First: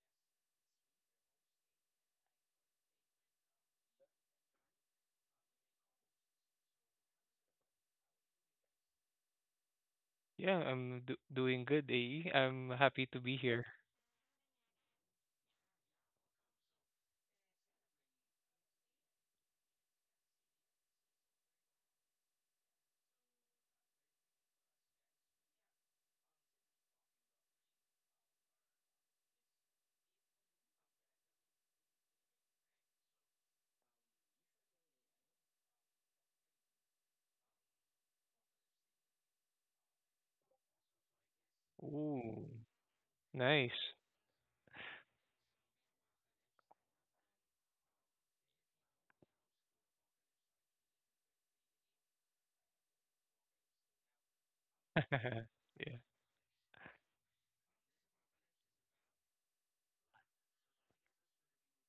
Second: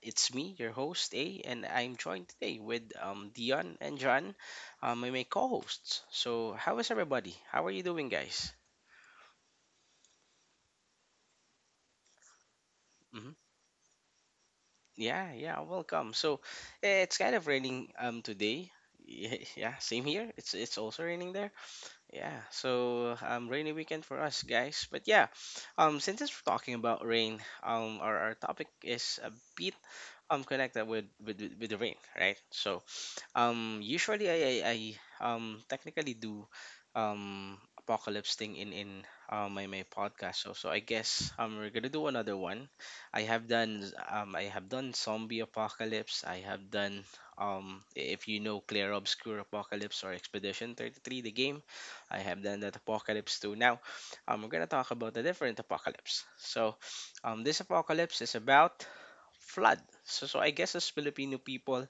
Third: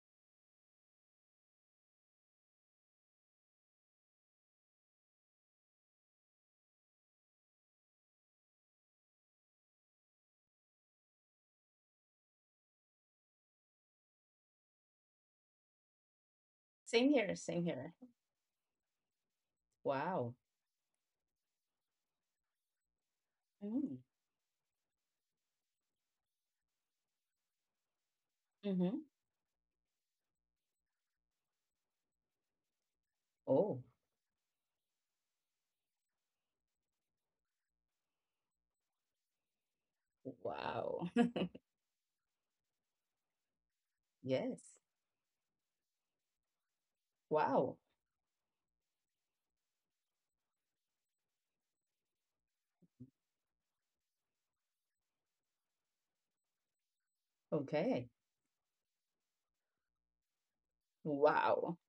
It's me, your host, A, and I'm joined today with Dion and John, my co-hosts. So, how is everybody? How are you doing, guys? Yeah, I'm do doing good, AE. I'm happy to Hmm. be here. Yeah, yeah, welcome. So, Same it's kind here, of same raining here. Today. Yeah, yeah, same here. Wow. It's also raining there. Yeah, so rainy Mm. weekend for us, guys. But yeah, since we're talking about rain, our topic Mm-hmm. is a bit connected with with the ring, right. So Oh, usually I technically do um apocalypse thing in my podcast, so I wow. guess we're gonna do another Ooh, one. i have done nice. I Yes. have done zombie apocalypse. I have done Wow. If you know clear obscure apocalypse or expedition 33, the game, I have done that apocalypse too now. We're gonna talk about a different Yeah. apocalypse. So this Okay. apocalypse is about flood. So I guess as Filipino Wow. people,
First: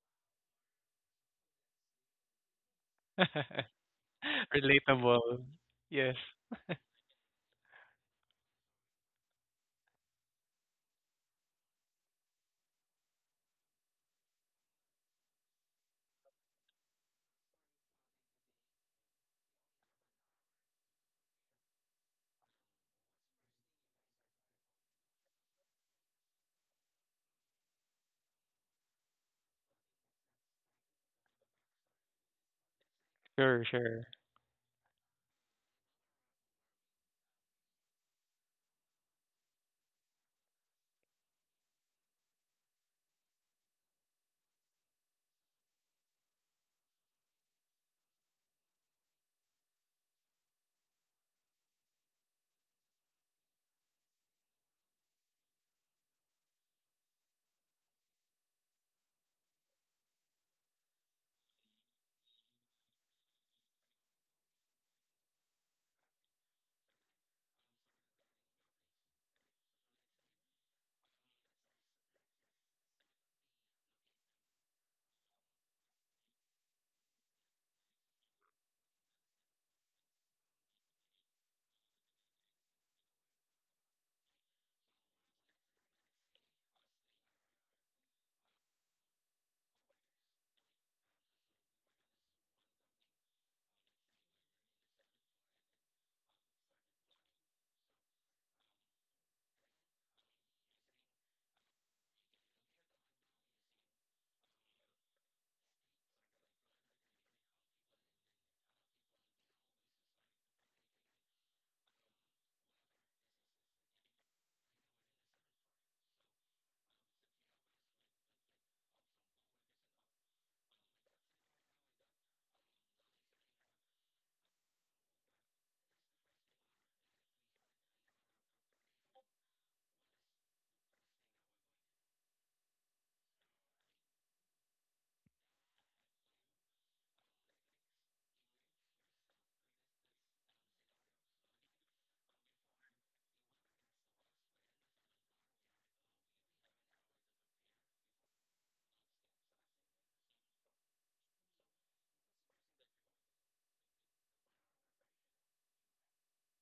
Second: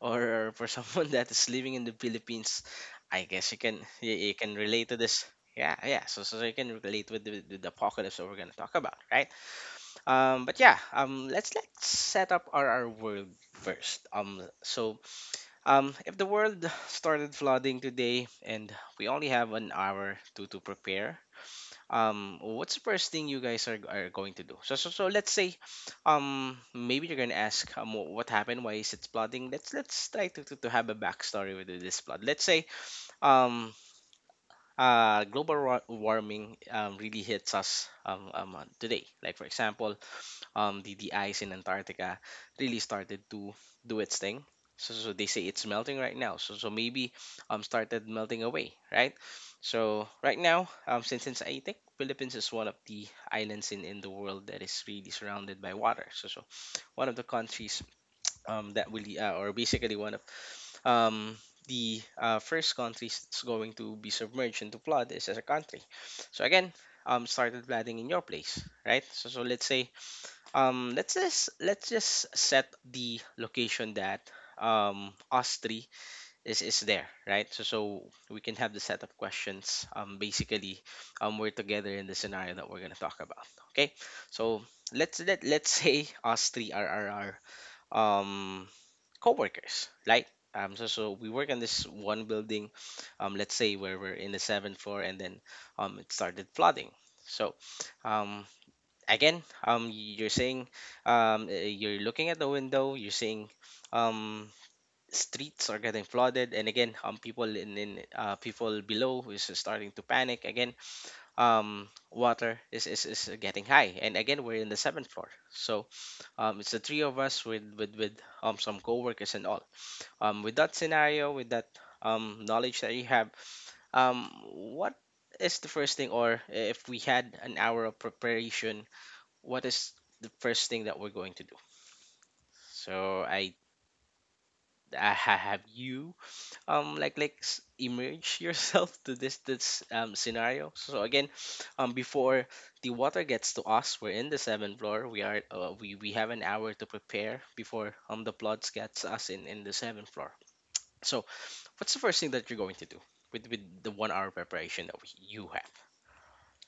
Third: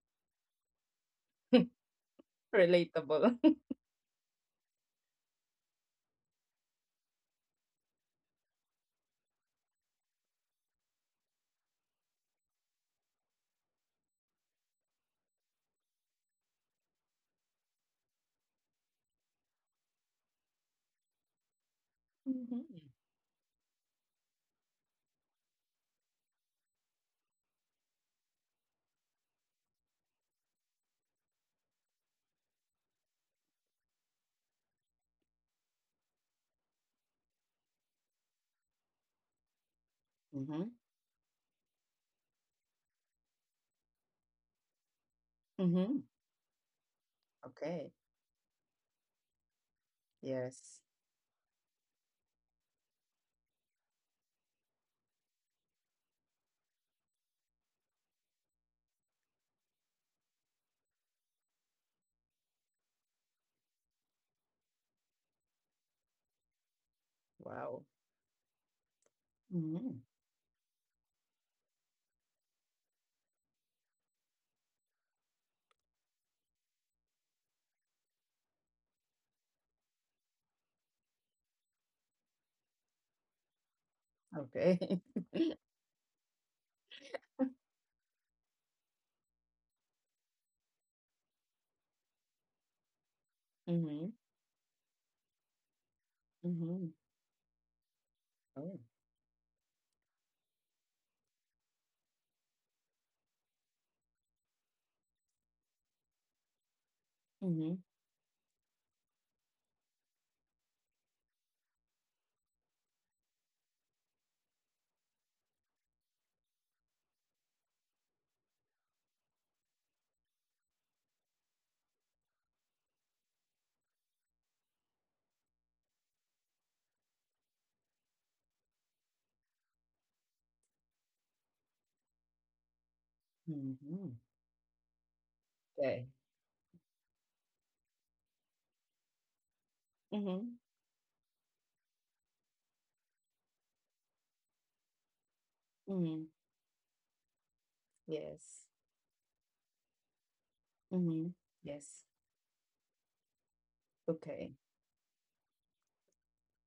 or for someone that is living in the Philippines, I Relatable. guess you can relate to this. Relatable. Yeah, yeah. Yes. So you can relate with with the apocalypse that we're gonna talk about, right? But yeah, let's set up our world first. If the world started flooding today and we only have an hour to prepare, what's the Mm-hmm. first thing you guys are going to do? So let's say maybe you're gonna ask, what happened, why is it flooding? Let's try to have a backstory with this flood. Let's say Sure, um sure. Global warming really hits us today, like for example Mm-hmm. The ice in Antarctica really started to do its thing. So they say it's melting Mm-hmm. right now. So maybe Okay. started melting away, right? So right now, Yes. Since I think Philippines is one of the islands in the world that is really surrounded by water. So one of the countries that will or basically one of um the first countries that's going to be submerged into flood is as a country. So again, started Wow. flooding in your place, right? So let's say Mm-hmm. Let's just set the location that us three is there, right. So we can have the set of questions, basically we're together in the scenario that we're going to talk about, okay. So Okay. Let's say us three are our co-workers, like so we work in this one building, let's say, where Mm-hmm. we're in the seventh floor, and then it started Mm-hmm. flooding. So um Oh. again, you're saying, you're looking at the window, you're seeing, um, streets are getting flooded, and again, people Mm-hmm. In people below is starting to panic again. Water is getting high, and again, we're in the seventh floor, so, it's the three of us with some coworkers and all. With that scenario, with that knowledge that you have, what is the first thing? Or if we had an hour of preparation, what is the first thing that we're going to do? So I, Mm-hmm. I ha- have Okay. you immerse yourself to this Mm-hmm. scenario. So again, before the water gets to us, we're in the seventh floor. We Mm-hmm. have an hour to prepare before the Yes. floods gets us in the seventh floor. So Mm-hmm. what's the Yes. first thing that you're going to do with the 1 hour Okay. preparation that you have?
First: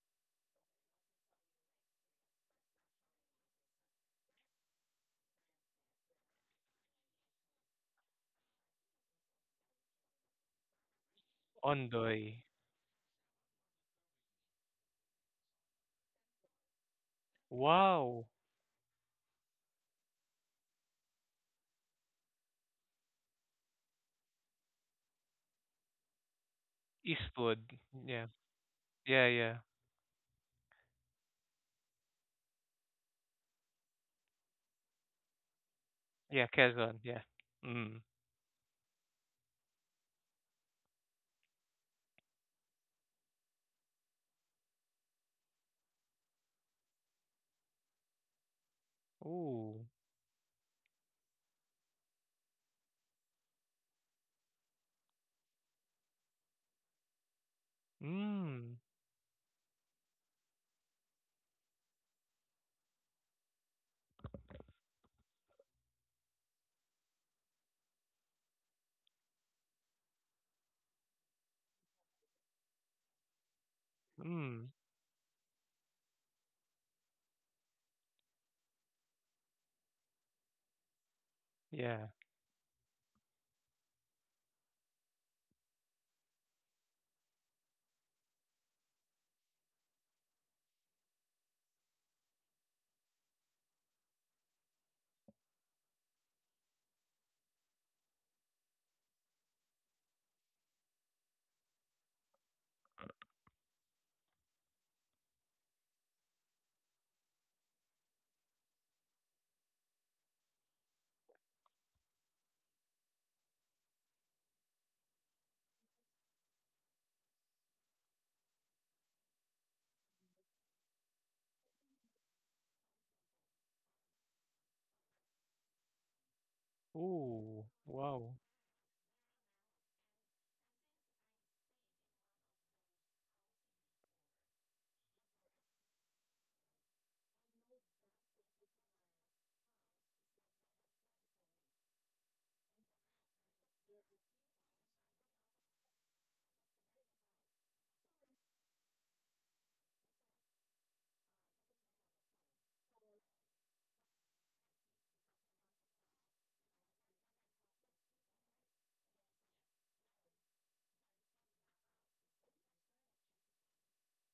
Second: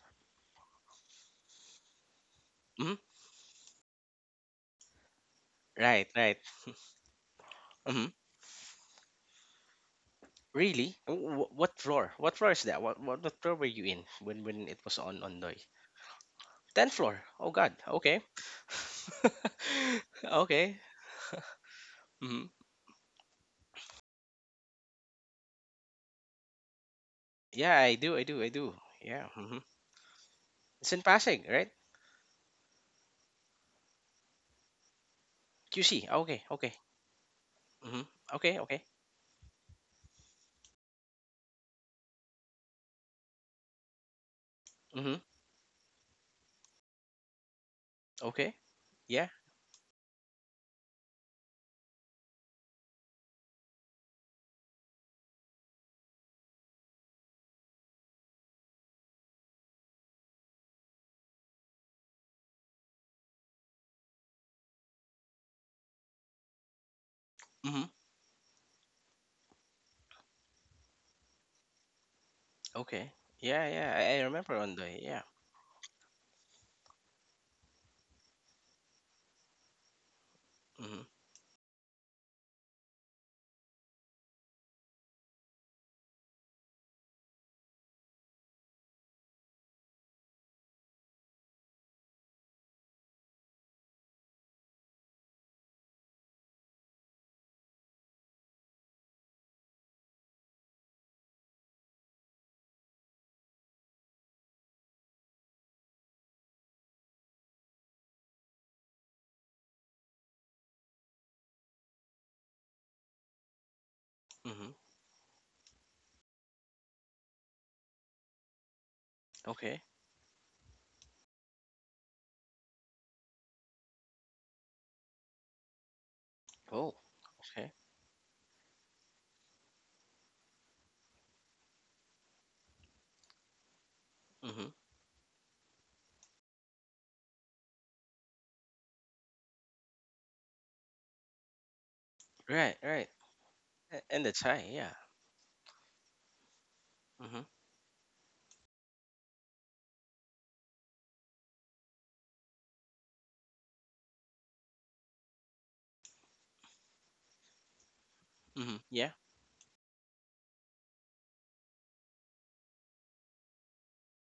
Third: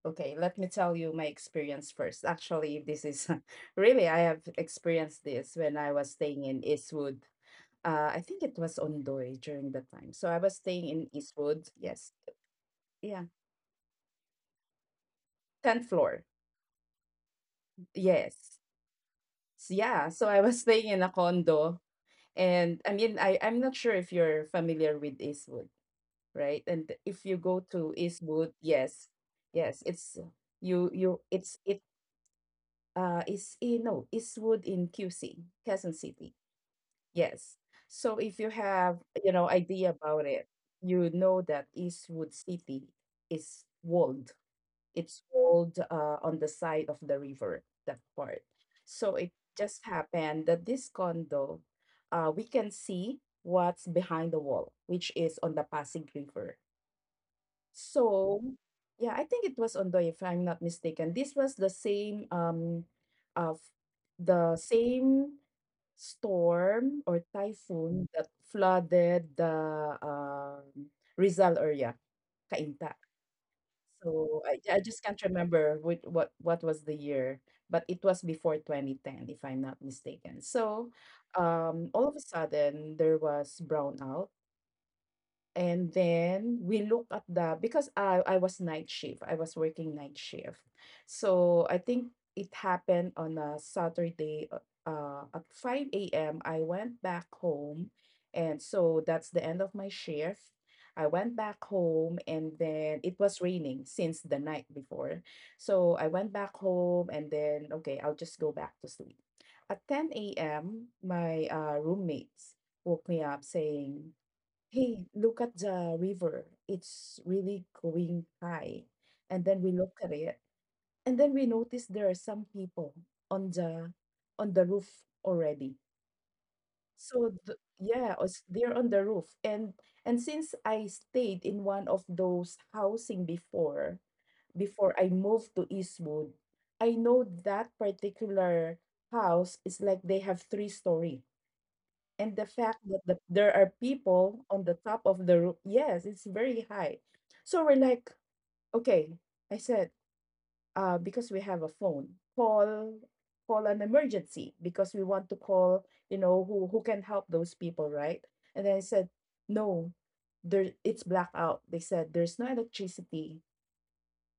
Okay, let me tell you my experience first. Actually, Hmm. this is really, I have experienced this when I Right, was right. staying in Eastwood. Hmm. I think it was Ondoy during the time. So I was staying Really? in Eastwood. What Yes. floor? What Ondoy. floor is that? What, what Yeah. what floor were you in when it was on Ondoy? 10th floor. Tenth floor. Oh God. Okay. Wow. Yes. Yeah. So I was okay. staying in a condo. Hmm. And I mean, I'm not sure if you're familiar with Eastwood, right? And if you go Eastwood. Yeah, to I do. I Yeah. do. I Eastwood, do. yes. Yeah, Yeah. yeah. Hmm. Yes. It's in Pasig, It's, right? it, is, eh, no, Eastwood in QC, Quezon QC. City. Okay. Yeah, Okay. Quezon. Yeah. Yes. Hmm. Mm. So if you Okay. Okay. have, idea about it, you know that Eastwood City is walled. Hmm. It's walled on the side of the river, that part. Okay. So Yeah. it just Ooh. happened that this condo, we can see what's behind the wall, which is on the Pasig River. So, Mm. yeah, I think it was Ondo, if I'm not mistaken. This was the same of the same storm or Hmm. typhoon that flooded um, Rizal area, Cainta. Okay. Yeah. Yeah. I So remember I Mm. I just Ondoy. can't Yeah. remember what was the year, but it was before 2010, if I'm not mistaken. So, Hmm. Yeah. all of a sudden there was brownout and then we look at the because I was night shift. I was working night shift. So I think it happened on a Saturday at 5 a.m. I went back home and so that's the end of my shift. I went back home and then it was raining since the night before. So I went back home and then okay, I'll just go back to sleep. At 10 a.m., my roommates woke me up saying, Hmm. hey, look at the river. It's really going high. And then we Okay. look at it. And then we notice there are some people on the on the roof already. Oh. So Ooh. Okay. yeah, Wow. They're on the roof. And since I stayed in one of those housing before, Hmm. before I moved to Eastwood, I know that particular house is like they have 3 story, and the fact Right. that Right. There are And it's people on high. the Yeah. top of the roof, yes, it's very high. Hmm. So we're like, okay, I said, because we have a phone, call call an emergency because we want to call, who can help those people, right? And then I Hmm. said, Yeah. no, there it's blackout. They said there's no electricity.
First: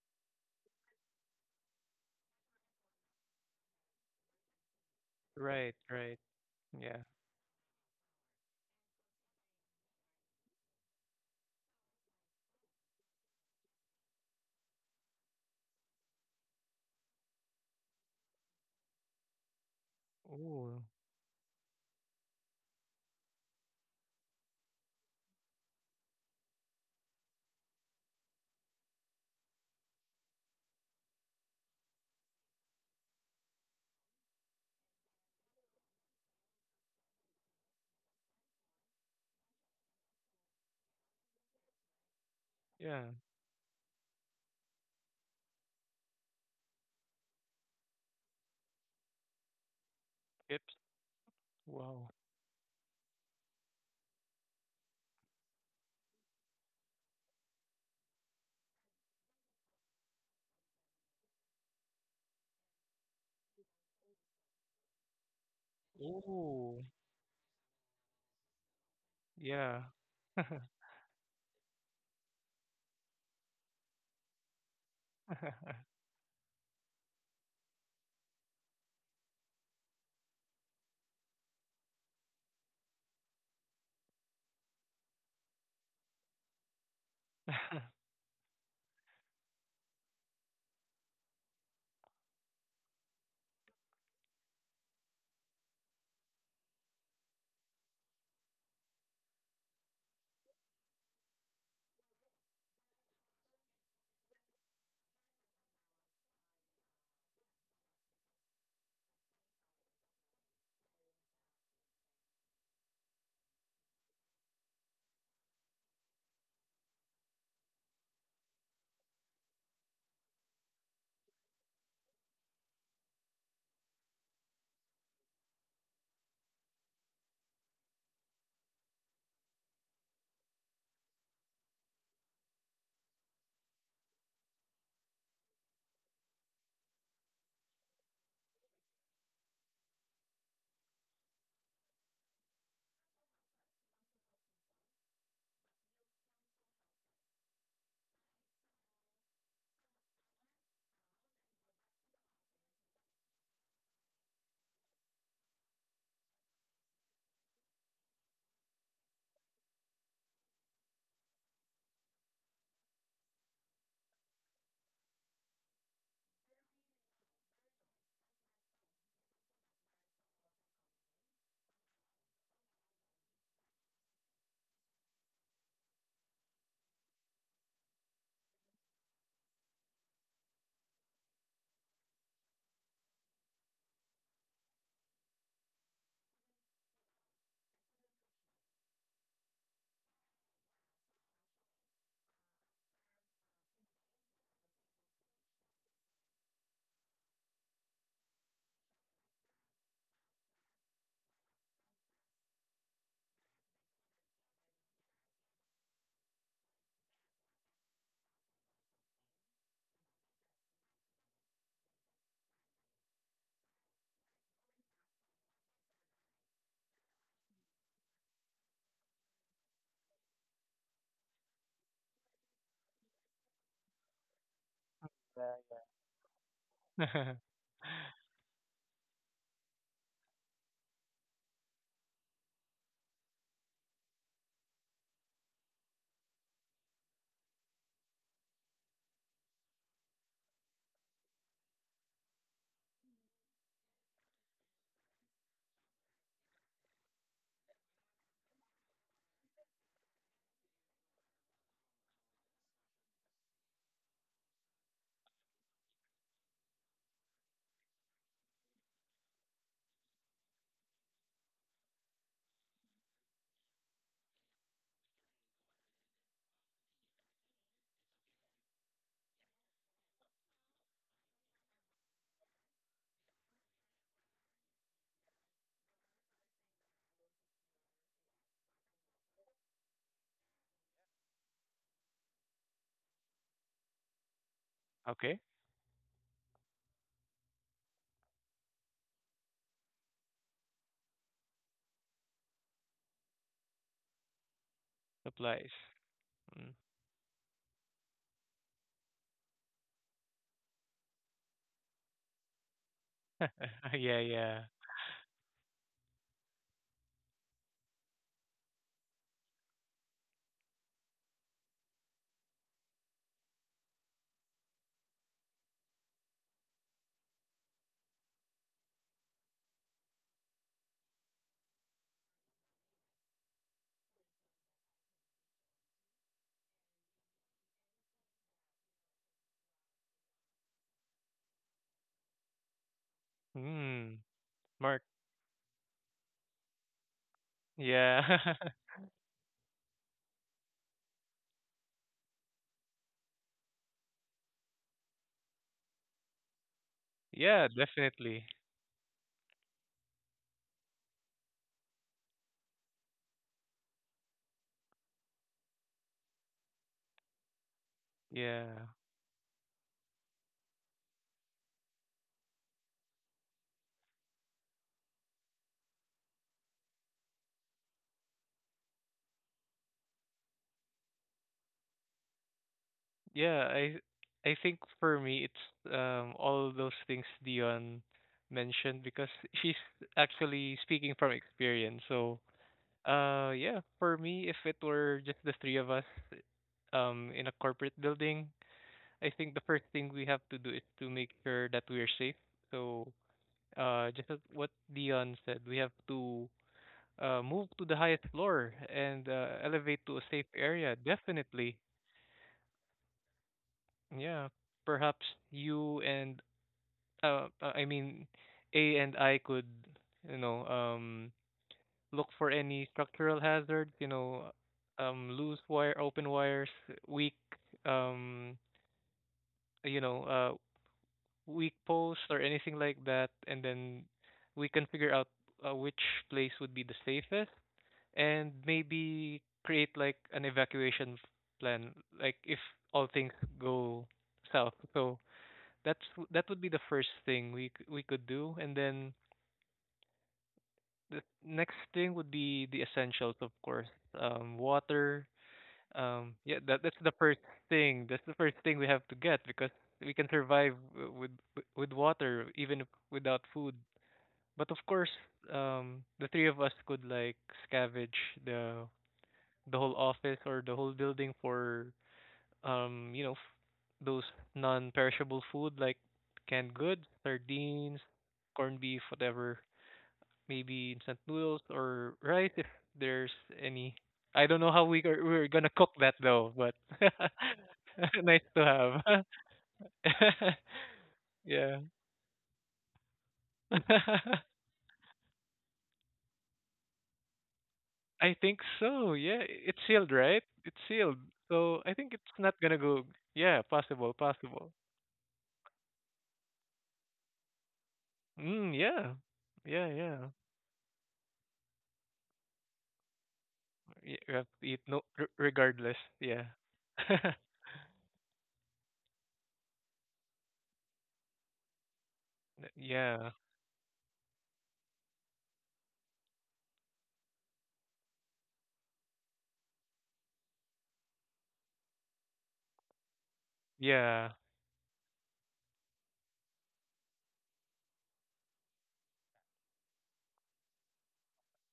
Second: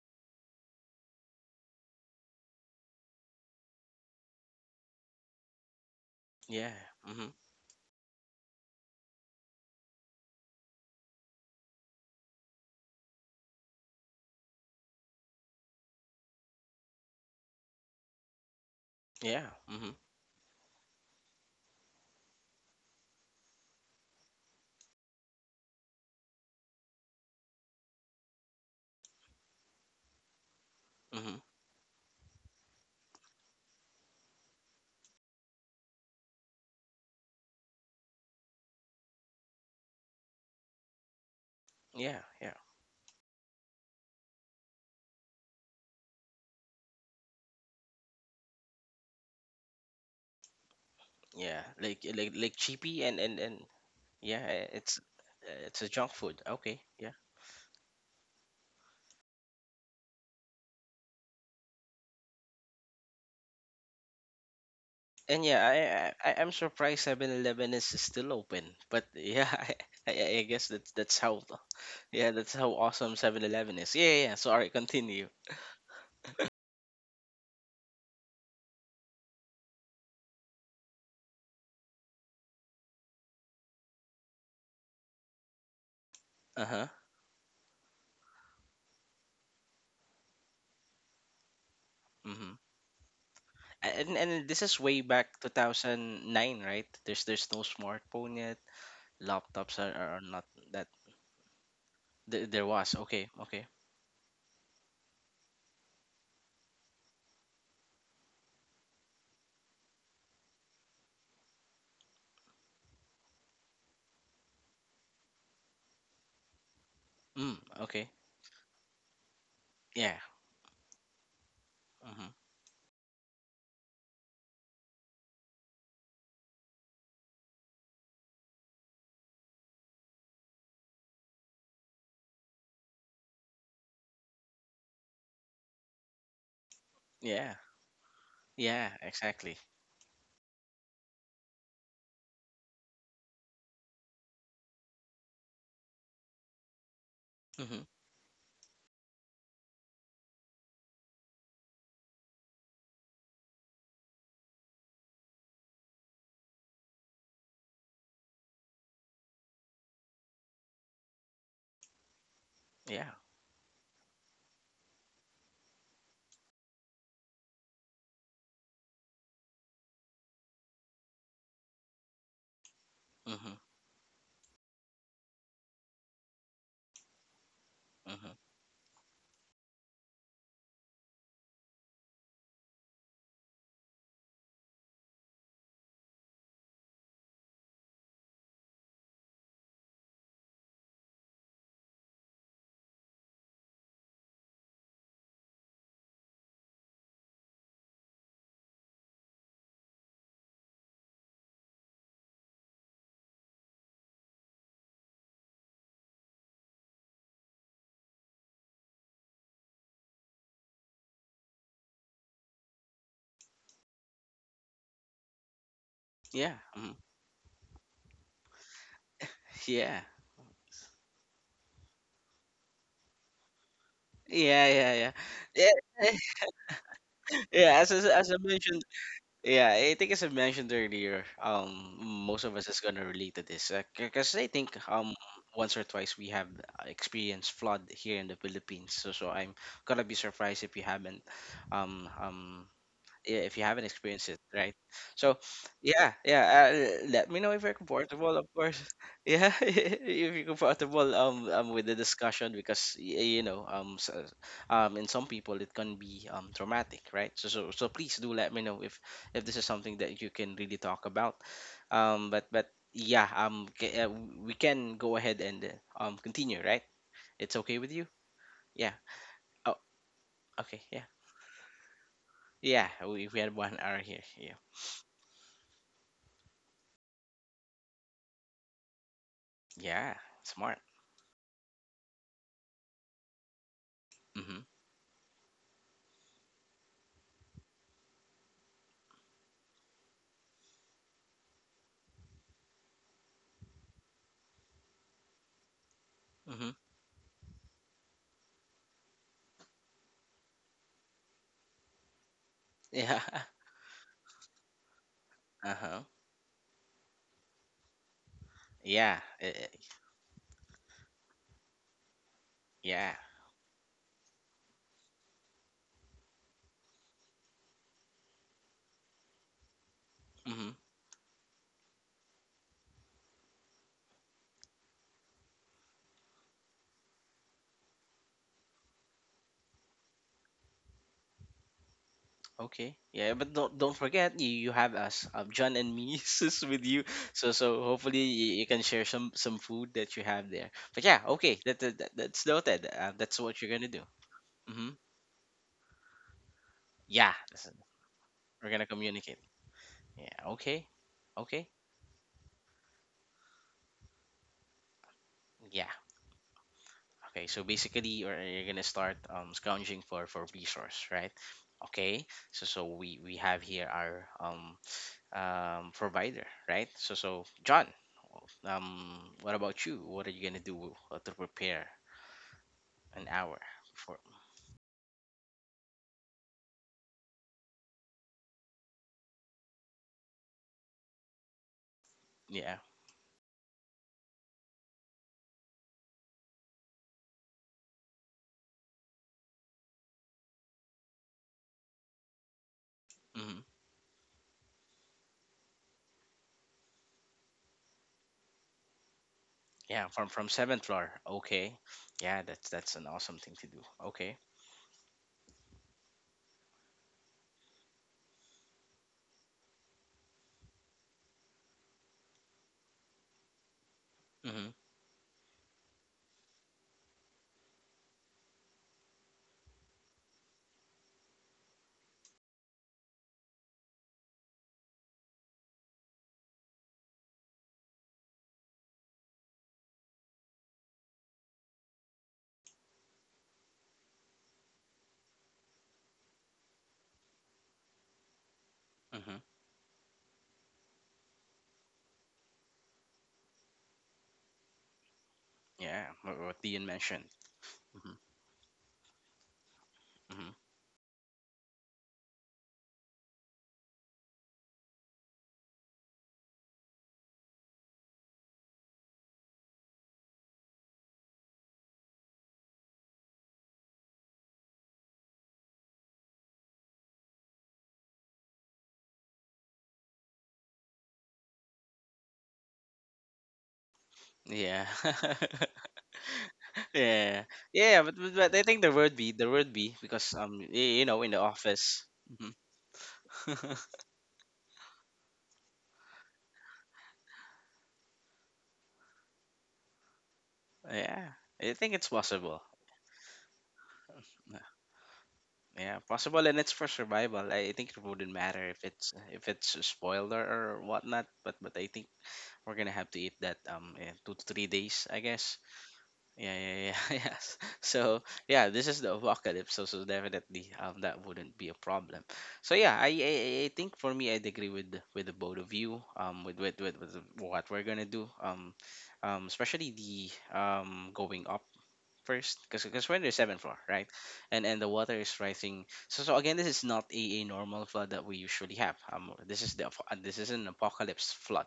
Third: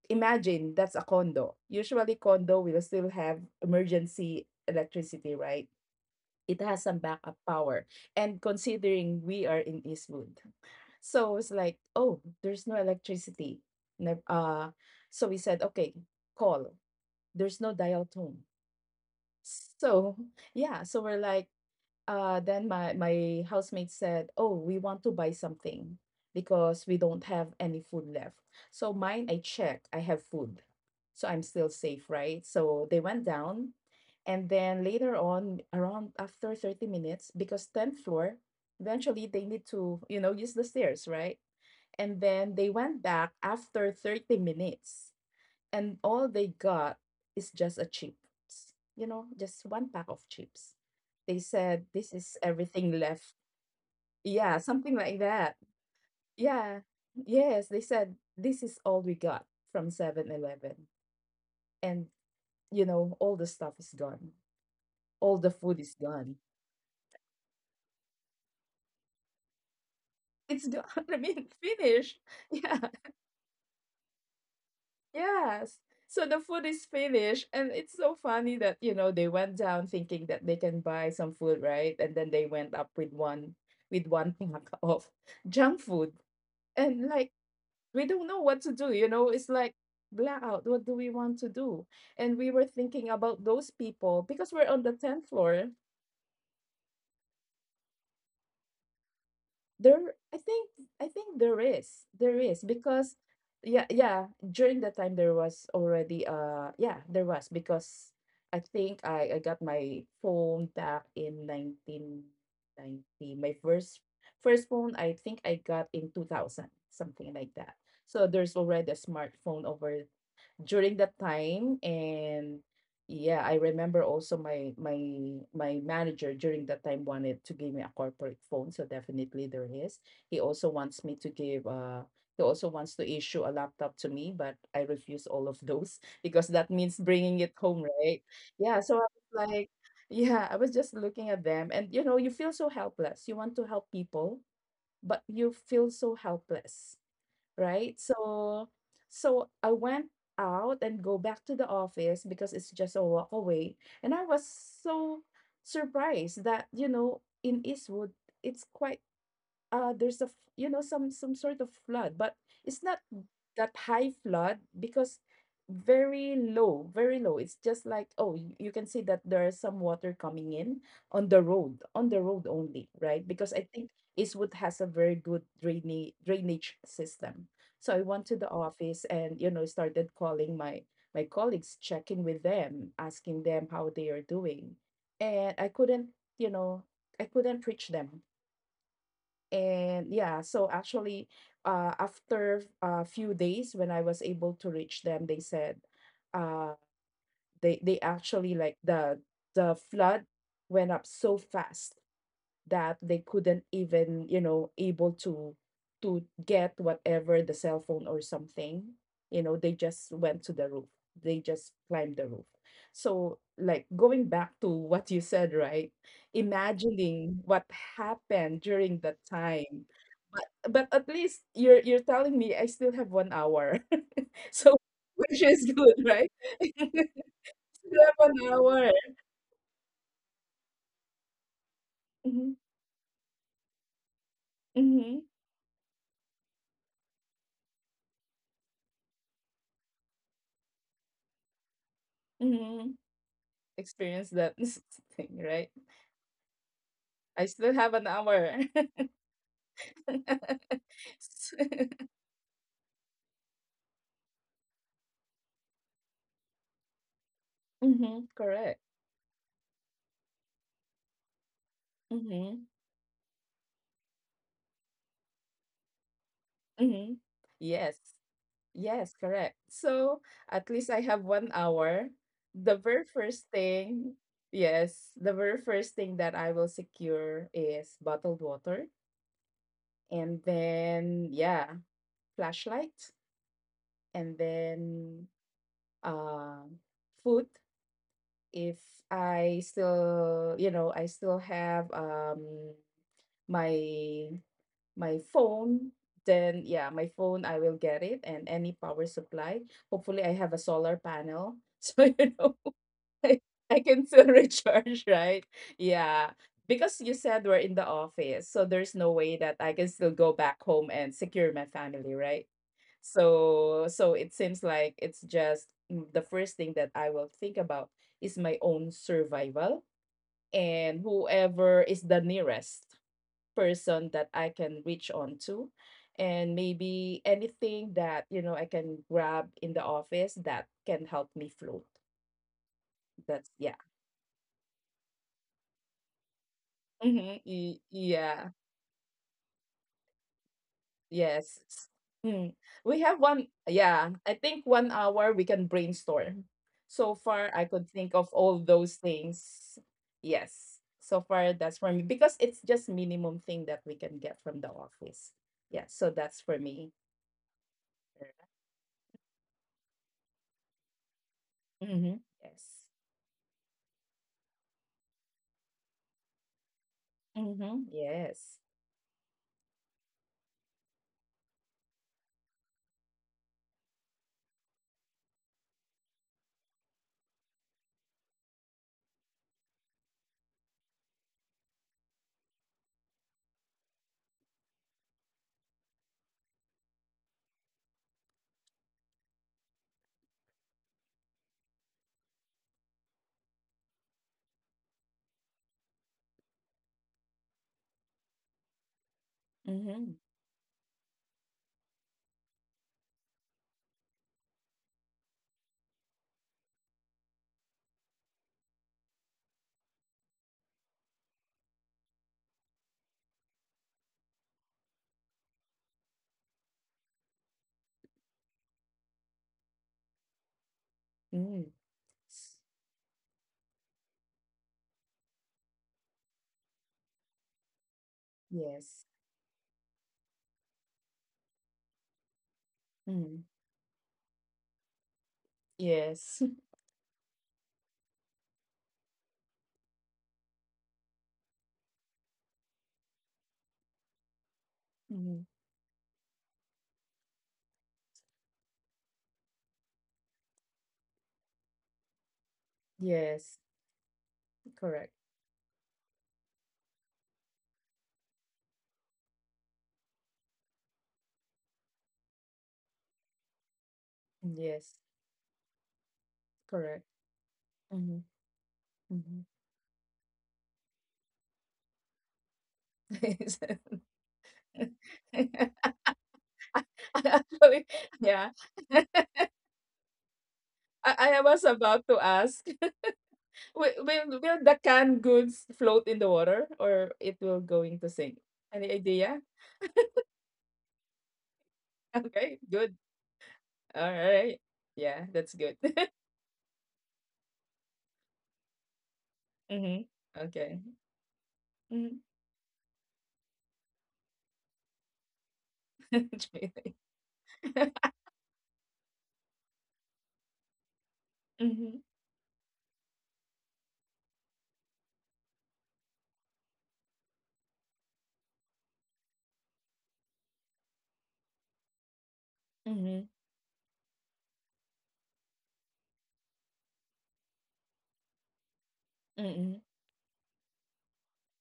Imagine that's a condo. Usually condo will still have emergency electricity, right? Right. It Yeah. has some Yeah. Hmm. backup power. And considering we are in Eastwood, so it's like, oh, there's no electricity. Nev- Uh, so we said, okay, call. There's no dial tone. Yeah. Hmm. So Ooh. yeah, so we're like, then my housemate said, oh, we want to buy something because we don't have any food left. So mine, I checked, I have food. So Hmm. I'm still safe, right? So they went down, and then later on around after 30 minutes, because 10th floor eventually they need to use the stairs, right? Yeah, And yeah, then they Yeah. went back after 30 minutes, and all they got is just a chips, just one pack of It. chips. yeah. They Like Wow. said, like this like is cheapy and everything and left. and yeah, Yeah, something like it's that. a junk food. Okay, Yeah. yeah. Yes, they said, this is all we got from 7 Eleven. And, all the stuff is gone. And All the food yeah, is I'm gone. Ooh. surprised 7-Eleven 11 is still open. But yeah, Yeah. I guess It's that's gone. that's I how mean, yeah, finished. that's how Yeah. awesome 7-Eleven is. Yeah, yeah, yeah. Sorry, continue. Yes. So the food is finished, and it's so funny that they went down thinking that they can buy some food, right? And then they went up with one pack of junk food, Uh-huh. and like we don't know what to do. It's like blackout. What do we want to do? And Mm-hmm. we were thinking about those And people and because this we're is on the way tenth back floor. 2009, right? There's no smartphone yet. Laptops There, are I not think, that I think there is, there there is was. because, Okay, okay. yeah, yeah. During that time, there was already, yeah, there was because I think I got my phone back in 1990. My first phone, I think I got in 2000, something like Mm, that. okay. So there's already a smartphone over Yeah. during that time. Mm. And yeah, I remember also my manager during that time wanted to give me a corporate phone, so definitely there is. he also wants me to give uh he also wants to issue a laptop to me, but I refuse all of those because that means bringing it Yeah. home, right? Yeah, Yeah, so I was exactly. like, yeah, I was just looking at them, and you feel so helpless, you want to help people, but you feel so helpless, Hmm. right? So I went out and go back to the office because it's just a walk away. And I was so surprised that, in Eastwood, it's quite there's a some sort of flood, but it's not Yeah. that high flood because very low, very low, it's just like, oh, you can see that there is some water coming in on the road only, right? Because Hmm. I think Eastwood has a very good drainage system. So I went Hmm. to the office, and started calling my colleagues, checking with them, asking them how they are doing, and you know I couldn't reach them. And yeah, so actually after a few days when I was able to reach them, they said, uh, they actually like the flood went up so fast that they couldn't even able to get whatever the cell phone or something. They just went to the roof, they just climbed the roof. So like going back to what you said, right? Yeah. Hmm. Imagining what happened during that time, Yeah. but at least you're telling me I still have 1 hour. Yeah, So, yeah, yeah, which yeah, Yeah, is good, right? Still yeah. As, as have as I one mentioned, hour yeah, I think as I mentioned earlier, most Mm-hmm, of us is gonna relate to this, because I think mm-hmm, once or twice we have experienced flood here in the Philippines. So I'm gonna be surprised if you haven't. um um mm-hmm. yeah, if you haven't experienced it, Experience that right? So, thing, right? yeah, yeah. Let me know if you're I still have an comfortable, of course. hour. Yeah, if you're comfortable with the S discussion, because y- you know s in some people it can be traumatic, right? So please do let Mhm, me know correct. if this is something that you can really talk about. But Mhm, yeah, we can go ahead and continue, right? mhm. It's okay with Yes. you? Yeah. Yes, correct. Oh, So, at okay. least Yeah. I have 1 hour. The Yeah. very We had first 1 hour here. thing Yeah. yes, the very first thing that I will secure is bottled water, Yeah. and Smart. then, yeah, flashlight, and Mhm. then, Okay, uh, food if I still have, my my supplies. phone. Then Mm. Mm-hmm. yeah, my phone, I will get it, and any power supply. Hopefully, I have a solar panel. So, Yeah. I, I can Yeah, still yeah. recharge, right? Uh-huh. Yeah. Because you said we're in the office. So there's no Yeah. way that I can still go back home and secure my family, right? Yeah. So, it seems like it's just the first thing that I will think about is my own survival Mm-hmm. and whoever is the nearest person that I can reach on to. And maybe anything that, I can grab in the office that can help me float. Okay. Yeah, but That's, don't yeah. don't Hmm. forget you have Mark. us, John and me sis, with you. So Mm-hmm. hopefully Yeah. You Yeah. can share some food that you have there. But yeah, okay. Yes. That's Mm. noted. We That's have what you're one, gonna do. yeah, I think Mm-hmm. 1 hour we can brainstorm. So Yeah. far, Yeah, I could think of definitely. all We're gonna those communicate. things. Yeah. Yes. Okay. So far, Okay. that's for me because it's just minimum thing that we can get from the office. Yeah. Yeah, so that's for me. Okay. So basically, or Yeah. you're gonna start scrounging for resource, right? Mm-hmm. Okay. So Yes. so we have here our provider, right? So John, Mm-hmm. Yes. What about you? What are you gonna do to prepare an hour Yeah, I for? I think for me it's all those things Dion mentioned because she's actually speaking from experience. So, Yeah. Yeah, for me if it were just the three of us in a corporate building, I think the first thing we have to do is to make sure that we're safe. So, Hmm. Just as what Dion said, we have to move to the highest floor and elevate Yeah, to Mm-hmm. a safe from seventh area. floor. Definitely. Okay, yeah, that's an awesome thing to do. Okay. Yeah. Perhaps you and I mean, A and I could, you know, um, look for any structural hazards, Mm-hmm, loose wire, open wires, weak, um, you know, uh, weak Mm. posts or anything like that, and then we can figure out which place would be the safest and Yes. maybe create like an evacuation plan, like if all things Mm. go south. So that's that Yes. would be the first thing we could do, and then mm-hmm, the next thing would be the essentials, of course, water. Mm-hmm. yeah, Yeah, what that Ian that's the mentioned. first thing. Hmm. That's the first thing we have to get because we can Hmm. survive with water even if without Yes. food. But of course, Correct. The three of us could like scavenge the the whole office or the whole building for um you know f- those Yes. non-perishable food like canned goods, Correct. sardines, Mm-hmm. corned beef, Mm-hmm. whatever, maybe instant noodles or rice if there's any. I don't know Yeah, we're gonna cook that though, but yeah, Actually, yeah, nice but to I yeah. think I, have. there would be because in the I yeah. was office. about to Mhm. ask, will, will, will the canned goods float in the water, or it will going to I sink? think Any so. Yeah, idea? it's sealed, right? It's sealed. yeah, I So I think think it's it's not possible. Okay, gonna go. good. Yeah, possible, All possible. right. Yeah, that's good. Yeah, possible, and it's for survival. I think it wouldn't Mm, matter yeah. If it's Yeah, a Mm-hmm. yeah. spoiler or Okay. whatnot. But I think we're gonna have to eat that in You two have to to three eat no days, I r- guess. regardless. Yeah. Yeah, Mm-hmm. yeah, yeah, yes. So yeah, this is the apocalypse. So definitely that wouldn't be a problem. So yeah, Yeah. I think for me I'd agree with with the both of you, with what we're gonna do, especially the going up first, because we're in the Mhm, seventh floor, right. Yeah. And the water is rising. So again, this is not a normal flood that we usually have. Mhm, This is an apocalypse flood.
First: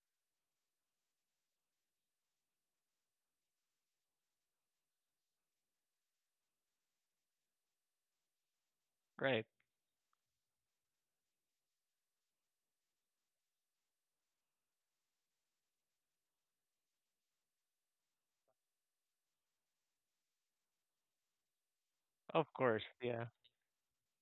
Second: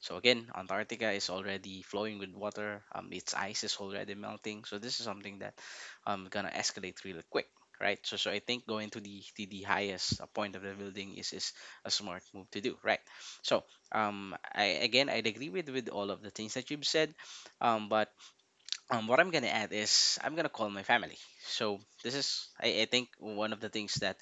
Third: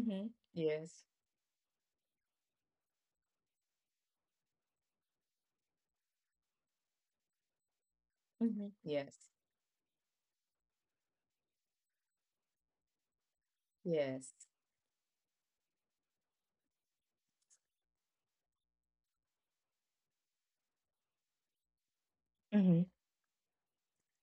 So again, Yes. Antarctica is already flowing with water. Its ice is already melting. So this is something that gonna escalate really quick, right. So I think Mhm. going to Yes. Right. the highest point of the building is a smart move to do, right. So Yes. I'd agree with all of the things that you've said, but what I'm gonna add is I'm gonna call my family. So this is Of I Mhm. course. think Yeah. one of the things that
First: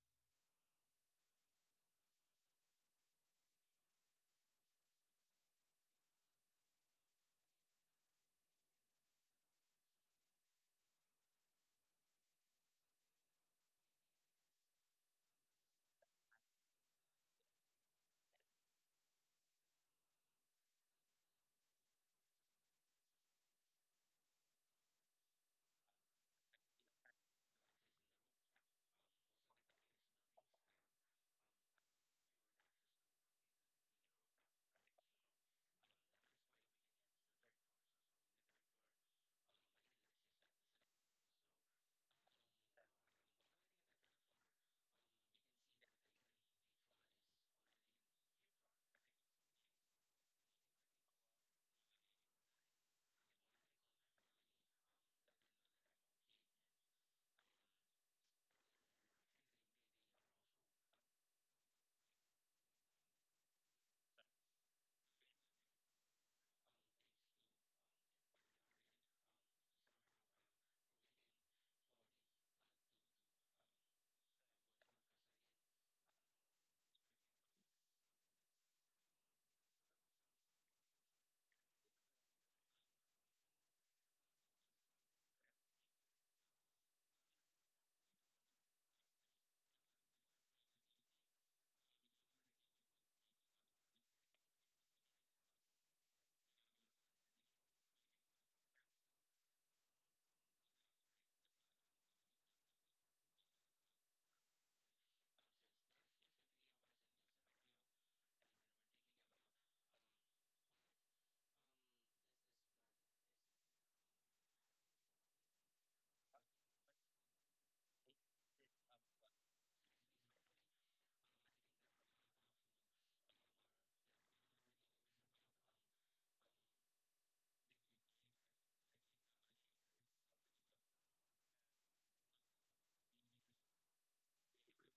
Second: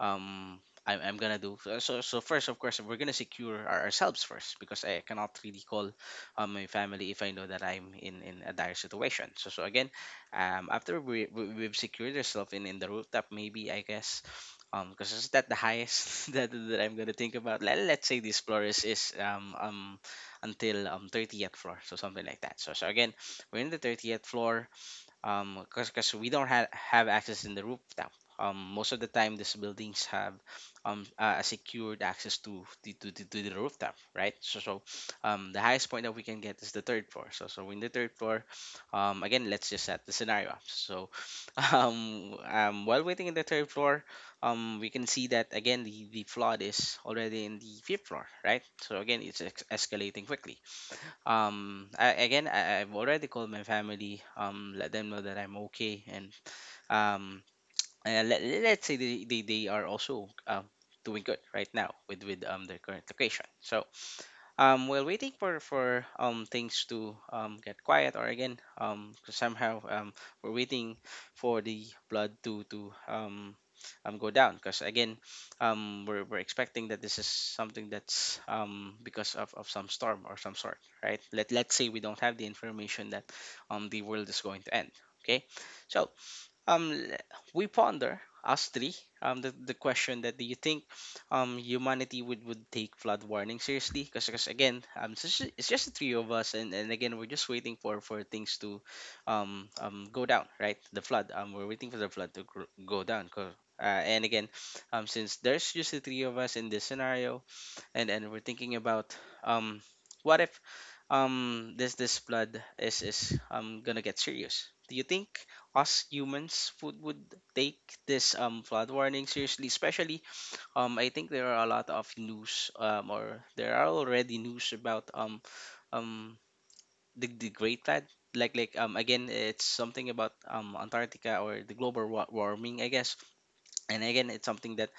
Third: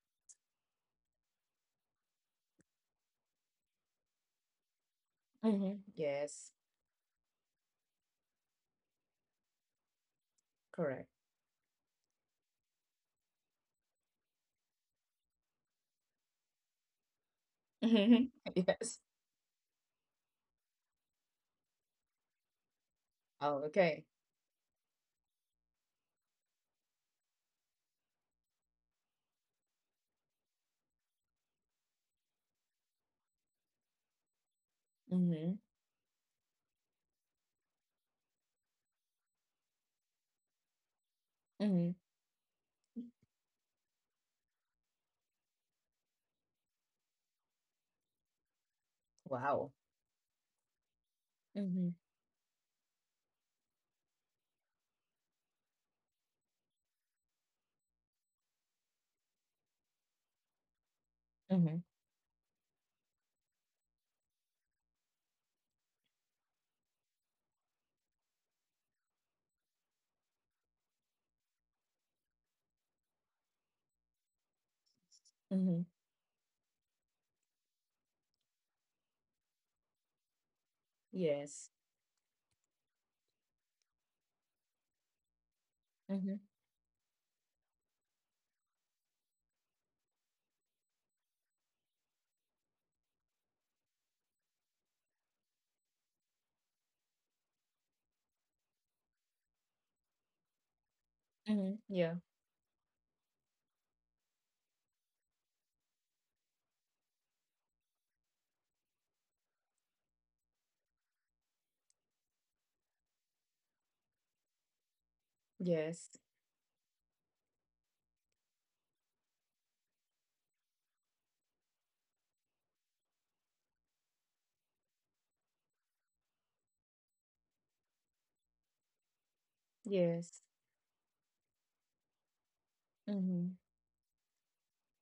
um I'm gonna do. So first, of course, we're gonna secure ourselves first because I cannot really Mhm. call Yes. My family if I know that I'm in a dire situation. So again, Correct. after we've secured ourselves in the rooftop, maybe I guess. Because is that the highest that I'm gonna think about? Let's Mhm. say this floor Yes. Is until 30th floor, so something like that. So again, Oh, we're in the okay. 30th floor because we don't have access in the rooftop. Most of the time, these buildings have a secured access to the to the rooftop, right? So Mhm. the highest point that we can get is the third floor. So so we're in the third floor. Again, let's just set the scenario up. So Mhm. While waiting in the third floor, we can see that again the flood is already in the fifth floor, right? So again, it's Wow. escalating quickly. Um Mhm. I, again I, I've already called my family, let them know that I'm okay. And um let's say they are also doing good right Mhm. now with their current location. So while waiting for things to get quiet, or again, 'cause somehow, we're waiting for the blood to go down, because again Mhm. We're expecting that this is something that's, because of some storm or some sort. Right, Let, Yes. let's say we don't have the information that the world is going to end, okay? So Mhm. um l- we ponder us three the question that, do you think humanity would take flood warning seriously? Because again, it's just the three of us, and again, we're just waiting for things to go down. Right, the flood, we're Mhm. waiting for the Yeah. flood to go down, and again, since there's just the three of us in this scenario, and we're thinking about, um what if this this flood is gonna get serious. Do you think us Yes. humans would take this flood warning seriously? Especially, I think there are a lot of news, or there are already news about, um the Great Flood. Like again, it's something about Yes. Antarctica or the global warming, I guess. Mhm. And again, it's something that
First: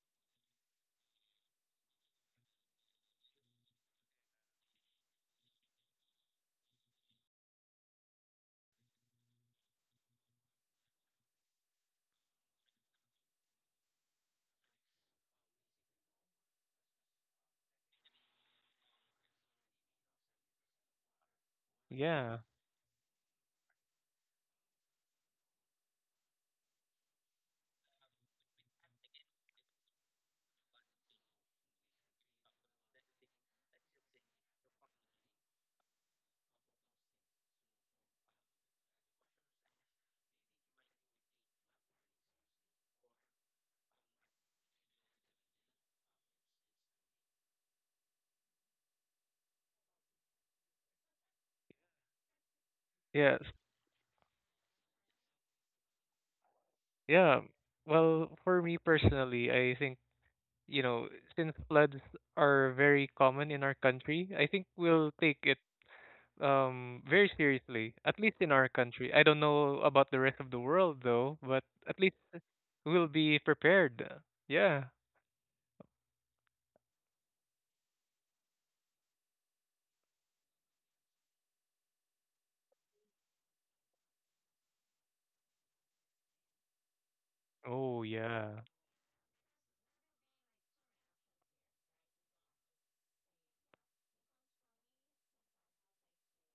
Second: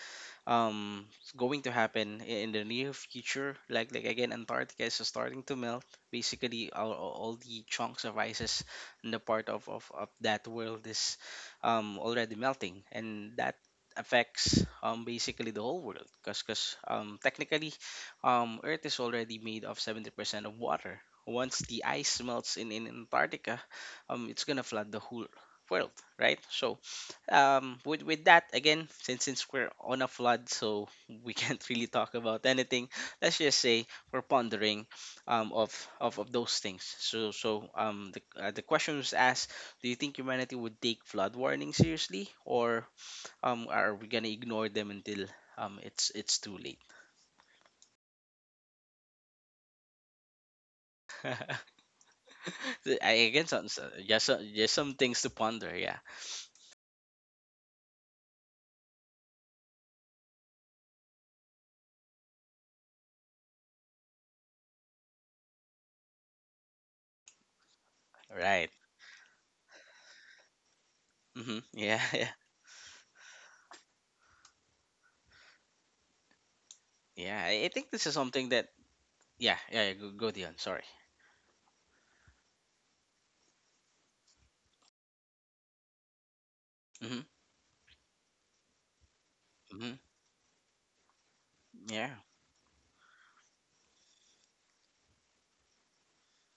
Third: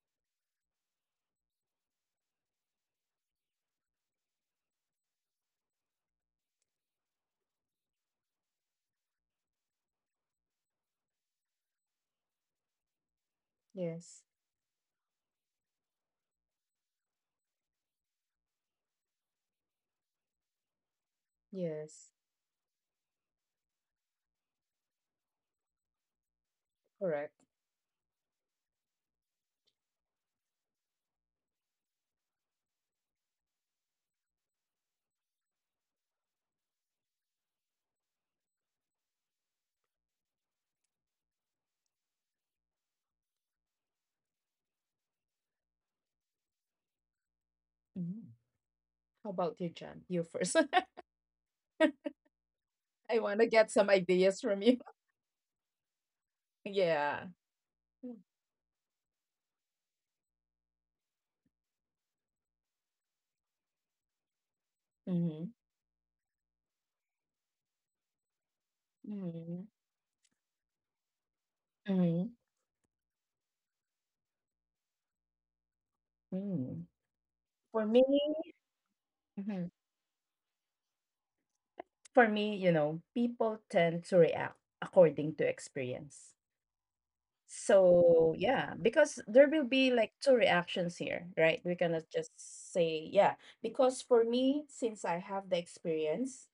it's going to happen in the near future, like again, Antarctica is starting to melt, basically all the chunks of ices in the part of that world is already melting, and that Yes. affects basically the whole world. Because technically earth is already made of 70% of water. Once the Yes. ice Yeah. melts in Antarctica, it's gonna flood the whole world, right? So Correct. With that, again, since we're on a flood, so we can't really talk about anything. Let's just say we're pondering of those things. So so the question was asked, do you think humanity would take flood warnings seriously, or are we gonna ignore them until it's too late? Mhm. How about you, John? You first. I, I Yeah. want again to s- some, get some ideas so- from just you. some things to ponder, yeah. Yeah. Yeah. Well, for me personally, I think, you know, since floods are very common in our country, I think we'll take Mhm. it very seriously, at least in our Right. country. I don't Mhm. know about the rest of the world though, Mm-hmm. but at Yeah. least Yeah. Mhm. we'll be prepared. Yeah. Mhm. Yeah, I For think me, this is something that, yeah, Mhm. yeah, go, go Dion, sorry. For me, people tend to react according to experience. Mm-hmm. Oh, So, yeah. yeah, because there will Mm-hmm. be like two reactions here, right? We cannot Yeah. just say, yeah, because for me, since I have the experience,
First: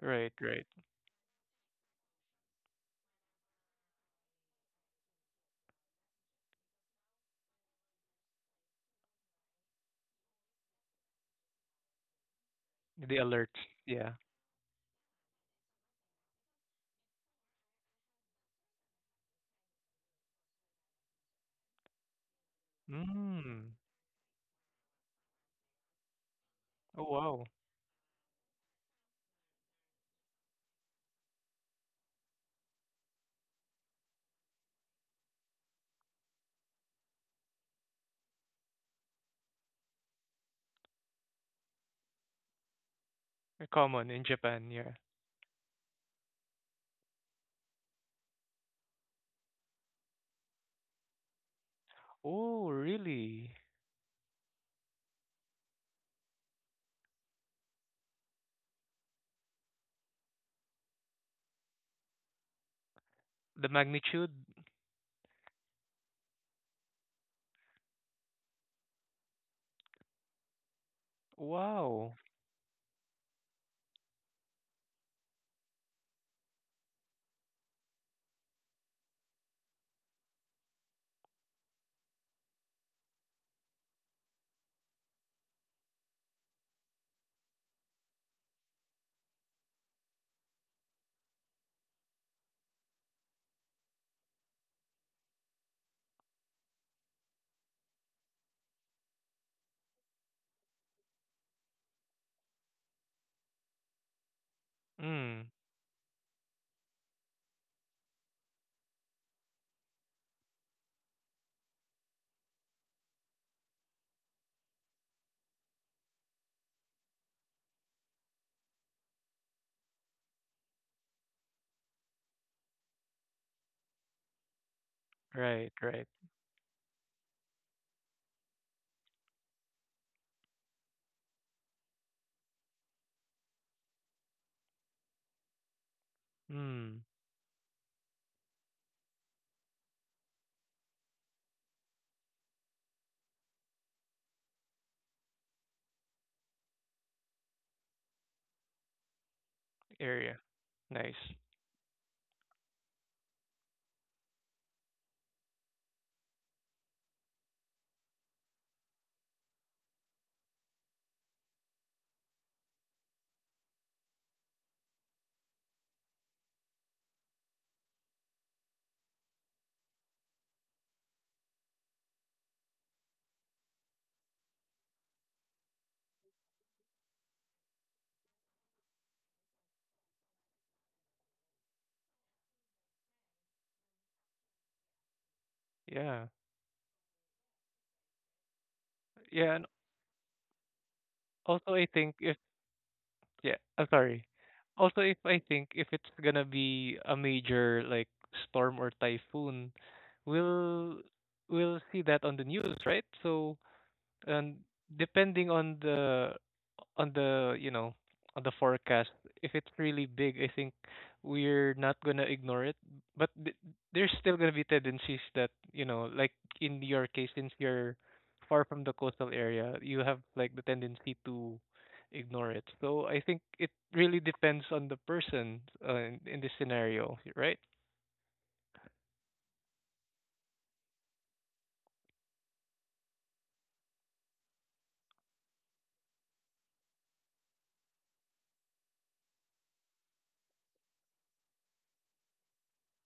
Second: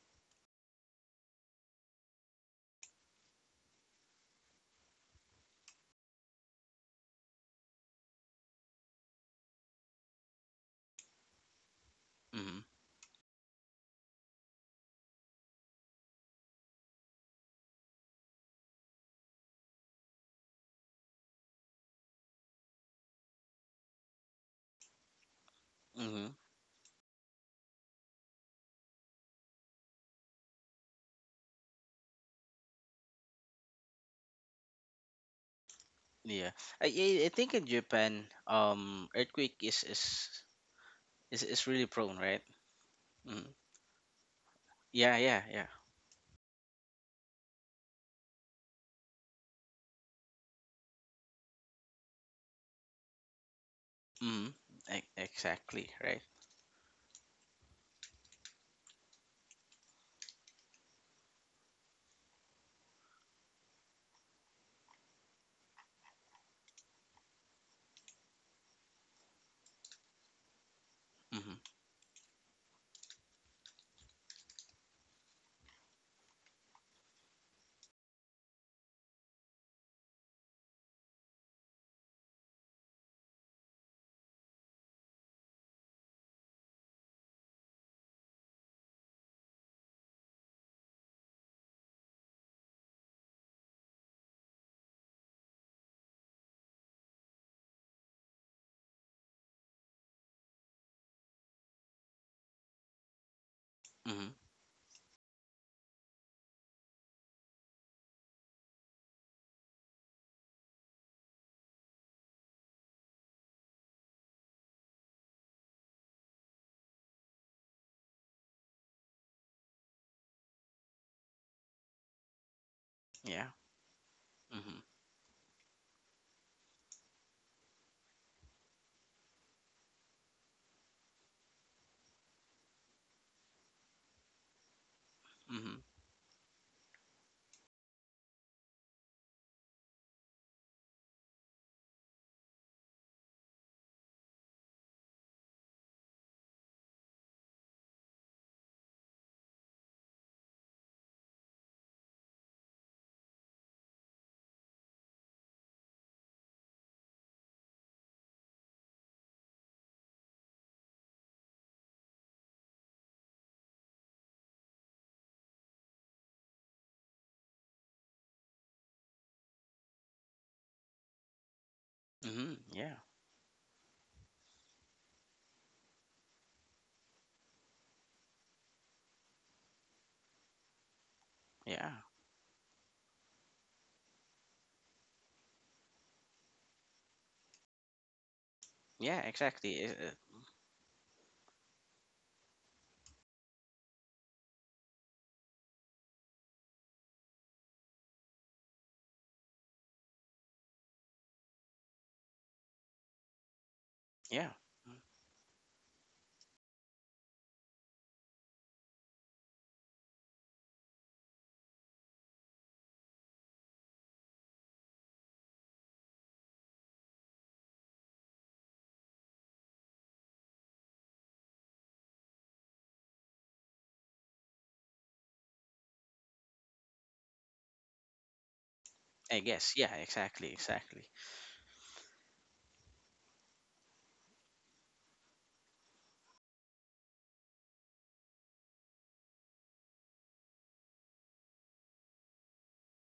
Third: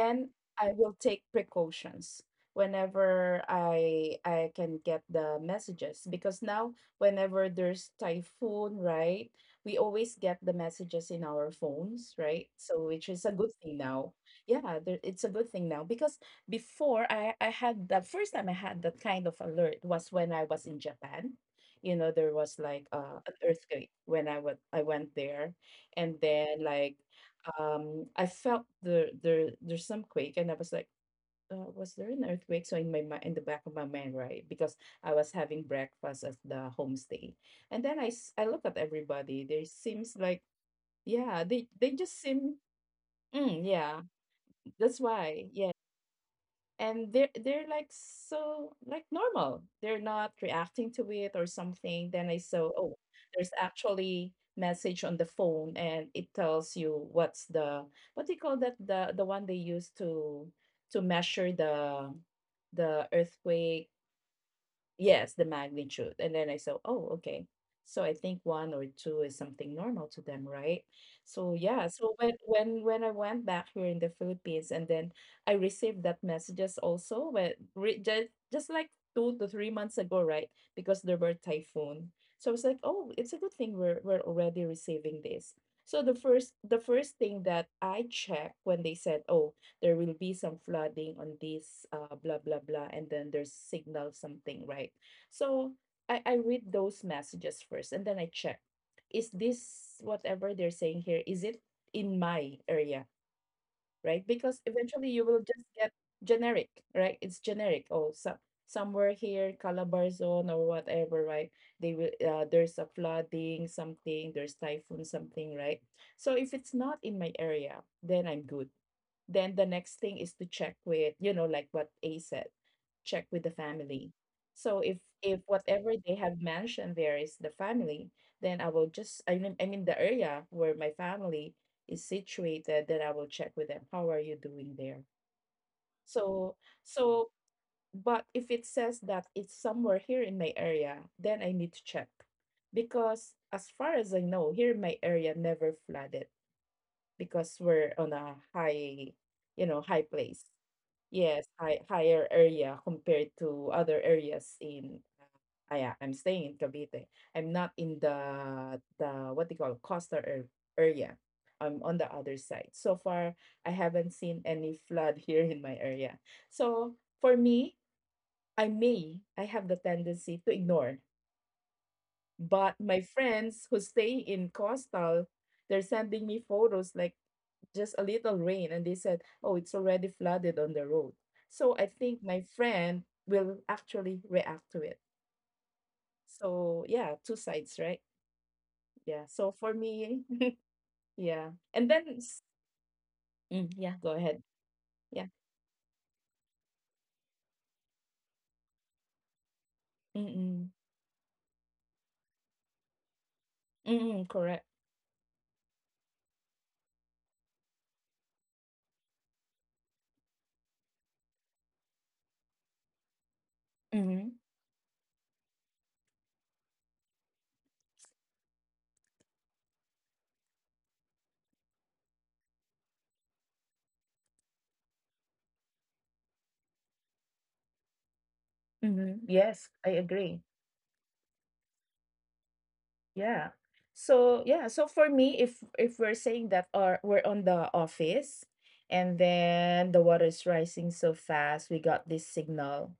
Right, right. I will take precautions whenever I can get the messages because now whenever there's typhoon, right? We always get the messages in our phones, right? Mhm, So which The is a good alerts, thing yeah. now. Yeah, there, it's a good thing now because before I had the first time I had that kind of alert was when I was in Japan. You know, there was like an Mm. earthquake when I went there, and mhm, then like Oh, wow. I felt there's some quake. And I was like, was there an earthquake, so in in the back of my mind, right? Because I was having breakfast at yeah. the I homestay. think in And then Japan, I look at everybody, earthquake they seems like, yeah, is they really they prone, just right? seem. Hmm. Mm, They're yeah, common in Japan, yeah. that's Yeah, why. yeah, yeah. Yeah, and they're like, so like normal, they're not reacting to it or something. Then I saw, Oh, oh, there's really? actually Hmm. message on the phone, Exactly, and right? it tells you what's the— what do you call that, the one they use to measure the The earthquake? magnitude? Yes, the magnitude. And then I said, oh, okay. So I think one or two is something normal to them, right? So Hmm. yeah, Wow. so when I went back here in the Philippines, and then I received that messages also. But just like 2 to 3 months ago, right? Because there were typhoon. So I was like, oh, it's a good thing we're already receiving this. So the first thing that I checked when they said, oh, there will be some flooding on this, blah blah blah, and then there's signal something, right? So I read those messages first, and then I check, is this whatever they're saying here, is it in my area, right? Hmm. Because eventually you will Mm. just get generic, right? It's generic. Oh, so somewhere here Calabar zone or whatever, right? They will, there's a flooding something, there's typhoon something, right? So if it's not in my area, then I'm good. Then the next thing is to check with, like what A said, check with Yeah. the family. So Hmm. if Right, whatever right. they have mentioned there is the family, then I will just— I mean the area where my family is situated, then I will check with them. How are you doing there? Hmm. So Mm. so but if it says that it's somewhere here in my area, then I need to check, because as far as I know, here in my area never flooded, because we're on a high, you know, high Area. place. Nice. Yes, higher area compared to other areas in, I'm staying in Cavite. I'm not in the what they call coastal area. I'm on the other side. So far, I haven't seen any flood here in my area. So for me, I have the tendency to ignore. Hmm. But Yeah, my friends who stay in coastal, they're sending me photos like just a little rain, and they said, oh, it's already flooded on the road. So I yeah, think my friend will actually react to it. Yeah. So yeah, two sides, right? yeah. Yeah. So Yeah, and for Exactly. Me, yeah. also I And then, think if yeah, mm, I'm yeah, go sorry. ahead. Also if Yeah. I think if it's gonna be a major like storm or typhoon, Mm-mm. we'll we'll see that on the news, right? So Mm-mm, yeah, and correct. depending on the on the you know on the forecast if it's really big I think we're not going to ignore it but there's Mm-hmm. still going to be tendencies that you know like in your case since you're far from the coastal area you have like the tendency to ignore it so I think it really depends on the person in this scenario right Mm-hmm. I guess. Yes, Yeah, I agree. exactly, exactly. Yeah. So yeah, so for me, if we're saying that our we're on the office, and then the water is rising so fast, we got this signal.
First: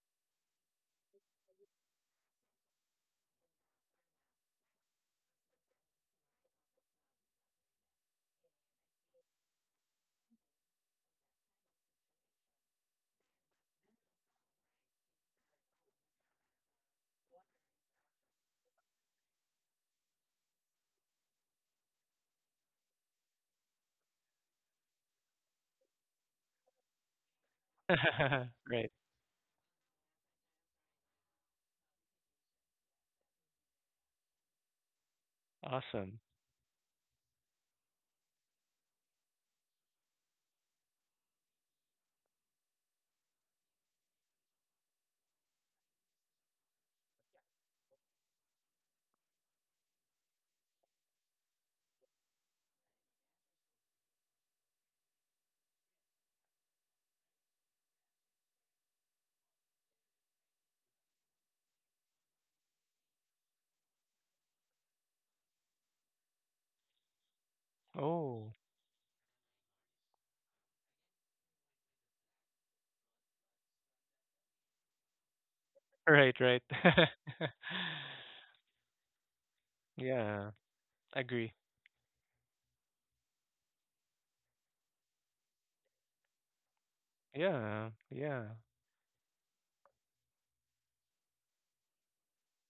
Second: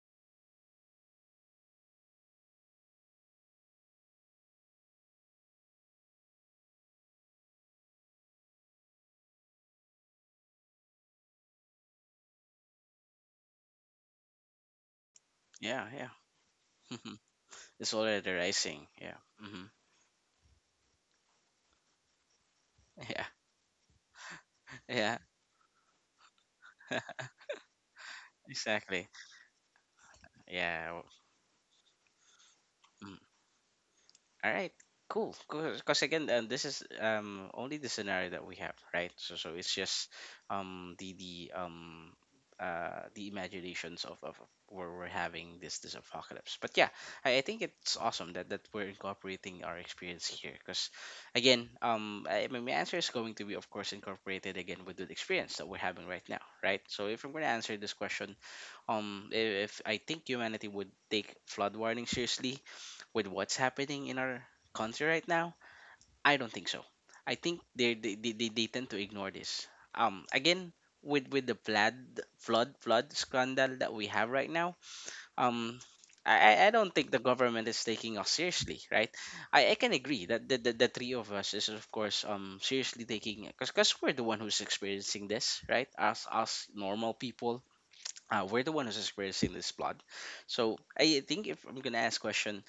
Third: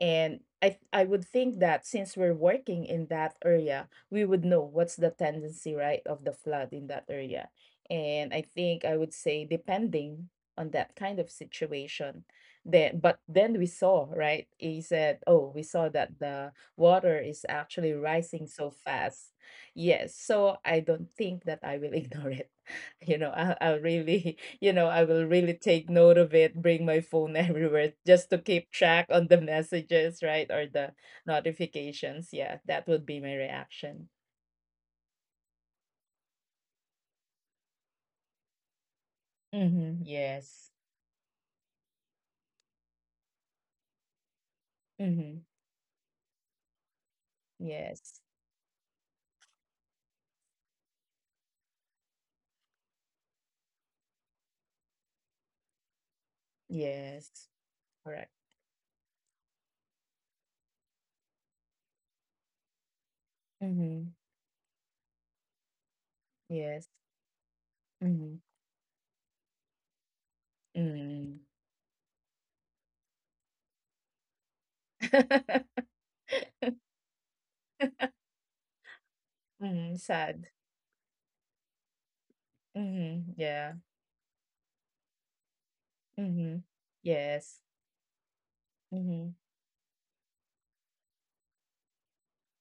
And I would think that since we're working in that area, we would know what's the tendency, right, of the flood in that area. And I think I would say depending on that kind of situation. Then But then we saw, right? He said, oh, we saw Yeah, yeah. that the water Mhm. is actually It's already rising so rising. Yeah. fast. Hmm. Yes, so I don't think that I will ignore it. You Yeah. know, I'll really, I Yeah. will really take note of it, bring my phone everywhere, just to keep right Exactly. track on the messages, right? Or Yeah. the Well, notifications. Yeah, that would mm-hmm. be my reaction. All right, cool. Because awesome again, this is only the scenario that we have, right? So so it's just Mm-hmm. Yes. um the the um the imaginations of where we're Mm-hmm. having this this apocalypse. But yeah, I think it's Yes. awesome that that we're incorporating our experience here. Because again, I, my answer is going to be, of course, incorporated again with the experience that we're having right now, right? So if I'm gonna Yes. answer this question, Correct. If I think humanity would take flood warning seriously with what's happening Mm-hmm. in our country right now, I don't think so. Yes. I think Mm-hmm. Oh they tend to ignore this. Again, with Mm. the flood flood scandal that we have right now, um right right I don't think the government is taking us seriously, right? I can Mm, agree that yeah sad. The three of Agree. us is, of course, seriously Mm-hmm. taking, Yeah. because we're the one who's experiencing this, right? Us us Mm-hmm. normal people, Yes. Yeah, yeah. we're the one who's Mm-hmm. experiencing this blood. So I think if I'm gonna ask question,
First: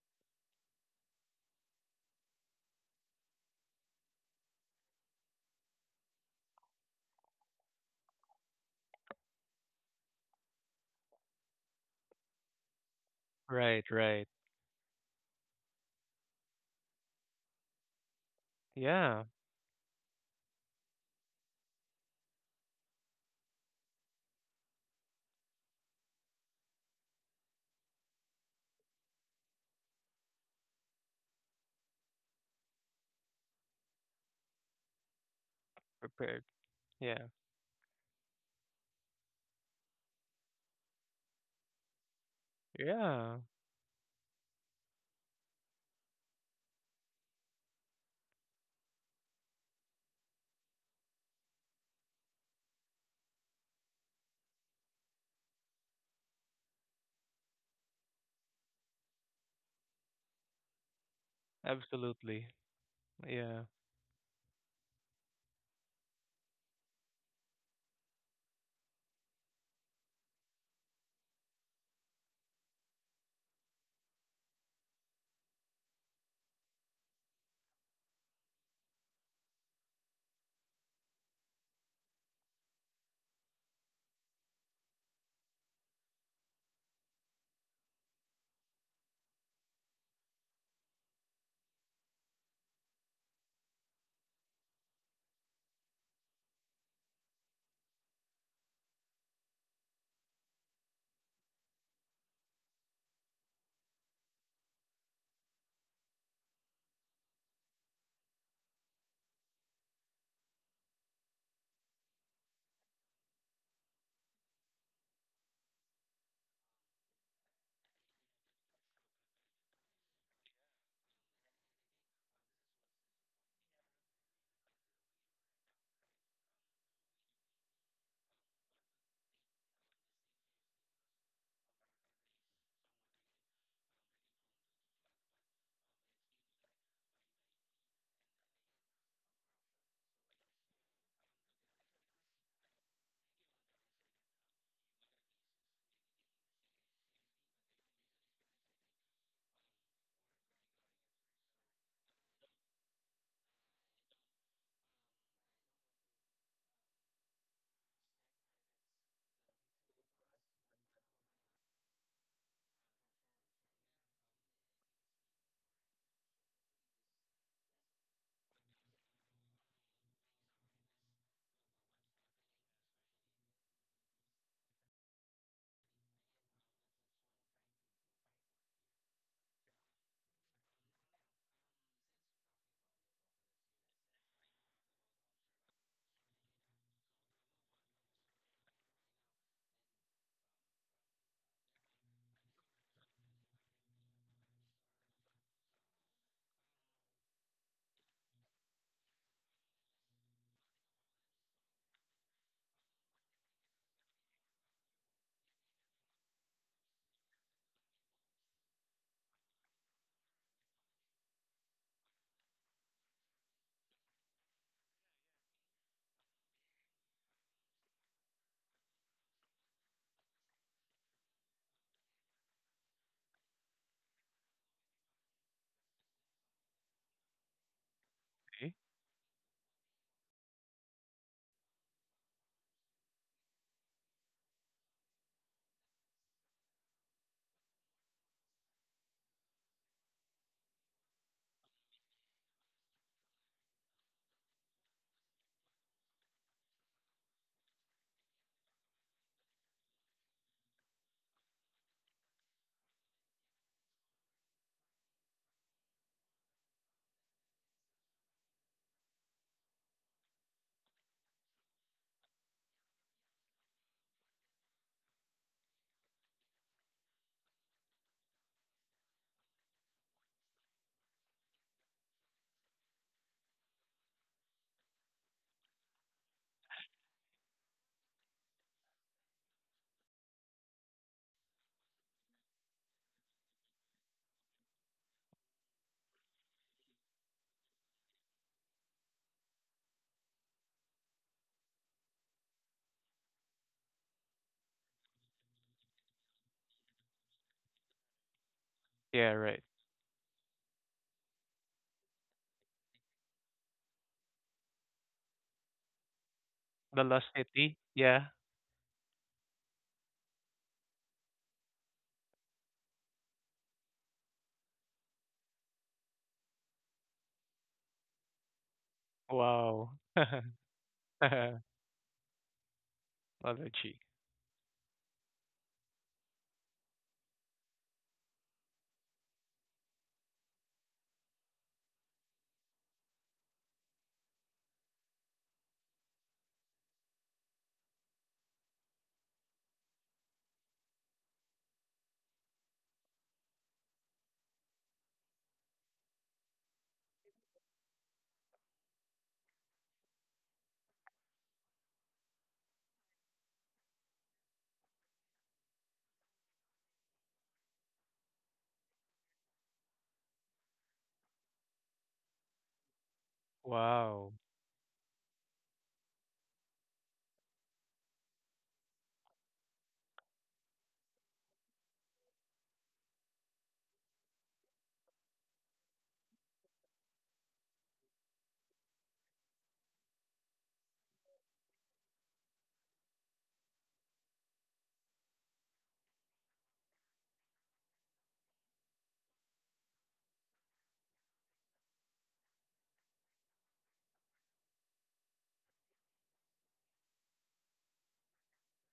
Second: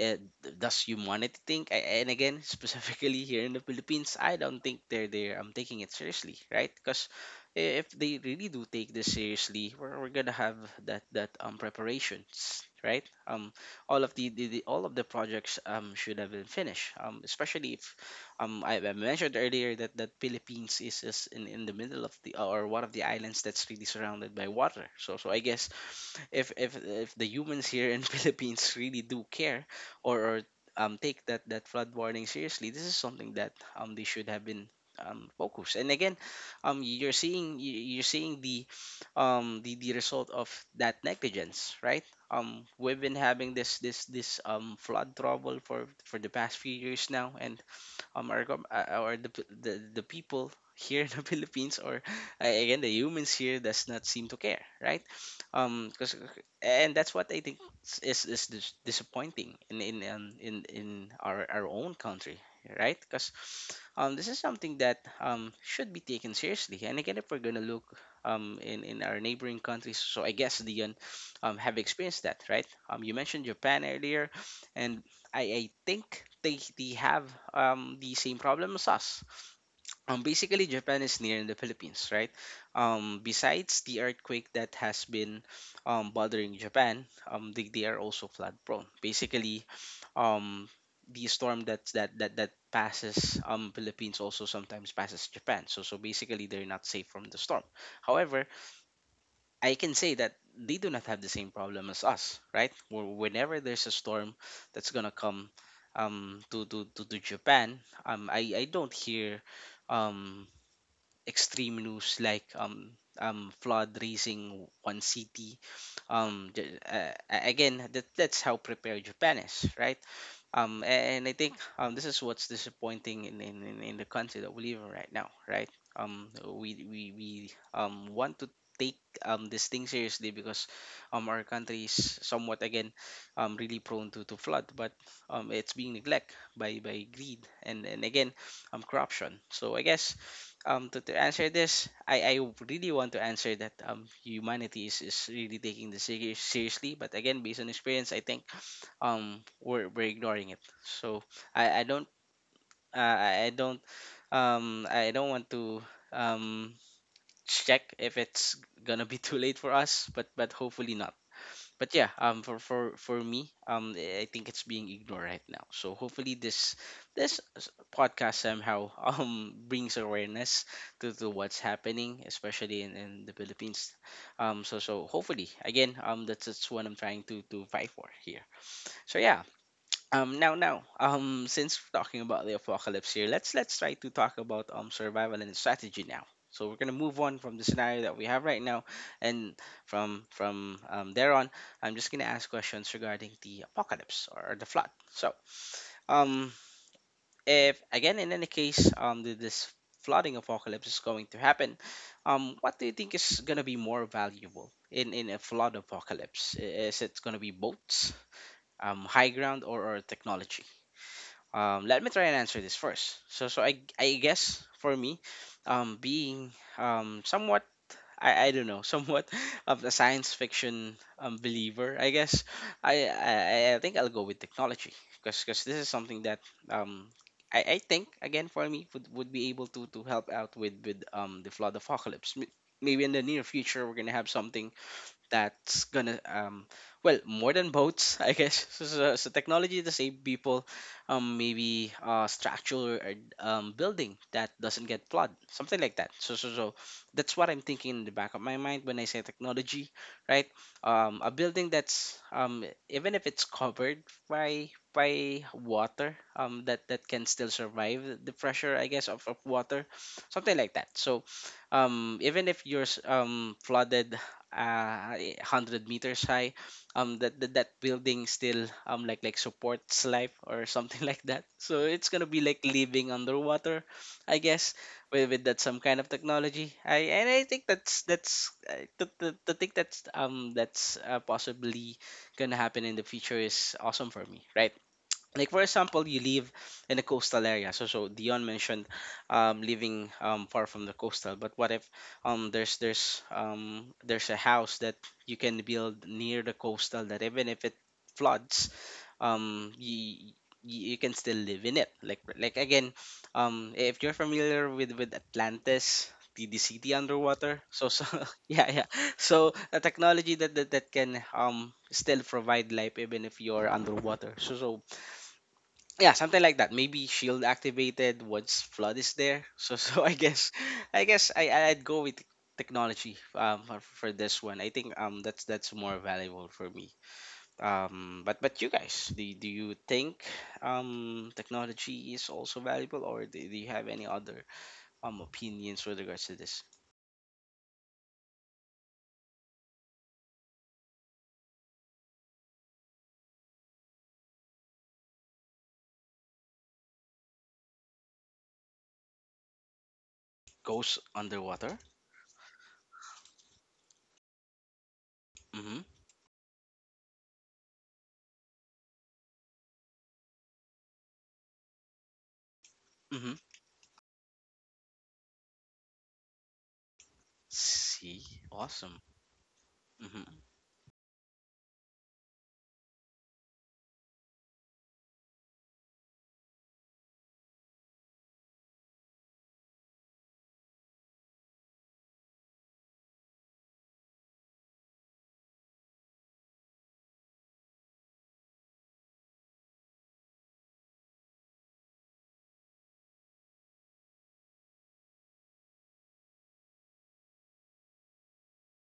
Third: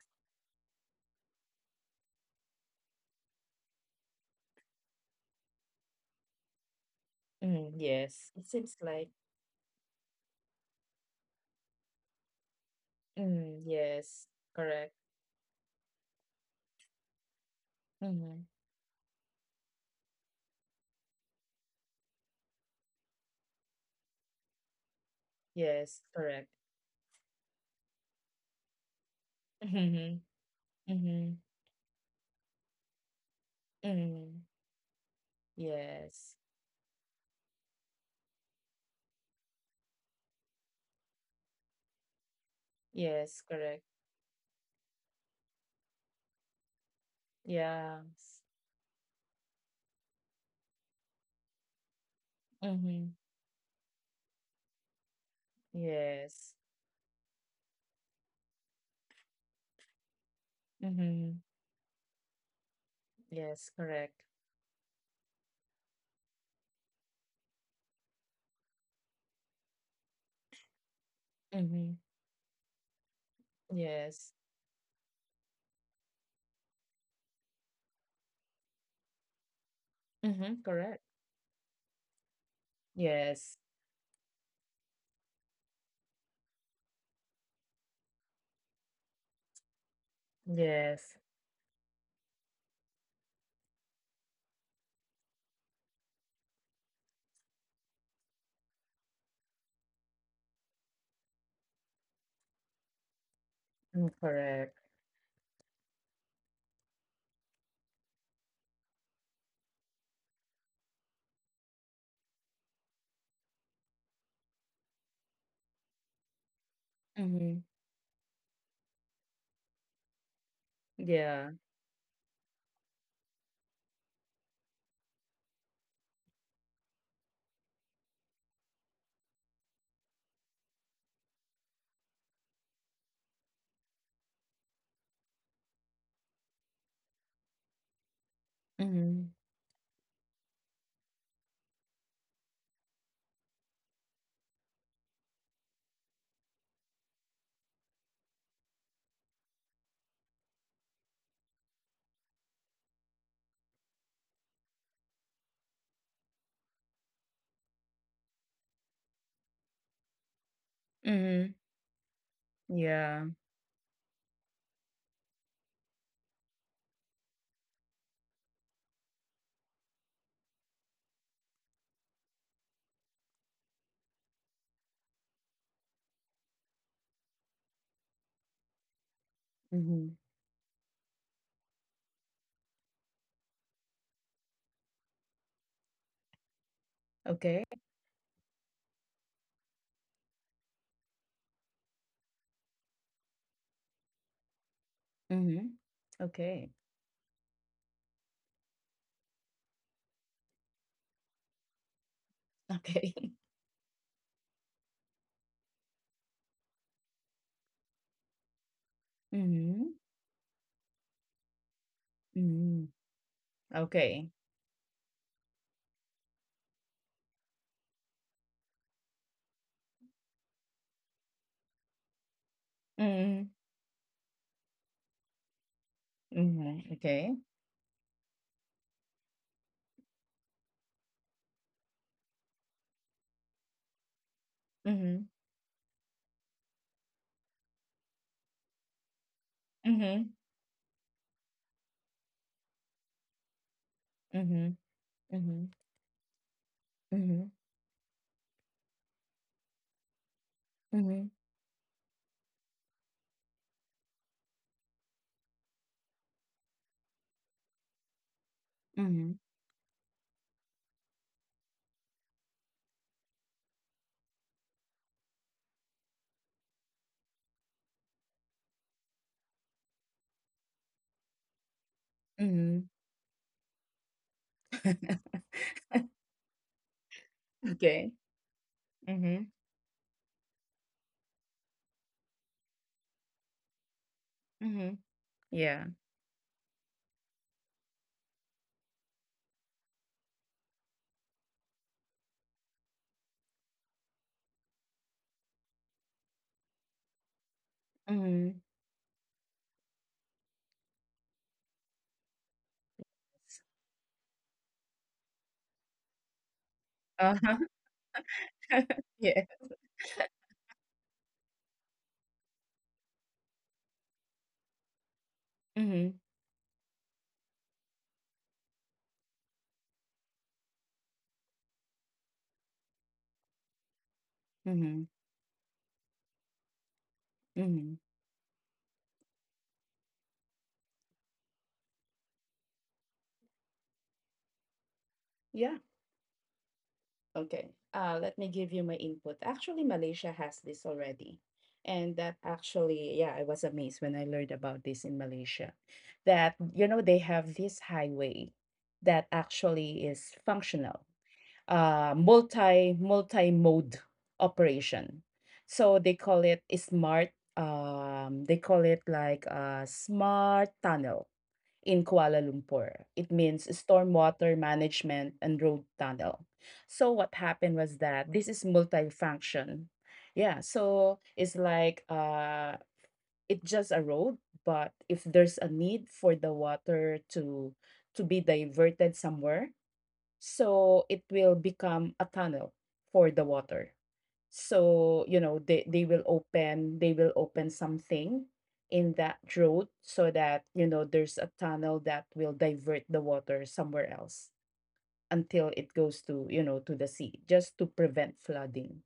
uh, does humanity think? I, and again, specifically here in the Philippines, I don't think they're there. I'm taking it seriously, right? Because Mm, if they yes. It really do seems take like— this seriously, we're gonna have that that preparations, right? Mm, Right, All of yes, right. The all of correct. the projects should have been finished. Especially if Mm-hmm. I Yeah, mentioned earlier that that Philippines is in the middle of the, or one of the islands that's really surrounded by water. So so I guess, Yes, correct. If the humans here in Philippines really do care, Mm-hmm. Or take Mm-hmm. that that flood warning seriously, this is something that they should Mm-hmm. have been focused. And again, Yes. prepared. You're Yeah, seeing you're seeing the result of that negligence, right? Um, we've been yeah. Yes, having this correct. this this flood trouble for the past few years now, and Yeah. Our or the, the people here in the Philippines, or again, the Mm-hmm. humans here does not seem to care, right? 'Cause- Yes. and that's what I think is disappointing in Mm-hmm. Our own country, Absolutely. right? Because Yeah. Yes, correct. this is something that should be taken seriously. And again, if we're gonna look in our neighboring countries, so I guess Dion have Mm-hmm. experienced that, right? You mentioned Japan Yes. earlier, and I think they have the same problem as us. Mm-hmm. Basically, Correct. Japan is near in the Philippines, right? Yes. Besides the earthquake that has been bothering Japan, they are also flood prone. Basically, um, Yes. the storm that that that that passes Philippines also sometimes passes Japan. So so basically, they're not safe from the storm. However, I can say that they do not have the same problem as us, right? Whenever there's a Mm, storm correct. that's gonna come, to Japan, I don't hear um, extreme news like flood raising one city. Mm-hmm. Again, that, that's how prepared Japan is, right? Um, and I Yeah. think this is what's disappointing in the country that we live in right now, right? We want to take this thing seriously because our country is somewhat, again, really prone to flood, but it's being neglected by greed, and again, Mm-hmm. corruption. So I guess to answer this, I really want to answer that, humanity is really taking this seriously, but again, based on experience, I think we're ignoring it. So I don't, I don't, I don't want to um check if it's gonna be too late for us, but hopefully not. Mm-hmm. But yeah, for Yeah. me, I think it's being ignored right now, so hopefully this this s- podcast somehow brings awareness to what's happening, especially in the Philippines. So so hopefully again, that's what I'm trying to fight for here, so yeah. Mm-hmm. Um, now, now, since we're talking about the apocalypse here, let's try to talk about survival and strategy now. So we're gonna move on from Okay. the scenario that we have right now, and from there on, I'm just gonna ask questions regarding the apocalypse or the flood. So, Mm-hmm. um, Okay. if again, in any case, this flooding apocalypse is going to happen, what do you Okay. think is gonna be more valuable in a flood apocalypse? Is it gonna be boats, high ground, Mm-hmm. Or technology? Um, let me try and answer this Mm-hmm. first. So, so I Okay. guess for me, being somewhat, I don't know, somewhat of a science fiction believer, I guess, Mm-hmm. I think I'll go with technology, because this is something that Mhm, um, okay. I think again for See? me would be able to help out with the flood apocalypse. Maybe in the near future we're gonna have something Mhm, that's gonna well, more than boats, I guess So technology to save mhm, people, maybe structural or building that mhm, doesn't get flood, mhm, something like that. So that's mhm, what I'm thinking in the back of my mind when I say technology, right? Mhm, A building that's even if it's covered by water, that can still survive the pressure, I guess, mhm, of water, something like that. So even if you're flooded 100 meters high, that, that building still like supports life or something like that, so it's gonna be like mhm. living underwater, I guess, with that some kind of technology. I and i think Okay. that's I to th- Mhm, to think that's possibly gonna happen in the future is awesome for me, right? mhm. Like, for Yeah. example, you live in a coastal area. So Dion mentioned living far from the coastal, but what if there's there's a house that you can build near the coastal that even if it Mhm. floods, Yeah, right. You, you can still live in it, like again, if you're familiar with Atlantis, the city The Lost underwater. Uh-huh. City. So Yeah. yeah, yeah. Yeah. So a technology that, that can still provide life even if you're underwater. So yeah, Mhm, something like that, maybe shield activated once flood is there so Wow. so i guess i guess i i'd go with technology Allergy. for this one. I think mhm, that's more valuable for me. mhm. But you guys, do, do you think technology is also valuable, or do, do you have any other Yeah. opinions with regards to this? Okay. Let me give you my input. Actually, Malaysia has this already. And that actually, yeah, I was amazed when I learned about this in Malaysia. That, you know, they have this highway that actually is functional, Goes underwater. Multi mode operation. Mm-hmm. So they call it a smart. They call it like a smart tunnel in Kuala Lumpur. It Mm-hmm. means Wow. stormwater management and road tunnel. So what happened was that See, this is awesome. multifunction. Mm-hmm. Yeah, so it's like, it's just a road, but if there's a need for the water to be diverted somewhere, so it will become a tunnel for the water. So, you know, they will open something in that road, so that, you know, there's a tunnel that will divert the water somewhere else, until it goes to, you know, to the sea, just to prevent flooding.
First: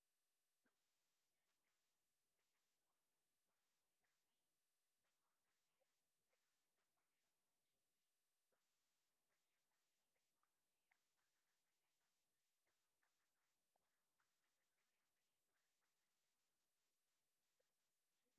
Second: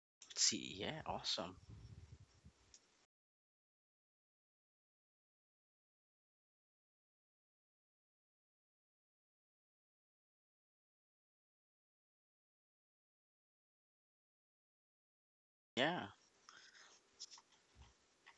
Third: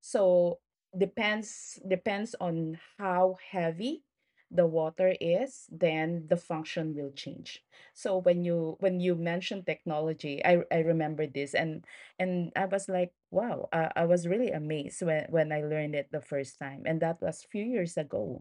So See, yeah, awesome. Depends on how heavy the water is, then the function will change. So when you mentioned technology, I remember this, and I was like, wow, I was really amazed when I learned it Yeah, the first time, and that was few years ago,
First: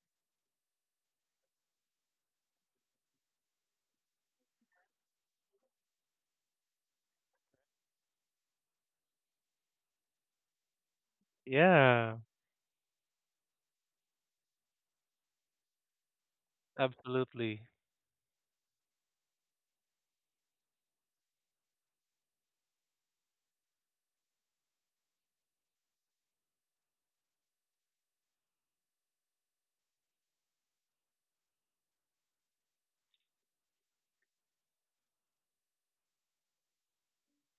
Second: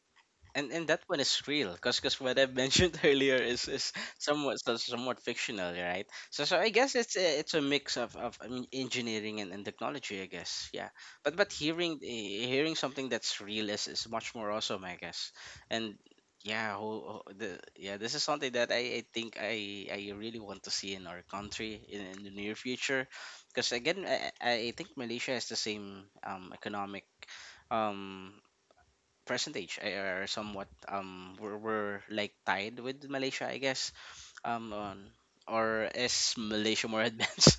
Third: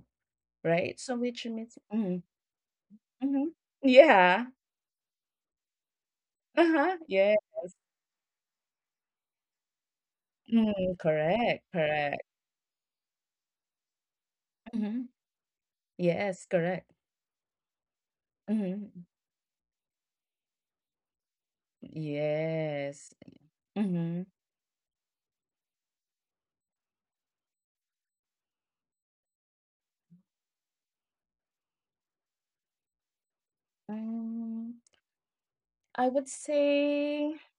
and right? that So one is which real means, because mm, what I've mentioned earlier mm-hmm, is yeah, somewhat somewhat fictional, right? So so I guess uh-huh, yeah, it's a mix of, I mean, engineering and technology, I guess. Yeah, mm, but correct, hearing Yeah, hearing something that's real is much more awesome, I mm-hmm, guess. And yes, yeah, correct, ho- ho- the absolutely. yeah, this is something that mm-hmm, I think I really want to see in our country in the near future, yes, because again mm-hmm. I think Malaysia has the same economic um percentage are somewhat we're like tied with Malaysia, I guess. Um, On, or I would is Malaysia more say advanced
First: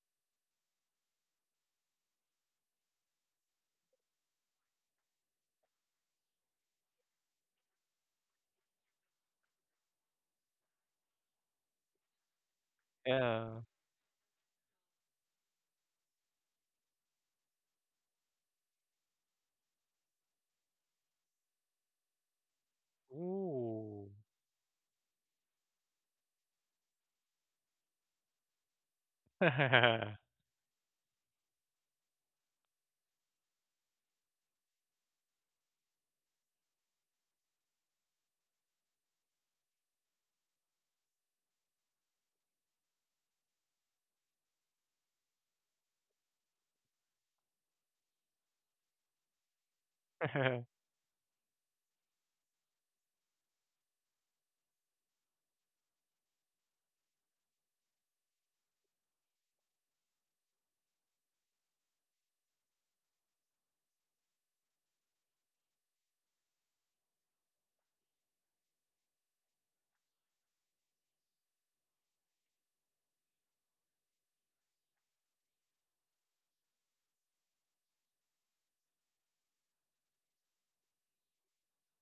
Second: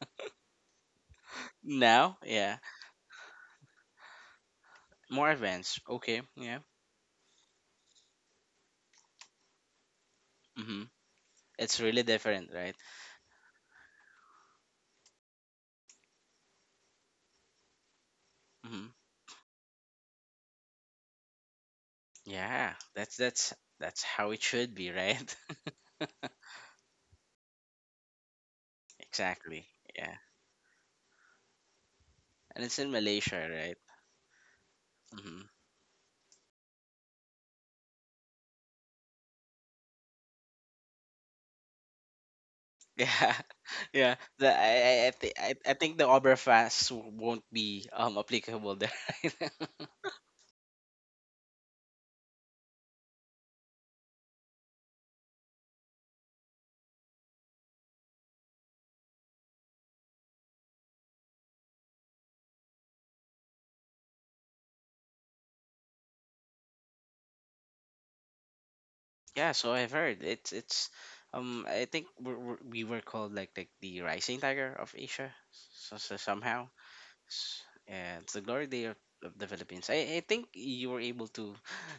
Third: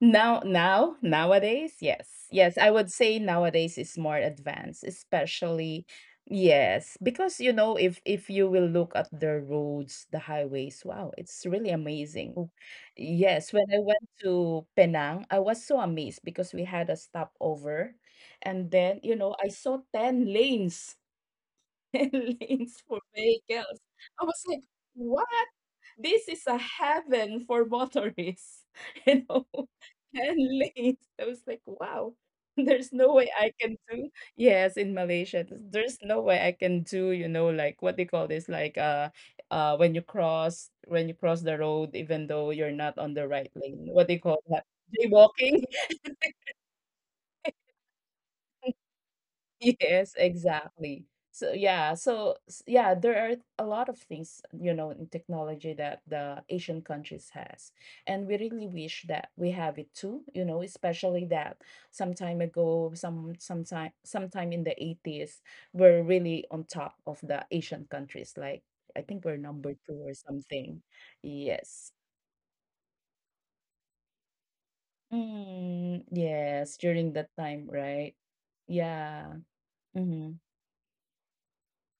nowadays, now? yes. Yes, Yeah, I would say nowadays is more advanced, more advanced. especially Okay, yeah. yes, because you know if you will look at the roads, the highways, Mm-hmm. wow, it's really It's really amazing. Oh. different, right? Yes, Yeah. when I went to Penang, I was so amazed because we had a stopover, and Mm-hmm. then, you know, I saw 10 lanes, 10 Yeah, lanes for that's vehicles. that's Ooh. how I it was like, should be, right? "What?" This is a heaven for motorists, you know, Exactly. Yeah, and lanes. I was like, wow, and it's in there's no way Malaysia, I right? can do. Yes, in Mm-hmm. Malaysia, there's no way I can do, you know, like what they call this, like, when when you cross the road, even though you're not on the Yeah, right lane, what yeah. they call The, that, I, th- jaywalking. I think the Oberfast won't be applicable there. Yes, exactly. So yeah, so yeah, there are a lot of things, you know, in technology that the Asian countries has. And we really wish that we have it too, you know, especially that some time ago, sometime in the 80s, we're really on top of the Asian countries. Like I think we're Yeah, so number I've two or heard something. it's I Yes. think we're, we were called like the rising tiger of Asia, so, Mm, so somehow, yes, during that time, right? yeah, it's the glory day Yeah. of the Philippines. I Mm-hmm. think you were able to,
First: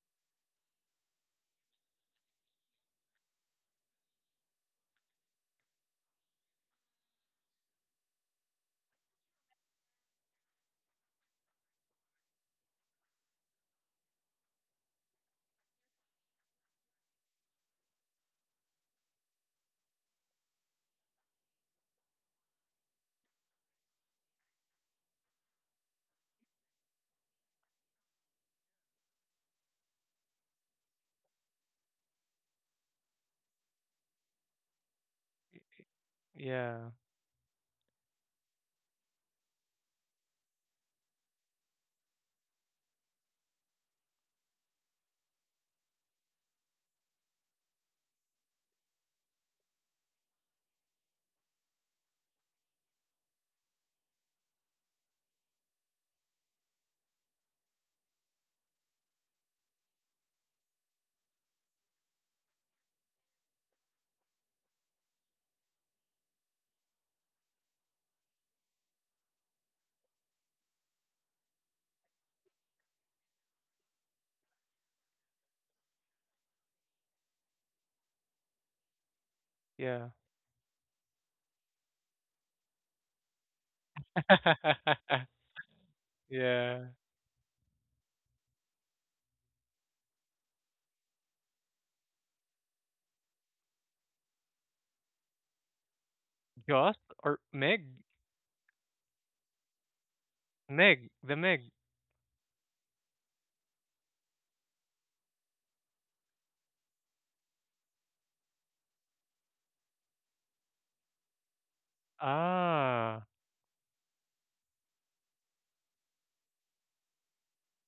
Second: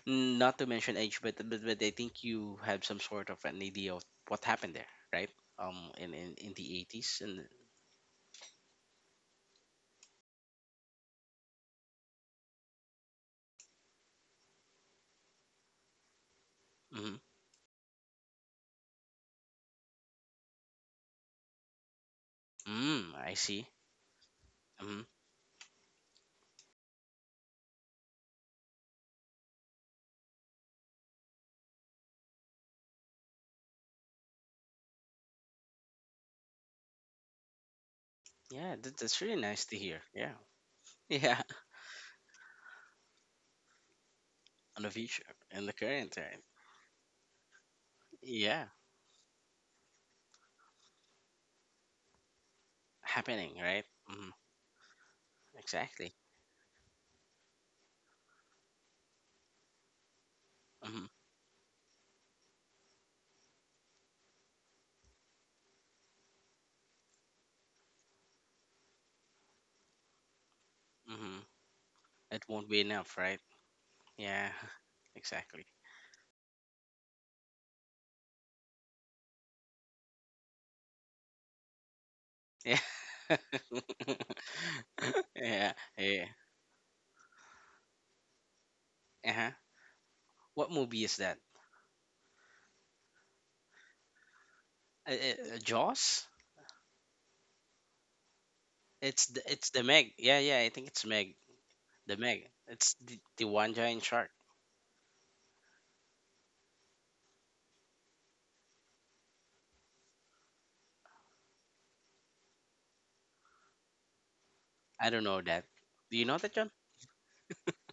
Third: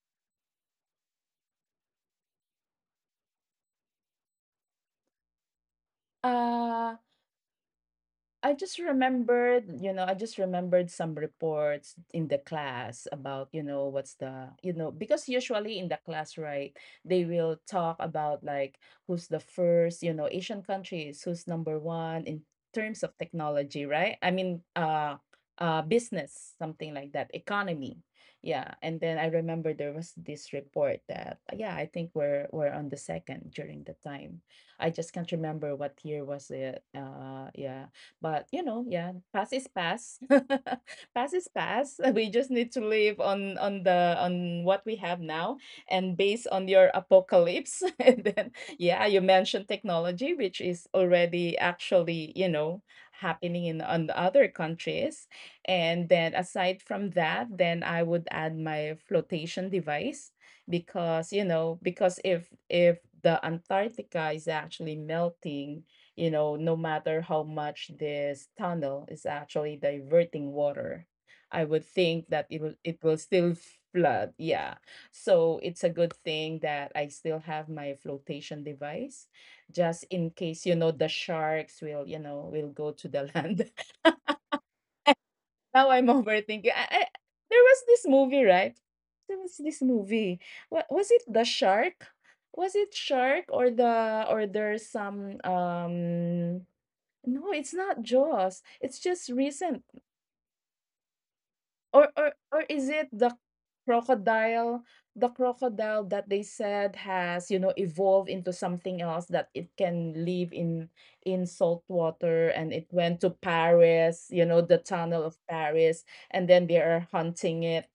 not to mention age, but I think you had some sort of an idea of what happened there, right? In the Uh, eighties and I just remembered, I just remembered some reports in the class about, what's the, because usually in the class, right, mm-hmm. they will talk about like who's the first, Asian countries, who's number one in terms of Mm, I see. technology, right? I mean, Mm-hmm. Business, something like that, economy. Yeah. And then I remember there was this report that, yeah, I think we're on the second during the time. I just can't remember what year was it. Yeah, Yeah, but, you Yeah, know, that, yeah, that's really past nice is to hear. past. Yeah, Past yeah, is past. We just need to live on on what the we have future now, and the and current, right? based on your apocalypse. And then, Yeah, yeah, you mentioned technology, which is already actually, you know, happening, happening in right? on the Mm, other countries. And exactly. then aside from that, then I would add my flotation device, Hmm. because, you know, because if the Antarctica is actually melting, you know, no matter how much this tunnel is actually diverting water, Hmm. I would think It that won't be it enough, will right? still flood. Yeah, Yeah. So exactly. it's a good thing that I still have my flotation device, just yeah. in case, you know, the sharks will, you know, will Yeah, go to the land. yeah, Now I'm yeah. overthinking. Yeah. There was this movie, right? There Uh-huh. was this movie. What What movie was is it, that? the shark? Was it shark, or there's some Jaws? Jaws or no, it's Meg? not Jaws. It's just It's recent. the Meg. Yeah, yeah. I think it's Meg, Meg. the Meg. The Meg. Or is It's it the one giant shark. crocodile, the crocodile that they said has, you know, evolved into something else, that it can live in salt water, and it went to Ah. Paris, you know, the I tunnel don't of know that. Paris, Do you know and that, then John? they are hunting it,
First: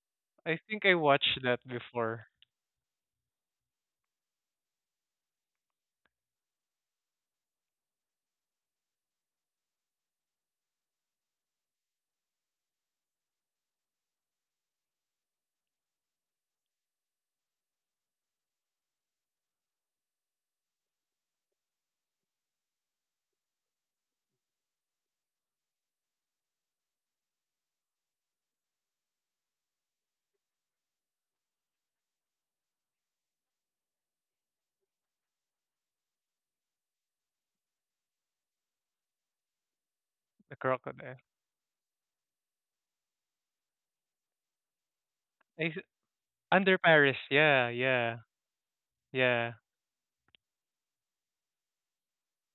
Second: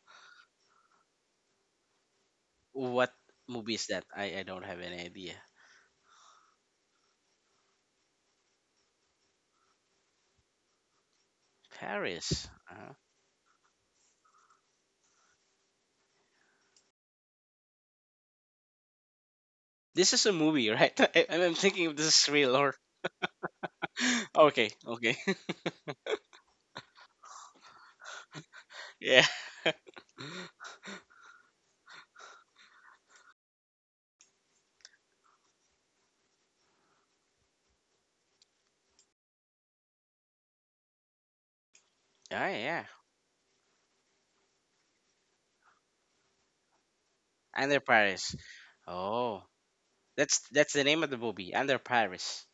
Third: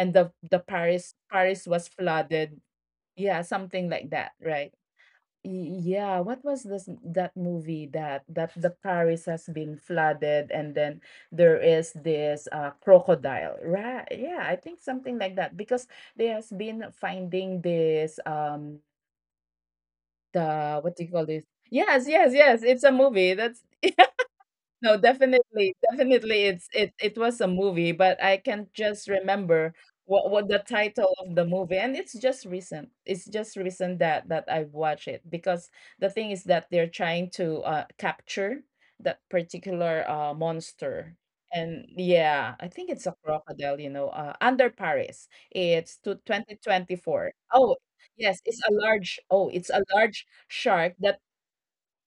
and I the think I watched that Paris was before. flooded. What Yeah, movie is something that? like that, I don't right? have any idea. Yeah, what was this that movie that the Paris has been flooded, and then there is Paris. this, Uh-huh. crocodile, right? Yeah, I think something like that because they has been finding this This is a movie, right? I, the— I'm what do you call thinking if this? this is real Yes, or. yes, yes. It's a movie. That's— Okay, okay. No, definitely, definitely, it was a movie, but I Yeah. can't just remember what the title of the movie, and it's just recent. It's just recent that I have watched it, because the thing is that they're trying to, capture that The particular, crocodile. monster, Yeah, and yeah. yeah, I think it's a crocodile. You know, under I s Paris, it's Under to Paris. twenty twenty And the four. Yeah, Oh. Paris. Yes, it's a Oh. yeah. large. Oh, it's a That's large the name of the shark movie, that Under Paris.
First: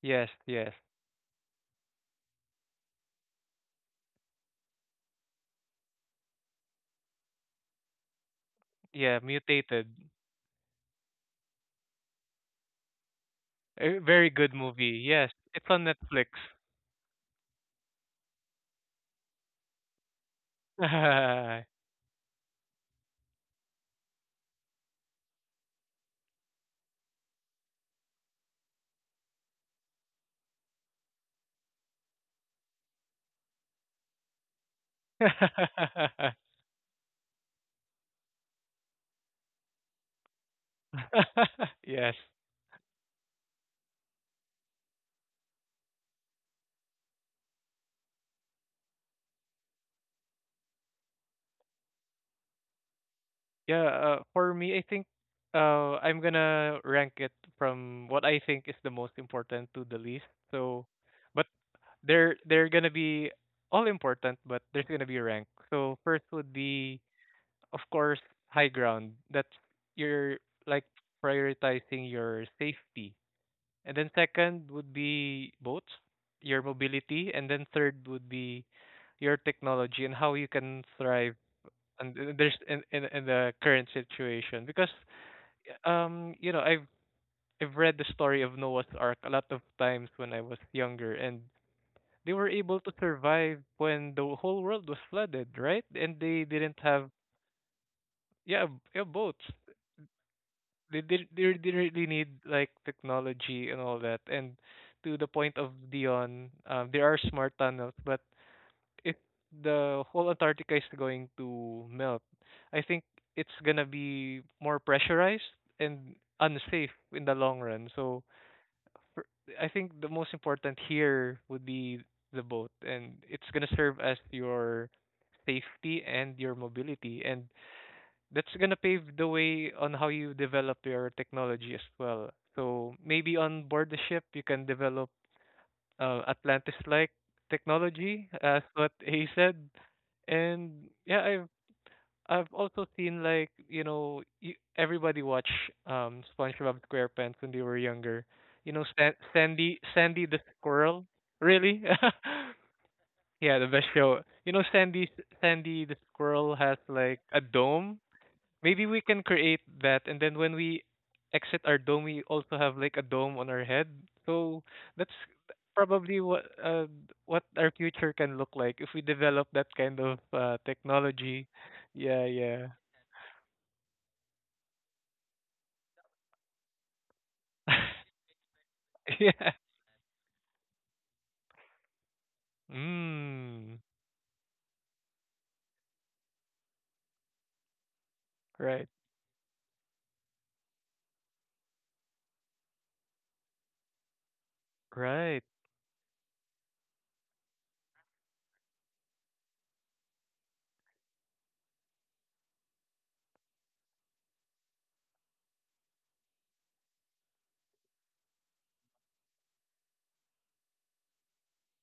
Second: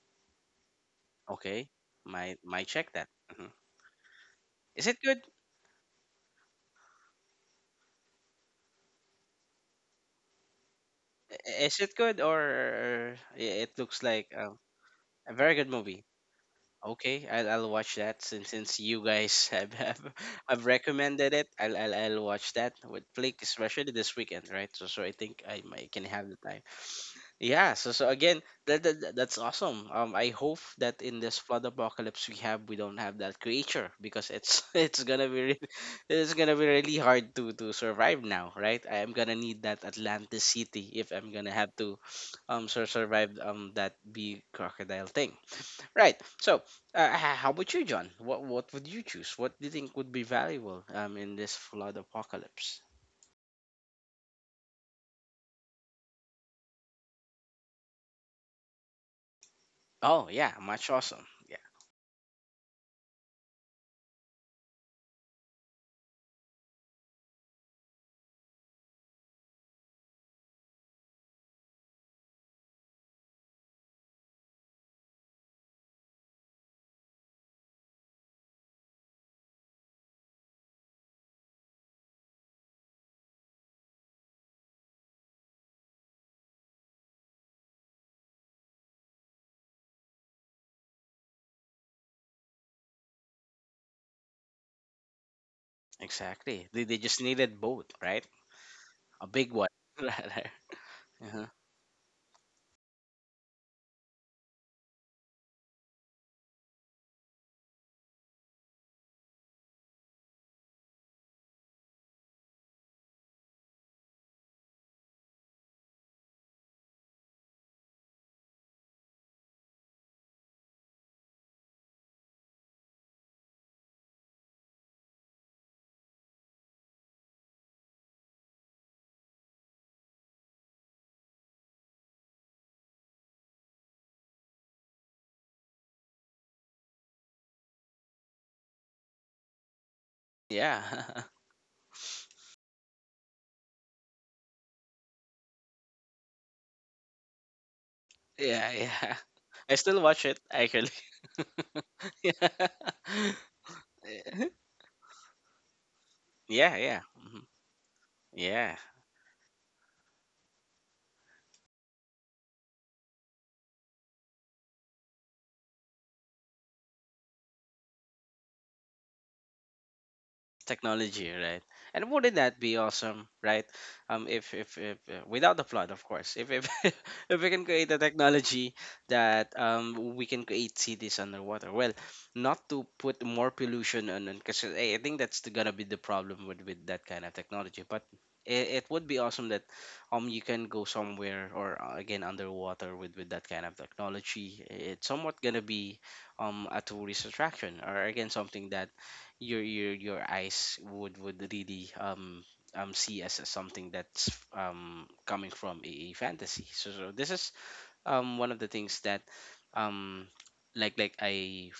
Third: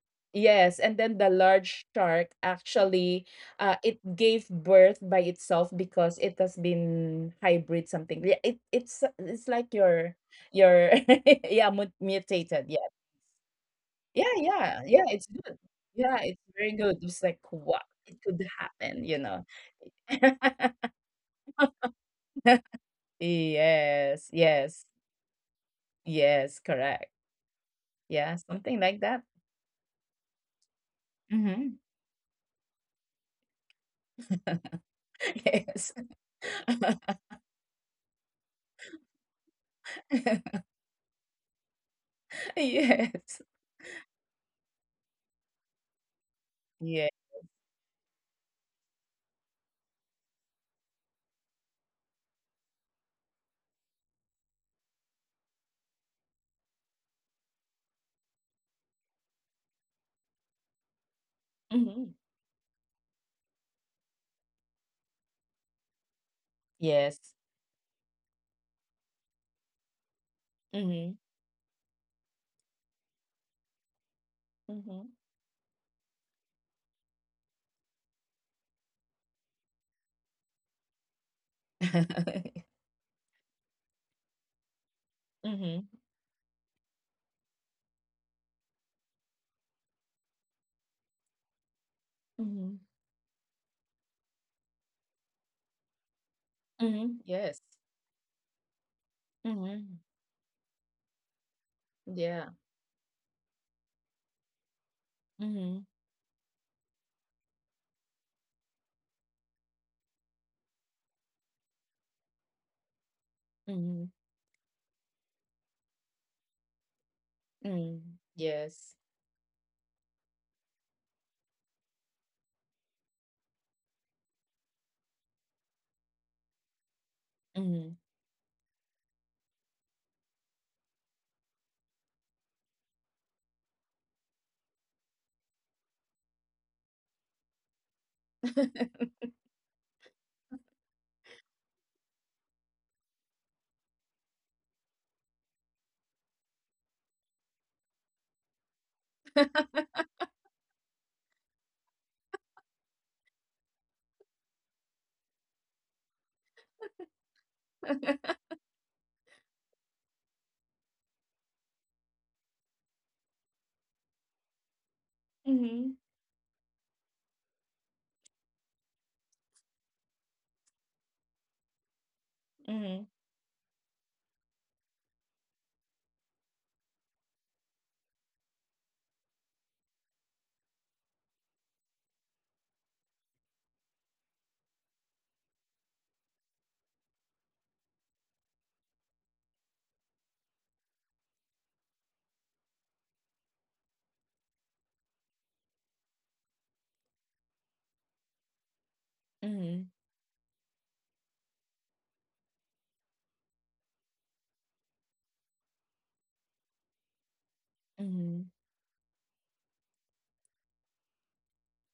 Yes. yes, and then the Okay, large shark might check that. actually Mhm. It gave Is birth it by good? itself because it has been hybrid something. Yeah, it it's Yeah, it's like mutated. Your yeah Is it good mutated. Yeah. or it A looks Yeah, very like good yeah. Yeah, movie. it's Yes, a good. very good it's on Yeah, movie? Netflix. it's very good. It's like Okay, what I'll watch it that could since happen, you you know. guys have, have recommended it. I'll watch that with Flick, especially Yes, this weekend, yes, right? So so I think I might can have the yes, time. correct. Yeah, so so Yeah, again, something that, like that. That's awesome. I hope that in this Mm-hmm. flood apocalypse we have, we don't have that creature because it's it's gonna be Yes. it's gonna be really hard to survive now, right? I am gonna need that Atlantis city if I'm gonna have to Yes. Survive Yes. That big crocodile thing, right? So, Yeah. How about you, John? What would you choose? What do you think would be valuable in this flood apocalypse? Yeah, for me, I think I'm gonna rank it from what I think is the most important to the Oh least. yeah, So, much awesome. but Yeah, Mhm. they're gonna be all important, but there's gonna be a rank. So first would be Yes. of course, high ground. That's you're like Mhm. prioritizing your safety. And then second would Mhm. be boats, your mobility, and then third would be your technology and how you can thrive and there's in the current situation because Mhm. You know I've read the story of Noah's Ark a lot of times when I was younger and they were Mhm. able to survive when the whole world was flooded, right? And they exactly. didn't They have Mhm. just Yes. needed both, right? yeah, yeah A boats. big one Mhm. rather. They did they Uh-huh. really need Yeah. like technology and all that and to the point of Mhm. Dion there are smart tunnels but if the whole Antarctica is going to melt I think it's gonna Mhm. be more pressurized and unsafe in the long run Mhm. so Yes. for- I think the most important here would be the boat and it's gonna serve as your safety and your mobility and Mhm. that's gonna pave the way on how you develop your technology as well. So maybe on board the ship you can develop Atlantis-like technology, as what he said. And yeah, Yeah, I've also seen like you know you, everybody watch SpongeBob SquarePants when they were younger. yeah, You know yeah. San- I Sandy still watch Sandy it the actually. squirrel. Really? yeah, the best show. You know Sandy the squirrel yeah, has yeah, like a dome yeah. Maybe we can create that, and then when we exit our dome, we also have like a dome on our head. So that's Mhm. probably what our future can look like if we develop that kind of Technology, technology. right? And Yeah, wouldn't that yeah, be Mhm. awesome, right? If if without the flood, of course, if if we can create a technology that yeah. We can create cities underwater, well, not to put more Mm, pollution on, because I think that's the, gonna be the problem with that kind of technology, but it, right, it would be awesome that you can go somewhere, or again, underwater, with that kind of technology. It's right. somewhat gonna be a tourist attraction, or again, something that Mhm. Your eyes would really see as something that's coming from a fantasy. So, so this is Mhm. One of the things that um I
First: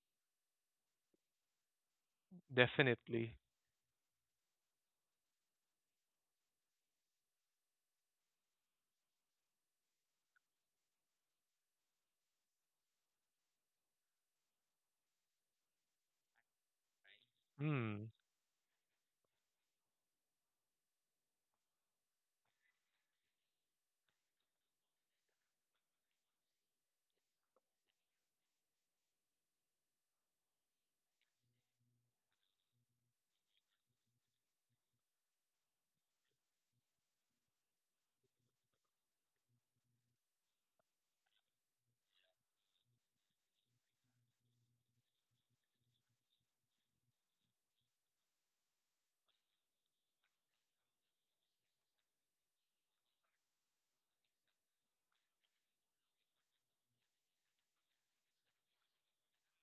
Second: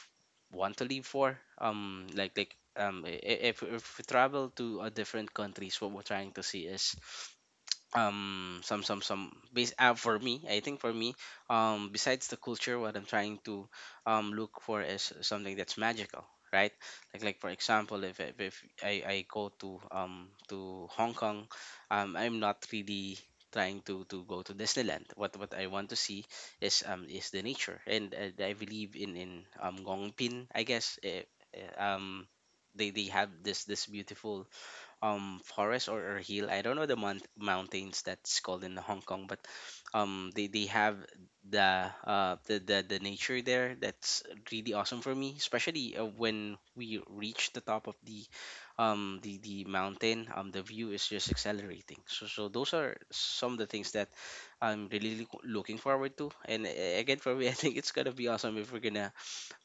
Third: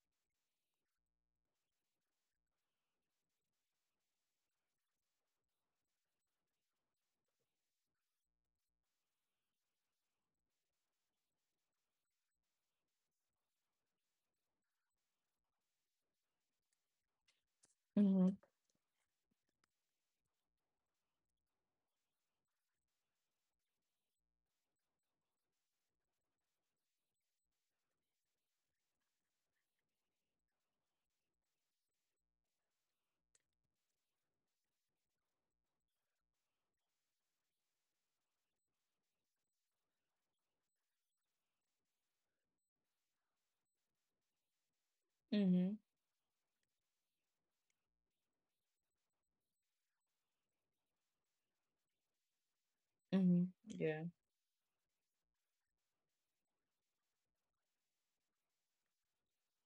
want to live for, Definitely. If we travel to a different countries, what we're trying to see is some some base. For me, I think for me besides the culture, what I'm trying to look for is something that's magical, right? Like, for example, Mm, if Mhm. if I I go to Hong Kong, I'm not really trying to go to Disneyland. What I want to see is the nature, and, I believe in Gongpin, I guess, eh, um they have this this beautiful forest or hill, I don't know the mountains that's called in Hong Kong, but they have the the nature there that's really awesome for me, Mhm. especially when we reach the top of the the mountain. The view is just accelerating. So so those are Mhm. some of the things Yeah. that I'm really looking forward to. And again, for me, I think it's gonna be awesome if we're gonna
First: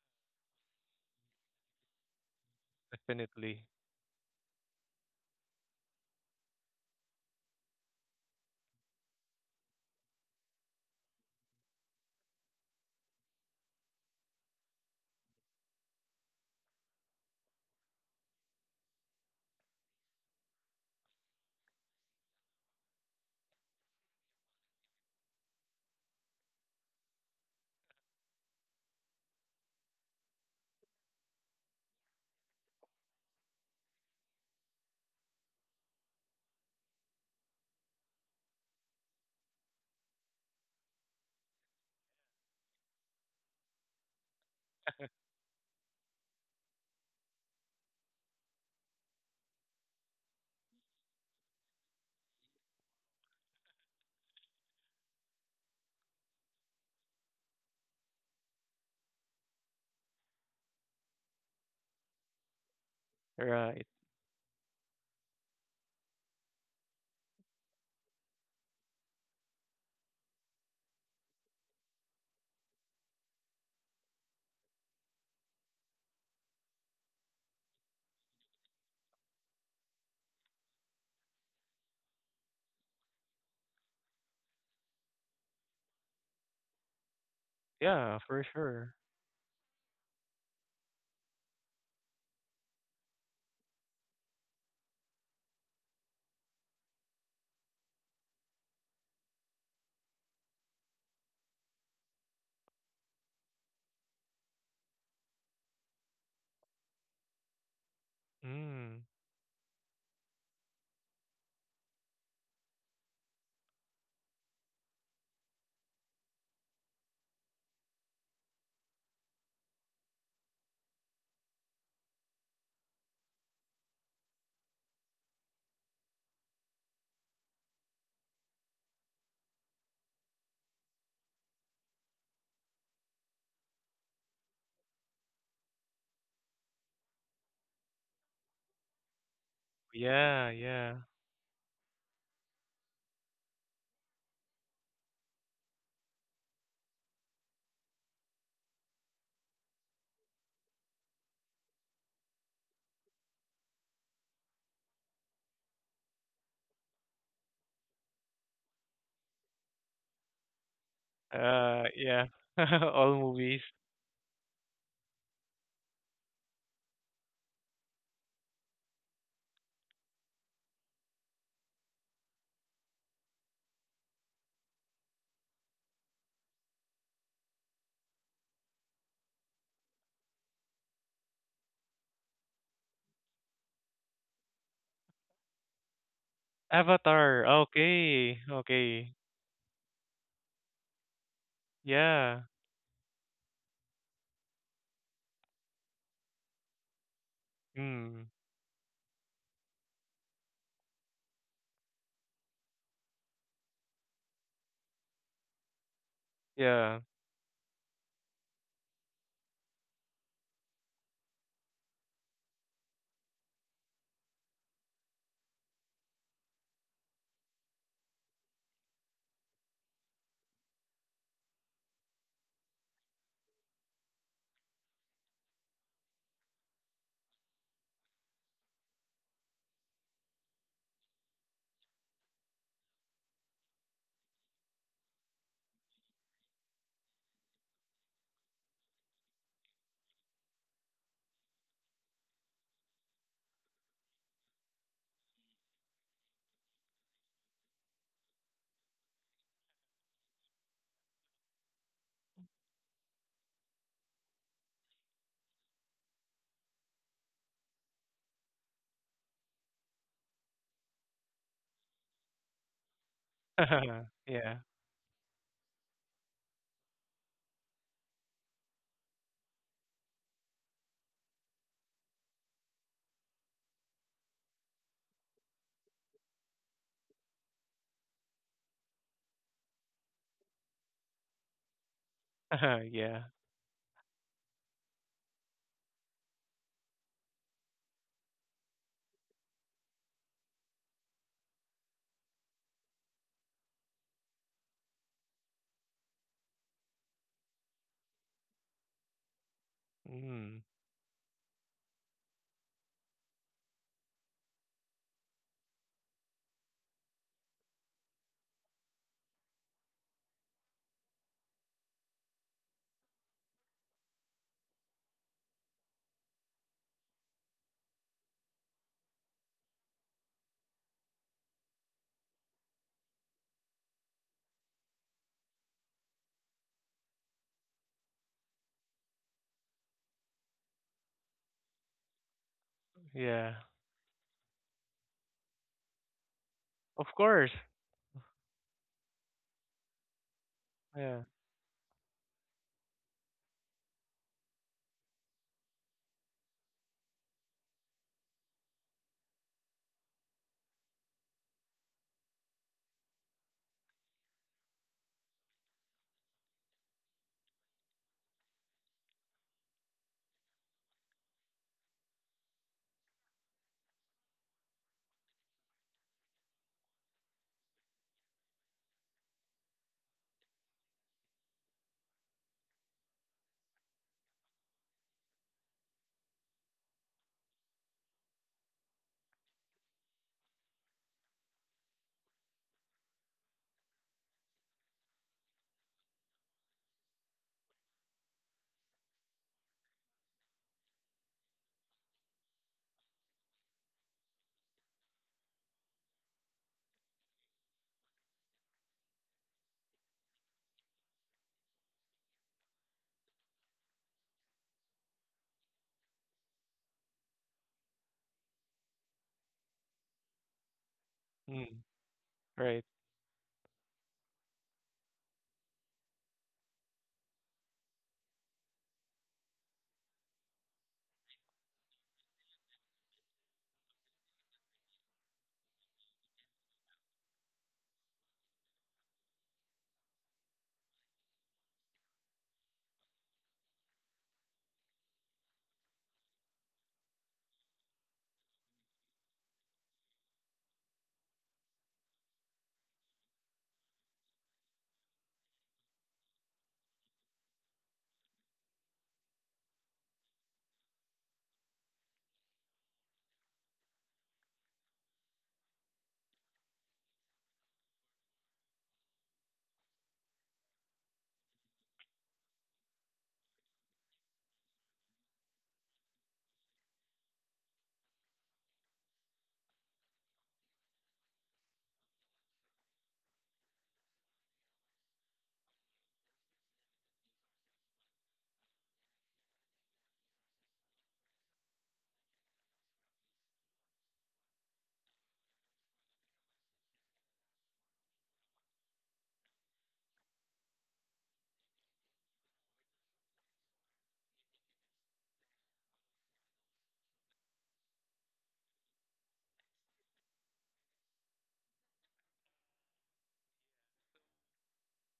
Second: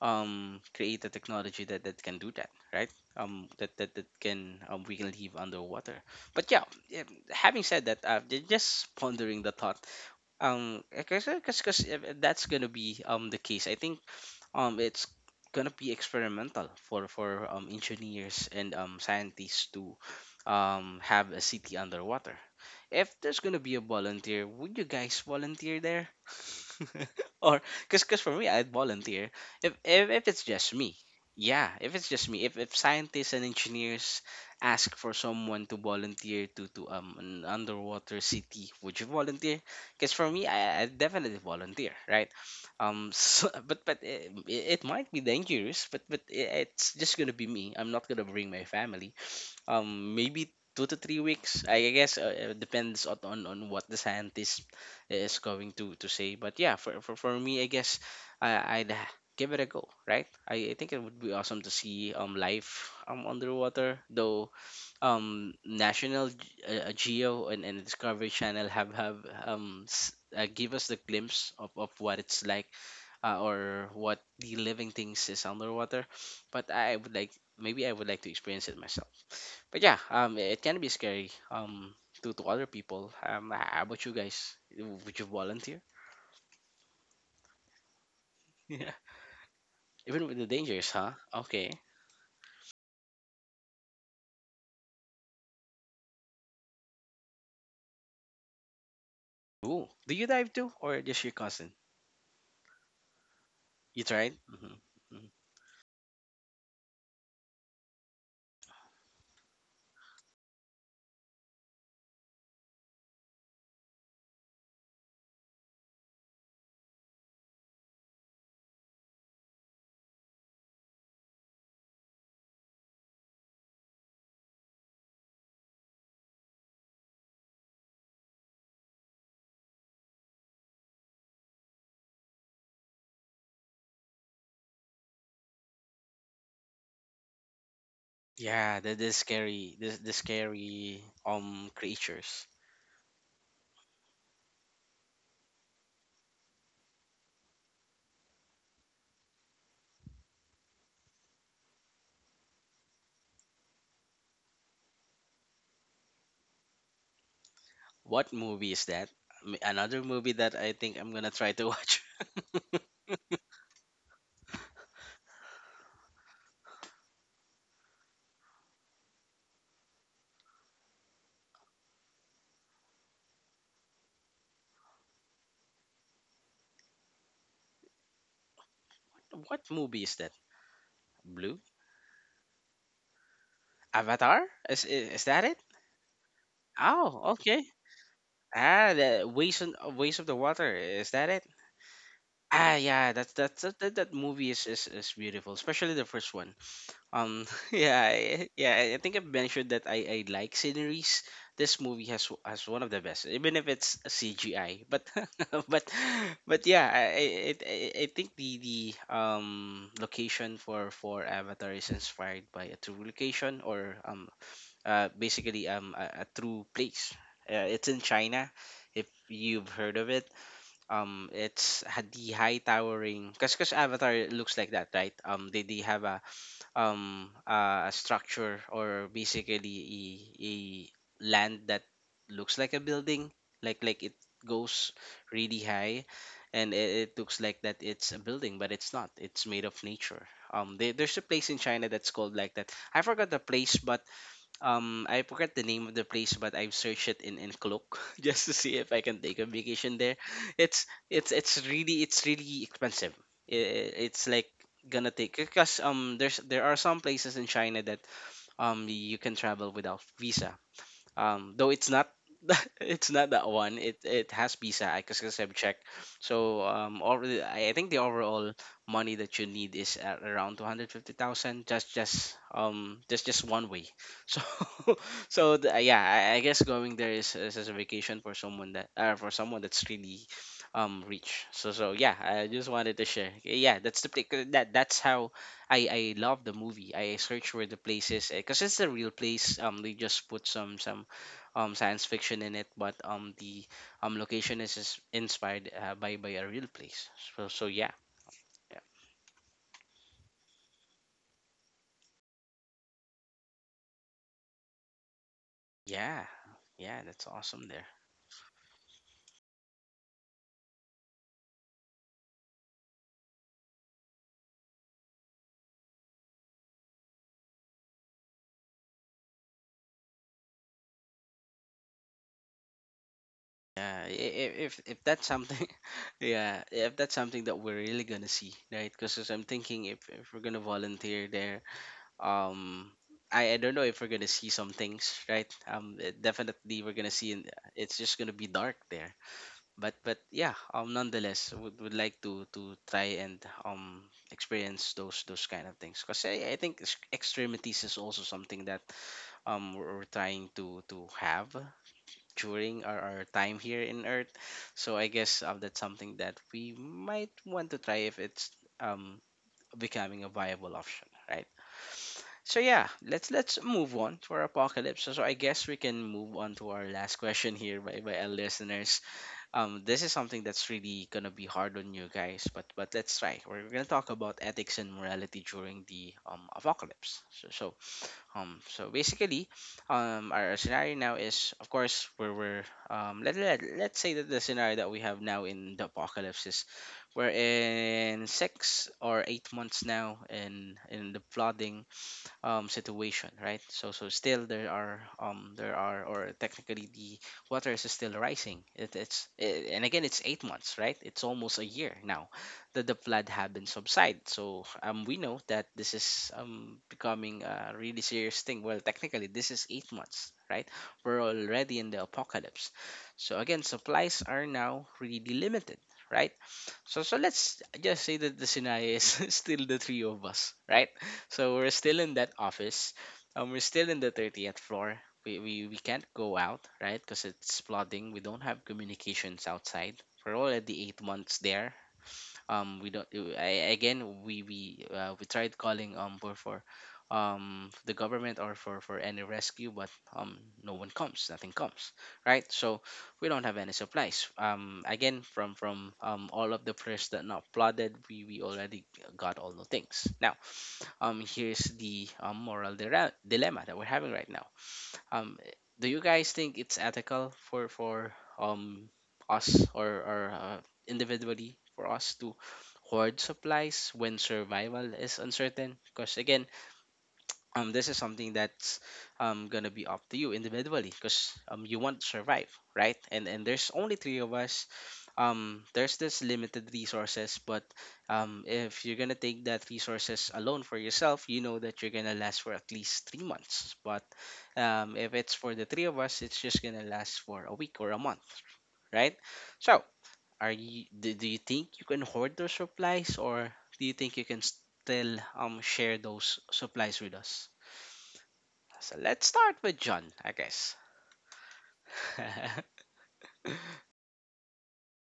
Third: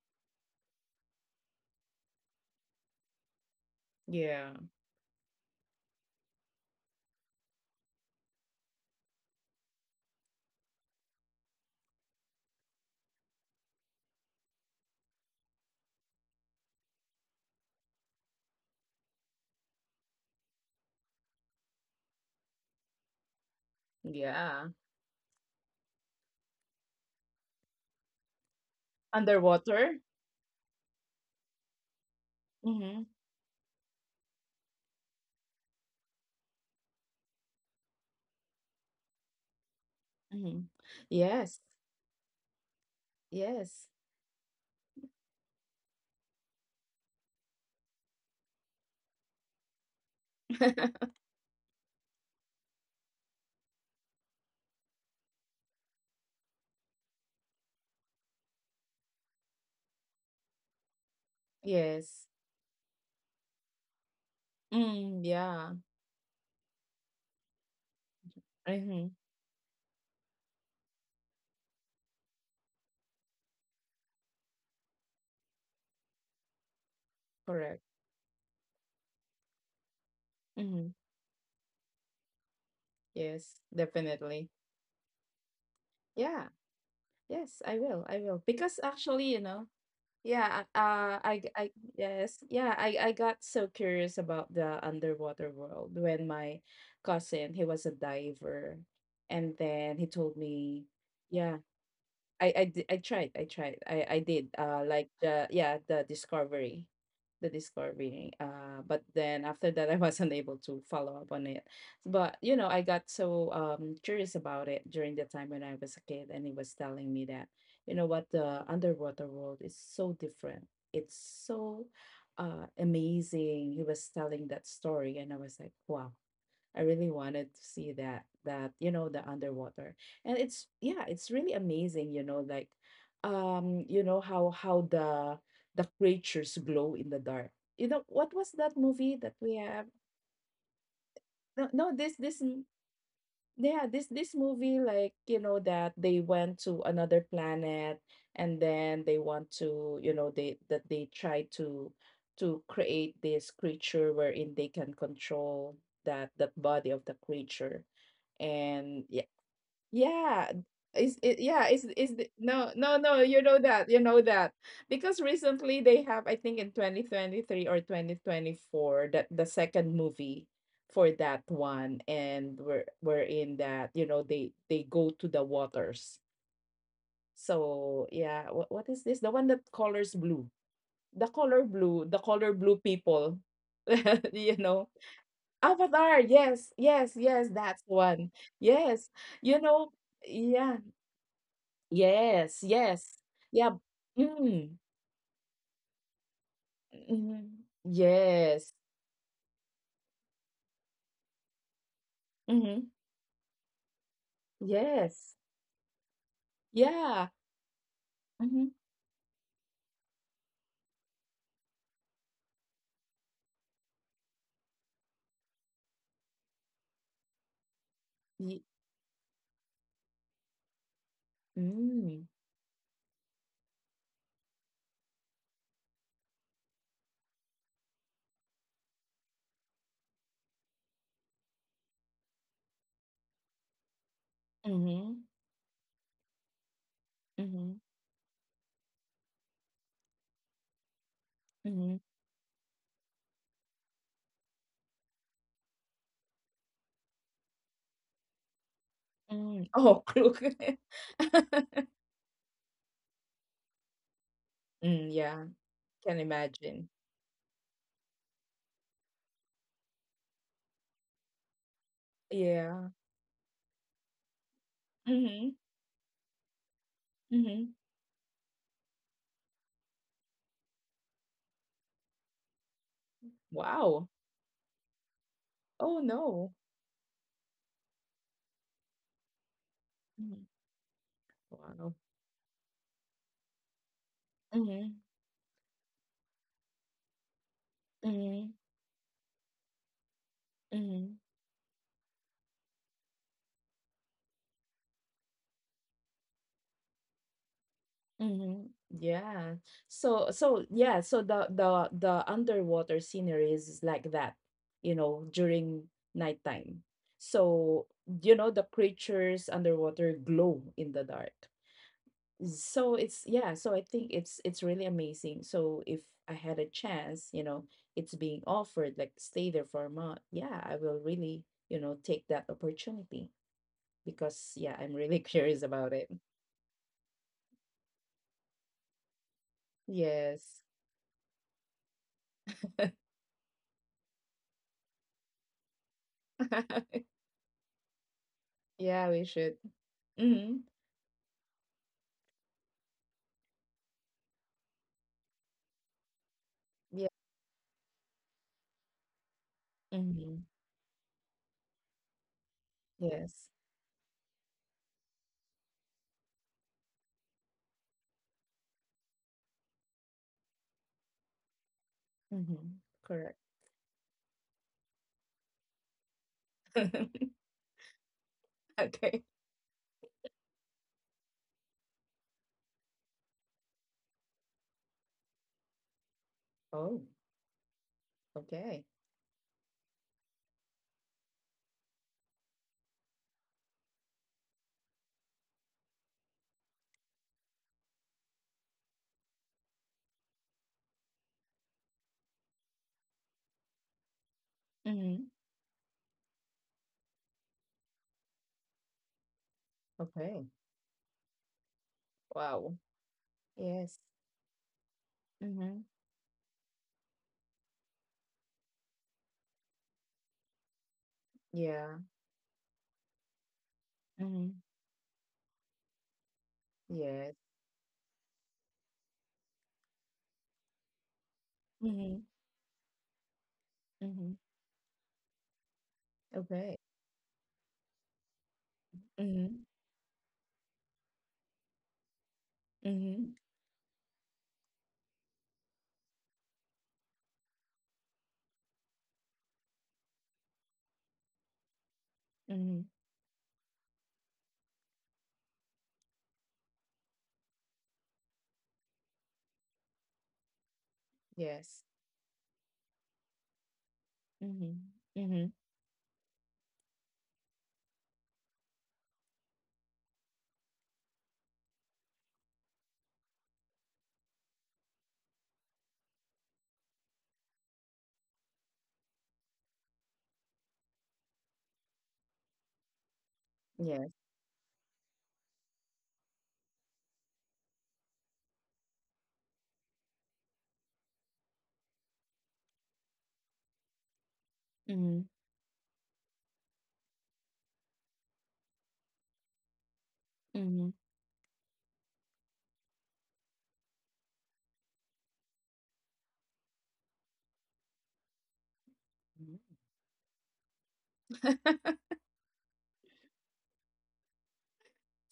create a technology that that can do that, right? Definitely. That that Yeah. can we can live underwater. But yeah, yeah, having said that, just pondering the thought, because that's gonna be the case, I think. It's gonna be experimental for engineers and scientists to have a city underwater. If there's gonna be a volunteer, Yeah. would you guys volunteer there? Or, cause for me I'd volunteer. Underwater. If it's just me. Yeah, if it's just me. If Mhm. scientists and engineers ask for someone to volunteer to an underwater city, would you volunteer? Because for me Mhm. I definitely Yes. volunteer, right? Um, so, Yes. but it, it might be dangerous, but it's just gonna be me. I'm not gonna bring my family maybe two to three weeks I guess. It depends on what the scientist is going to say. But yeah, for me, I guess I'd give it a go, right? I think it would be awesome to see Yes. Life Right. underwater though. Mm, um yeah. national G- uh, uh, Geo and Discovery Channel Mhm. have give us the glimpse of what it's like, or what the living things is underwater, but I would like, Correct. maybe I would like to experience it myself. But yeah, it can be Mhm. scary to other people. Yes. How about you Definitely. guys? Would you volunteer? Yeah. Yes, I will. I Yeah, will. for Because Yeah, sure. actually, you know, even with the yeah, dangers, huh? Okay. yes, yeah, I got so curious about the underwater world when my cousin, he was a diver, and Ooh, then he do you told dive too, me, or just your yeah, cousin? I tried. I tried. You I tried? did. Like Hmm. the yeah, the discovery. But Mm, then after that, I wasn't able to follow up on it. But you know, I got so curious about it during the time when I was a kid, and he was telling me that you know what, the underwater world is so different. It's so amazing. He was telling that story, and I was like, wow, I really wanted to see that, that you know the underwater, and it's yeah, it's really amazing, you know, like you know how the creatures glow in the dark. You know what was that Yeah, movie the that we have? scary, the yeah. scary no, no this this creatures. yeah, this movie, like, you know, that they went to another planet, and then they want to, you know, they that they try to create this creature wherein they can control that, that body of the creature. What movie And is yeah, that? Another yeah, movie that I think is I'm it gonna yeah, try to is watch. the Yeah. no, no, no, All you know movies. that, you know that. Because recently they have, I think in 2023 or 2024, that the second movie for that one, and we're in that, you know, they go to the waters. So, yeah, what is this? The one that What movie colors is that? blue. The Blue. color blue, the color blue people. Avatar? You know, Is that it? Avatar, yes, yes, Oh, yes, Avatar, okay. that's one. okay, Ah, Yes. okay. the You ways on, know, ways of the yeah. water. Is that it? Yeah. Yes, Ah, yes. yeah, that's Yeah. That that movie Mm. Is beautiful, especially the first one. Um, Mhm. yeah, Mm, Yes. yeah, I think I've mentioned that I like sceneries. This movie has has Mhm. one of the best, even if it's a CGI. But Yes. but but yeah, yeah. Yeah. I I I think Mhm. the location for Avatar is inspired by a true location or basically a true place. It's in China, Ye if you've heard of it. It's had mm. the high towering because Avatar looks like that, right? They have a structure, or basically a land that looks like a building, like it goes Mhm. really high, and it looks like that Mhm. it's a building but it's not, it's made of nature. There's a place in China Mhm. that's called like that. I forgot the place, but I forgot the name of the place, but I've searched it in Klook just to see if I can take a Mm. vacation Oh, there. look. It's really, it's really expensive. It's like gonna Mm, take, yeah, because can there are imagine. some places in China that you can travel without visa, though it's not, Yeah. it's not that one. it it has Yeah. visa, I because Mhm. I've checked. So already, I, Mhm. I think the overall money that you need is at around 250,000, just one way. Wow. So Oh, yeah, I no. guess going there is as a vacation for someone that for someone that's really Mhm. Rich. so Wow. so yeah, I just wanted to Yeah. share. Okay, yeah, that's the Mhm. that's how I love the movie. I search where the place is Mhm. because it's a real place. They just put some Mhm. Science fiction in it, but the location is inspired by a real place. So yeah, Mm-hmm. yeah, Yeah. So so Mm, yeah, so the underwater scenery is like that, you know, during yeah, nighttime. yeah, that's So, awesome there. you know, the creatures underwater glow in the dark. So it's yeah, so I think it's really amazing. So if I had a chance, you know, it's being offered like stay there for a month. Yeah, I will really, you know, take that opportunity Yeah, because yeah, I'm if really that's curious something, about it. yeah, if that's something that we're really gonna see, right? Because I'm thinking, if Yes. we're gonna volunteer there, um, I yeah. I don't know if we're gonna see some things, right? Definitely we're Of gonna see, in, course. it's just gonna be dark Yeah, there, we should. but Mm-hmm. yeah, Yeah. nonetheless, would like to try and experience those kind of things, because I think Yeah. Extremities is also something that we're Mm-hmm. trying to have during our Yes. time here in Earth. So I guess that's something that we might want to try if it's um becoming a viable option, right? So Mm-hmm. yeah, Correct. let's move on to our apocalypse. So I guess we can move on to our last question here by our listeners. Okay. This is something that's really gonna be hard on you guys, but let's try. We're gonna talk about ethics and morality during the Oh, apocalypse. So okay. so basically our scenario now is, of course, where we're let's say that the scenario that we have now in the apocalypse is we're in 6 or 8 months now in the flooding situation, right? So still Mm-hmm. There are or technically the water is still rising. It's eh, and again, it's Okay. 8 months, right? It's almost a year now Wow. that the flood haven't Yes. subsided. So we know Mm-hmm. that this is becoming a really serious thing. Well, technically this is 8 months, right? We're already Mm, Yeah. in the apocalypse. right. So again, supplies are Mm-hmm. now really limited, right? So Yes. let's just say that the scenario is still the three of us, right? So we're still Mm-hmm. in that office. We're still in the Mm-hmm. 30th floor. We can't go Okay. out, right? Because it's flooding. We don't have Mm-hmm. communications outside. We're already 8 months there. We don't. Mm-hmm. Again, we tried calling for the government or for any rescue, but no one comes. Nothing comes, right? Mm-hmm. So we don't have any supplies. Again, from all of the prayers that not flooded, we already got all the things now. Here's Yes. the moral dilemma that we're having right now. Mm-hmm. Mm-hmm. Um, do you guys think it's ethical for um us, or individually, for us to hoard supplies when survival is uncertain? Because again, this is something that's gonna be up to you individually, because you want to survive, right? And there's only Yes. three of us. There's this limited resources, but if you're gonna take that resources alone for yourself, you know that you're gonna last for at least 3 months. But Mm-hmm. if it's for the three of us, it's just gonna last for a week or a month, right? So, are Mm-hmm. you, do you think you can hoard those supplies, or do you think you can still share those supplies with us? So let's start Mhm. with John, I guess.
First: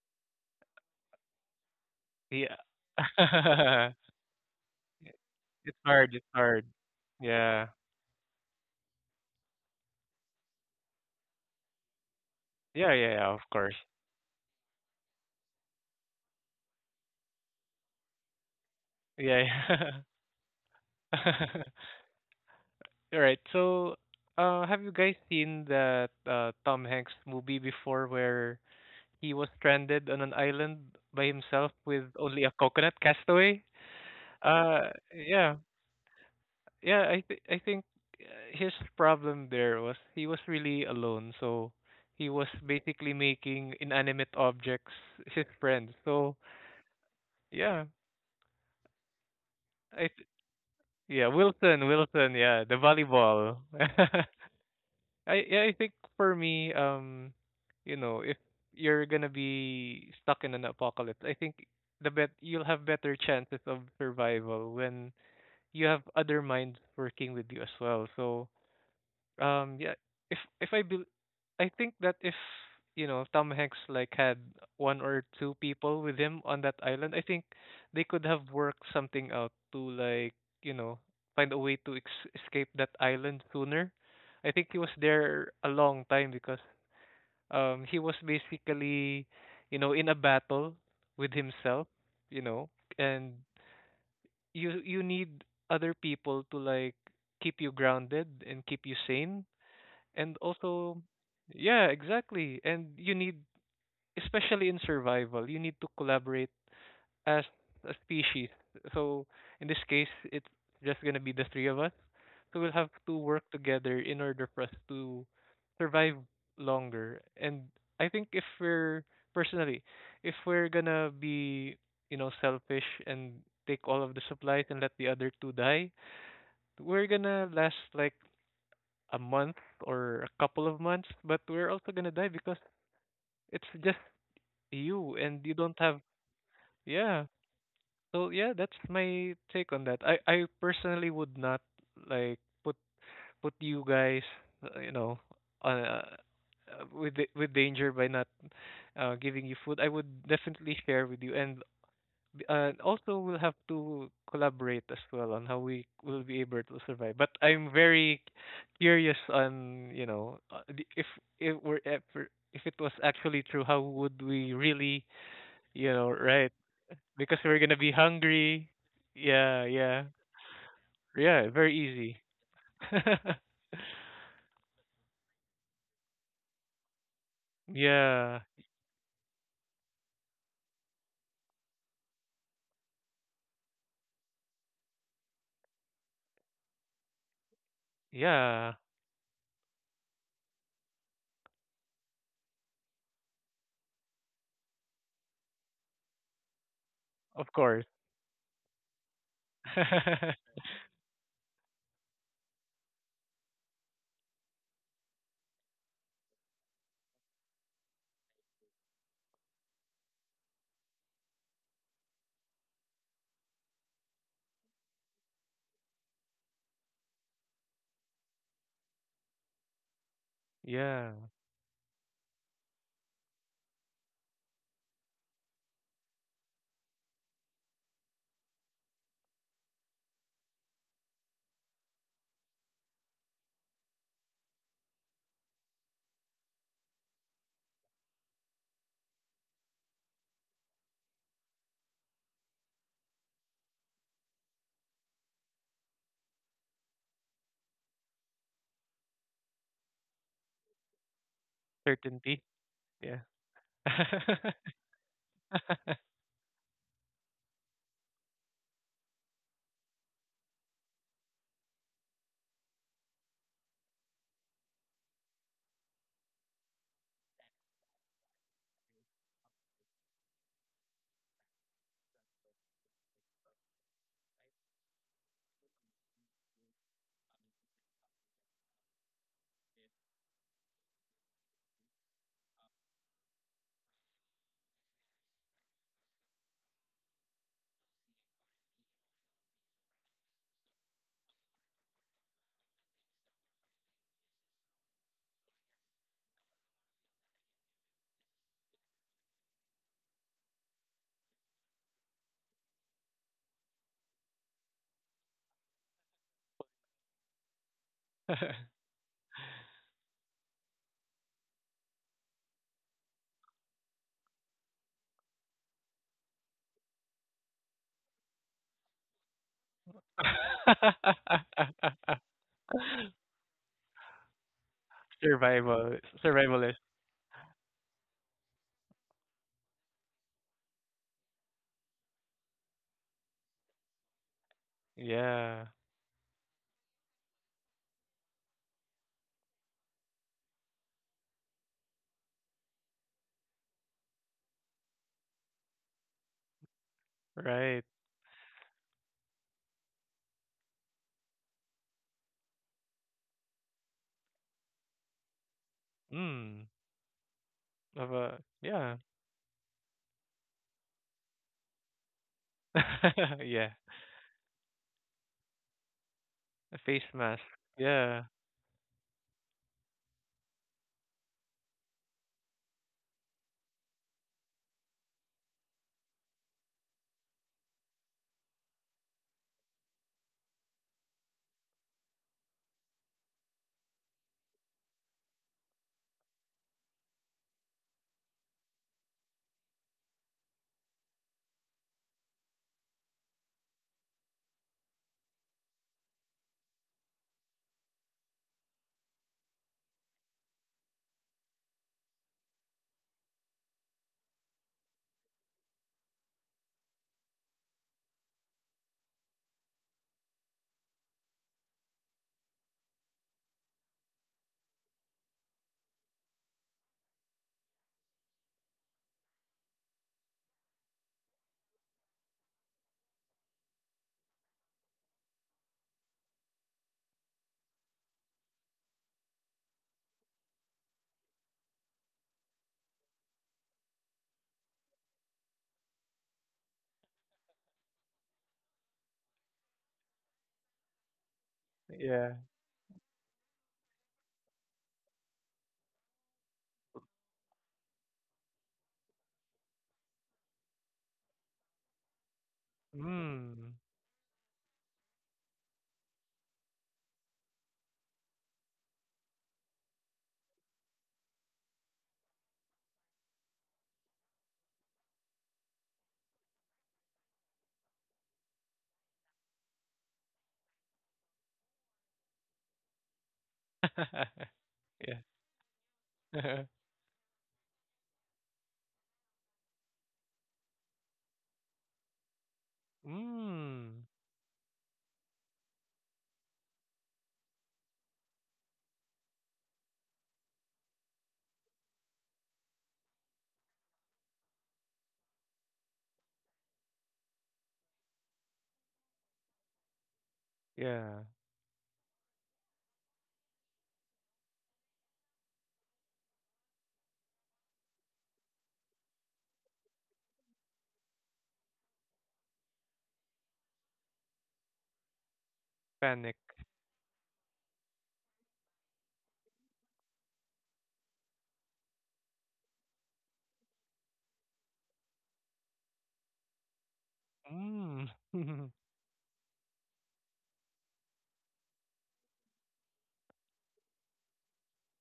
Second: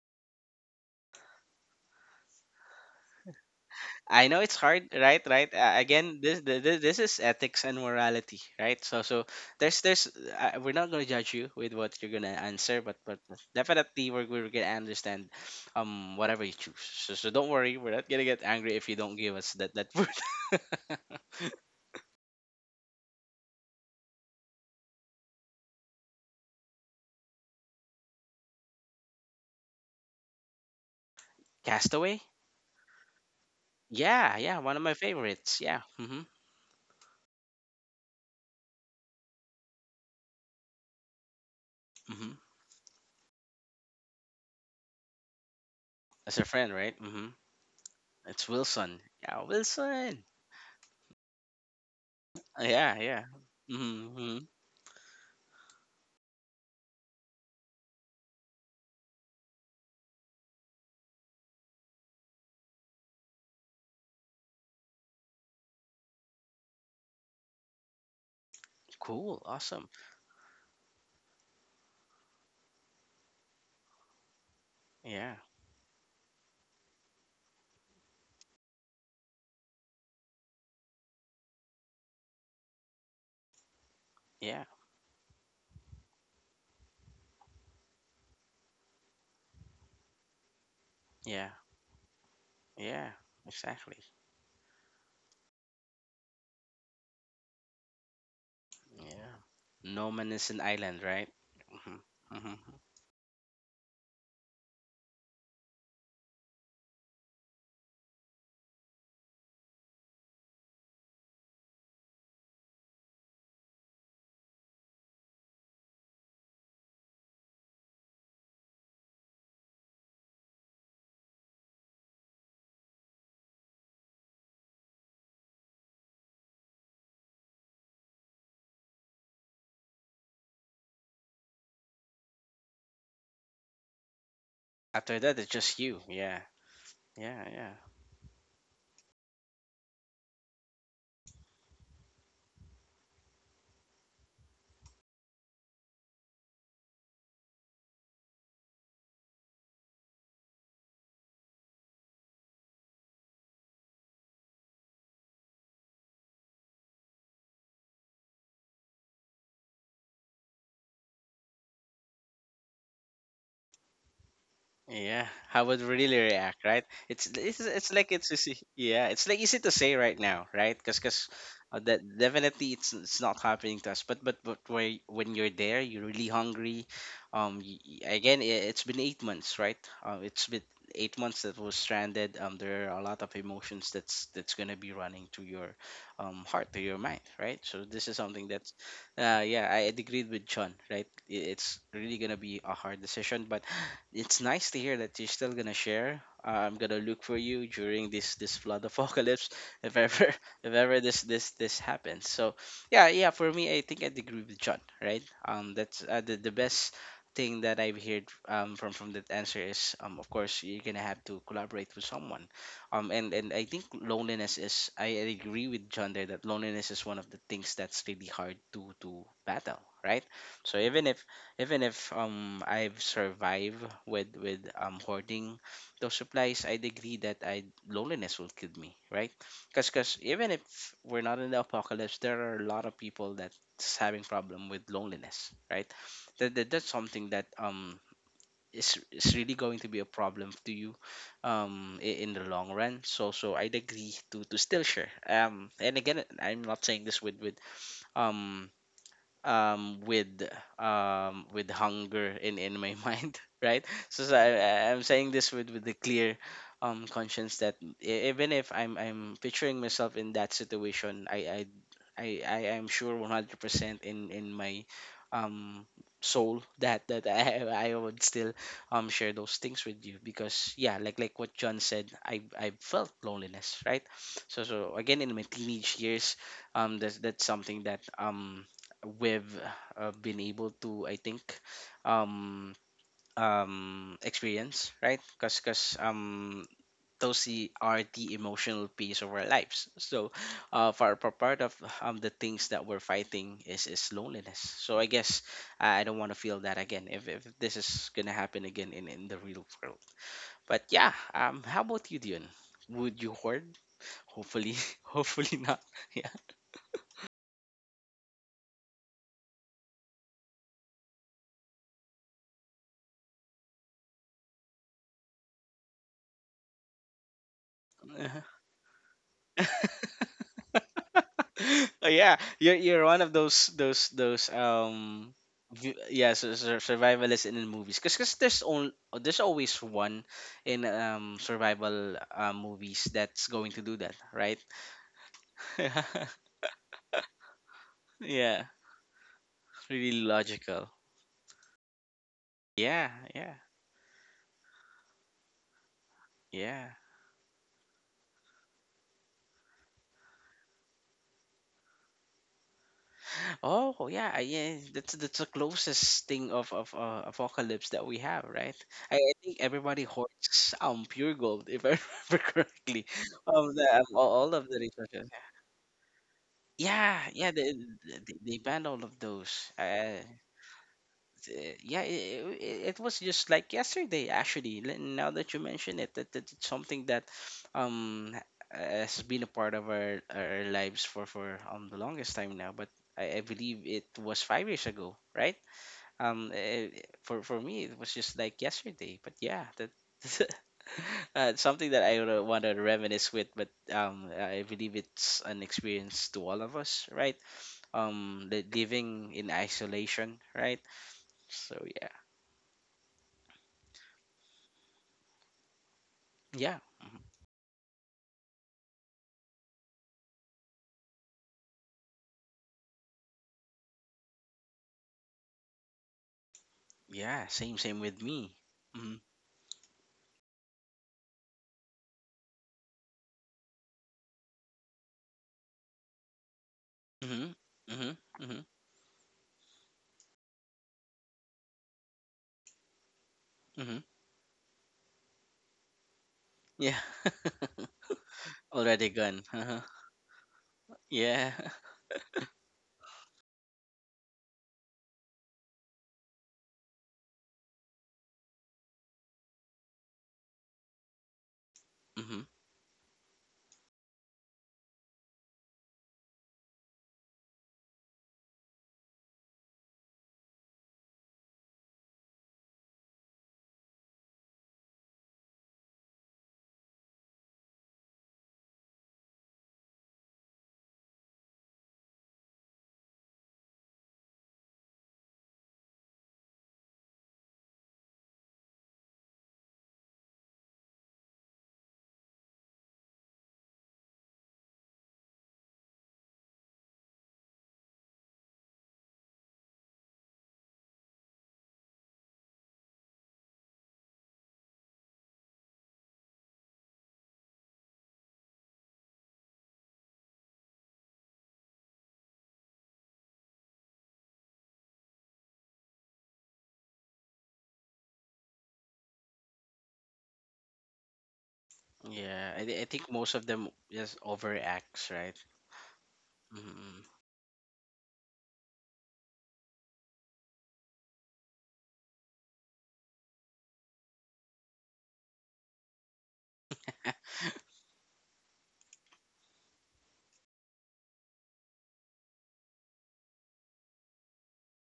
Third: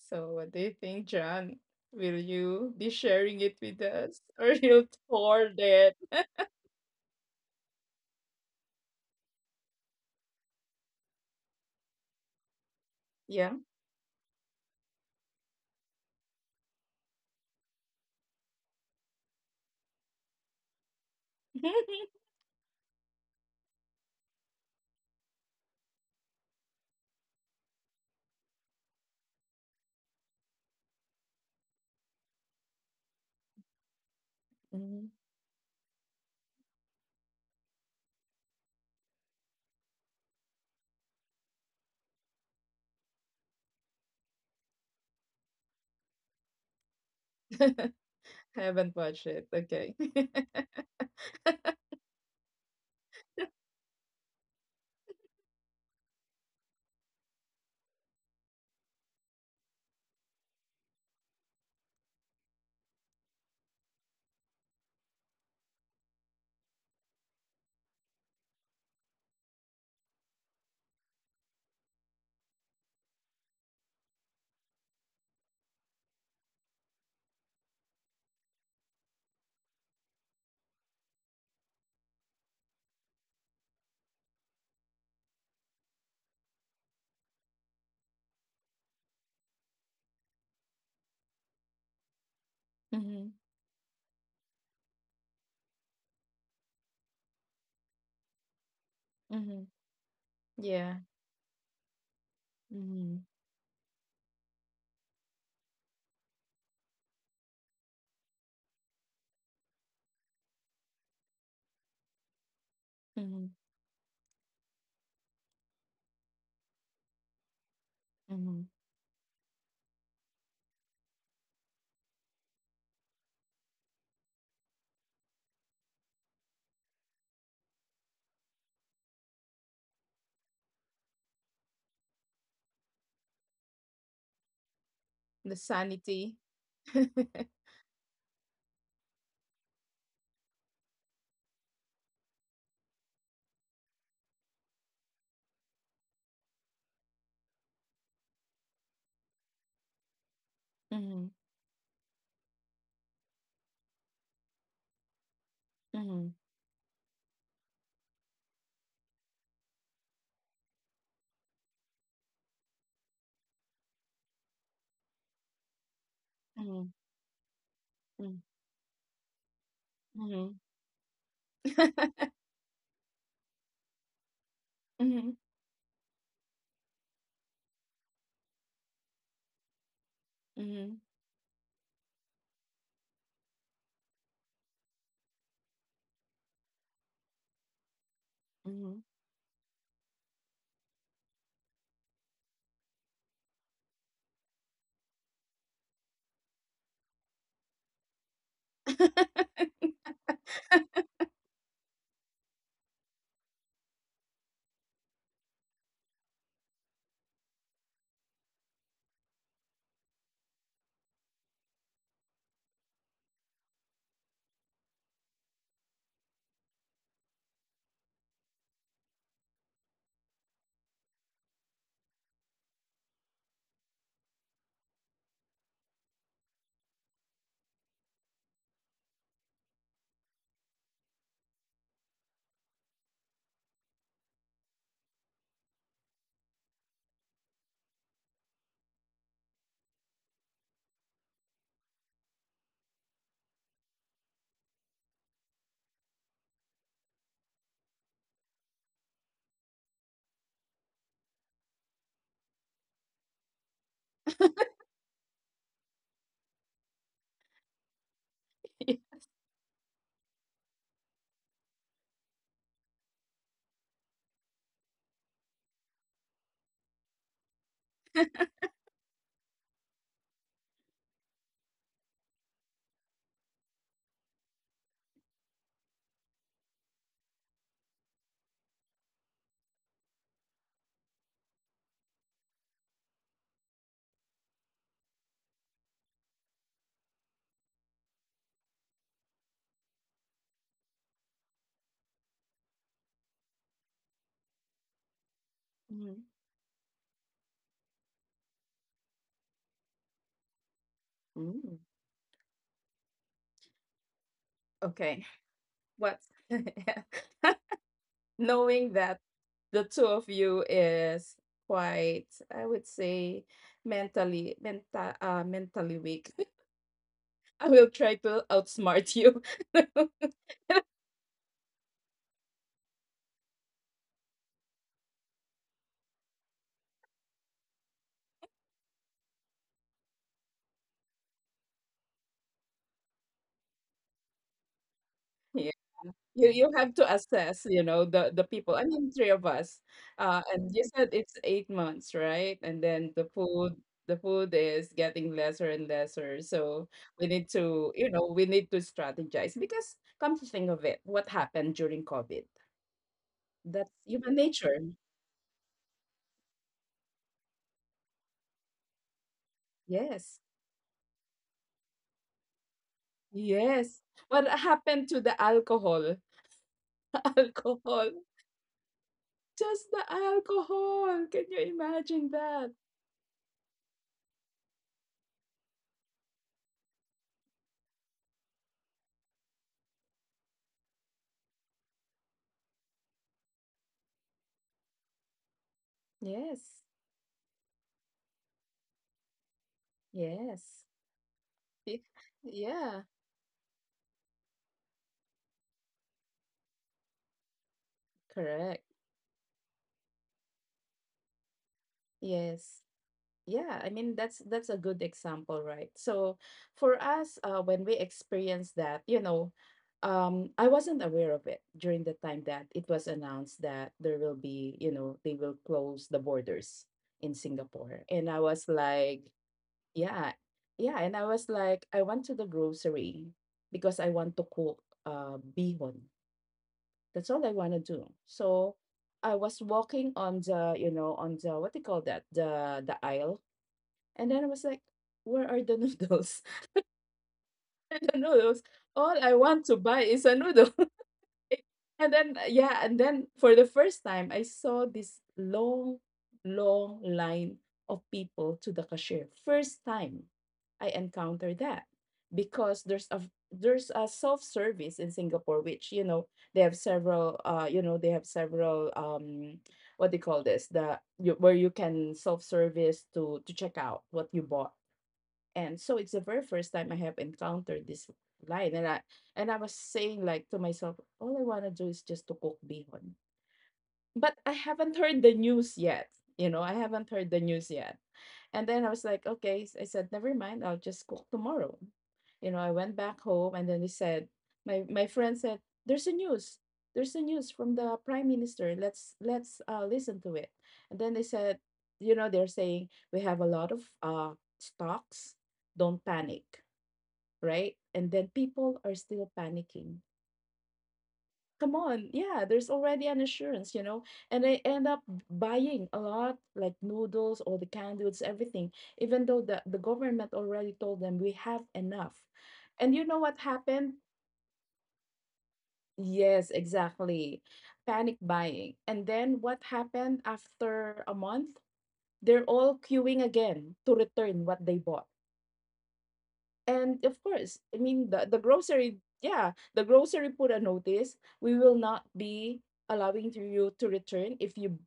So, what do you think, John? Will Yeah. you be sharing it with us I know or it's you'll hard, right? Right. hoard It's it? hard, Again, it's hard. This is ethics Yeah. and morality, right? So so there's we're not gonna judge you with what you're gonna answer, Yeah, but yeah, yeah, of Yeah. course. definitely we're gonna understand, whatever you choose. So don't worry, we're not gonna get angry if you don't give Yeah. us that yeah. word. All right. So, have you guys seen that Tom Hanks movie before where He was stranded on an island by himself with Castaway. only a coconut castaway. Yeah, yeah, one of my Mhm. Yeah, favorites. Yeah. Mm-hmm. yeah. I think uh, his problem there was he was really alone, so he Mm-hmm. was basically making inanimate objects his friends. So That's her friend, right? Mm-hmm. yeah, It's Haven't Wilson. watched it. Yeah, Okay. I Wilson. th- yeah Wilson yeah the Yeah, yeah. volleyball. Mm-hmm, mm-hmm. I yeah, I think for me, you know, if you're gonna be stuck in an apocalypse, I think the bet you'll have better chances of survival when you have other minds working with you as well. So Cool. Awesome. yeah. If I bel I think that if you know Tom Hanks like had one or Yeah. two people with him on that island, I think they could have worked something out to like you know find a way to escape that island sooner. I Yeah. think he was there a long time because he was basically you know in a battle with Yeah. himself, you know, Yeah, Mhm, and exactly. you need other people to like keep you grounded and keep you Yeah. sane mhm. No man and is an Yeah. also island, right? yeah Hmm, hmm. exactly and you Mhm, need especially in survival you need to collaborate as a species so in this case it's just going to be the three of us so we'll have to work mhm, together in order for us to survive longer and I think if mhm. we're personally if we're going to be you know selfish and take all of the supplies and let the other two die we're going to last like a month or a couple of months, but we're also gonna die because it's just you After that, and The it's you don't just have you. sanity. Yeah. yeah. Yeah. Yeah. So yeah, that's my take on that. I personally would not like put you guys, uh, you know, uh, uh, with with danger by not giving you food. I would definitely share Mhm, with you and also, we'll have to collaborate as well on how we will mhm, be able to survive. But I'm very curious on you know if we're ever if it was actually true, how would we really Yeah, how would we you know really right? react, mhm, right? It's Because we're it's, gonna be it's like it's easy. hungry. Yeah, it's like easy Yeah, to say yeah, right mhm, now, right? Because yeah. mhm. Very Mhm, that easy. mhm, definitely it's not happening to us. But where, when you're there, you're really hungry. Yeah, Again, it's been 8 months, right? It's been 8 months that was stranded. There are a lot of emotions that's gonna be running to your heart, to your mind, right? So this is something yeah. that's, mhm. Yeah, I agreed with John, right? It's really gonna be a hard decision, but it's nice to hear that you're still gonna share. I'm gonna look for Of you course. during this flood apocalypse, if ever, if ever this happens. So yeah, yeah. For me, I think I'd agree with John. Right. That's the best thing that I've heard from that answer is, um, of course you're gonna have to collaborate with someone. And I think loneliness is, I agree with John there that loneliness is one of the things that's really hard to battle. Right. So even yeah, if, even if I've survived with hoarding those supplies, I'd agree that I loneliness will kill me, right? Because even if we're not in the apocalypse, there are a lot of people that's having problem with loneliness, right? That's something that is really going to be a problem to you, um, in the long run. So I'd agree to still share. Um, and again, I'm not saying this with um um with with hunger certainty. in my Yeah. mind, right? So, I'm saying this with the clear conscience that even if Yeah. I'm picturing myself in that situation, I am sure 100% in my um soul that I would still share those things with you. Because yeah, like what John said, I felt loneliness, right? So again, in my teenage years, that's something that we've been able to, I think, um experience, right? Because those are the emotional piece of our lives. So for part of the things that we're fighting is loneliness. So I guess I Mhm. don't want to feel that again, if this is gonna happen again in the real world. But yeah, Mm. How about you, Dion? Would you hoard? Hopefully, Okay. hopefully not. What? Knowing that the two of you is quite, I would say, mentally weak. I will try to Yeah. outsmart you. Oh, yeah, you're one of those Survival yeah, so, survivalist. so survivalists in the movies, because cause 'cause there's only, there's always one in survival movies that's going to do that, right? Yeah. Yeah, You you have to assess, you know, the people. Yeah, I mean, three of us. really And you logical. said it's 8 months, right? And then the Yeah, yeah, food, the food is getting lesser and lesser. So yeah. we need to, right. you know, we need to strategize because come to think of it, what happened during COVID? That's Oh human yeah, nature. yeah, that's the closest thing Mm. of apocalypse Of that a we have, yeah. right? I think Yes. everybody hoards pure gold, if I remember correctly, Yeah. Yes. of the, of What all of happened the to the resources. alcohol? A face mask. Yeah, yeah, Alcohol. Yeah. They banned all of Just the those. Alcohol. Can you imagine Yeah, that? It was just like yesterday, actually. Now that you mention it, that it's something that um ha- has been a part of our lives for the longest time now. But I believe it was 5 years ago, right? Yes. For me, it was just like yesterday. But yeah, that. Yes. It's something Y- that I want to Yeah. reminisce with, but, I believe it's an experience to all of us, right? Um, the Correct. living in isolation, right? So yeah, Yes. Yeah, I mean that's a good example, right? So yeah, for us, when we experienced that, you know, I wasn't aware of it during the time that it was announced that there will be, you know, they will close the borders in yeah. Same, Singapore, same and with I was me. like, Mm-hmm. yeah, yeah, and I was like, I went to the grocery because I want to cook bihon. That's all I Mm-hmm. want to do. Mm-hmm. So Mm-hmm. I was walking on the, you know, on the what do you call that? The aisle. Mm-hmm. And then I was like, where are the noodles? Yeah, The noodles. All already I gone. want to Uh-huh. buy is a noodle. It, Yeah. and then, Yeah. Yeah, and then for the first time, I saw this long, long line of people to the cashier. First time I encountered that Mm-hmm. because there's a, Mm. there's a self-service in Singapore, which you know they have several, you know they have several what they call this, the you, where you can self-service to check out what you bought. And so it's the very first time I have encountered this line. And I was saying like to myself, all I wanna do is just to cook bihon. But I haven't heard Yeah. the news yet. You know, I haven't heard the news yet. And then I was like, okay. I said, never mind. I'll just cook tomorrow. You know, I went back home, and then they Mm. said, my friend said, there's a news. There's a news from the prime minister. Let's listen to it. And then they said, you know, they're saying we have a lot of stocks. Don't panic, right? And then people are still panicking, Yeah. come on, yeah, there's already an assurance, you know. And I end up buying a lot, like noodles, all the candles, everything, even though the government already told them we have enough. Yeah. And I you know think what most of them happened? just overacts, right? Panic. Yes, Mm-hmm. exactly. Panic buying. And then what happened after a month? They're all queuing again to return what they bought. And of course, I Mm. mean the grocery, yeah, the grocery put a notice. We will not be allowing to you to return if you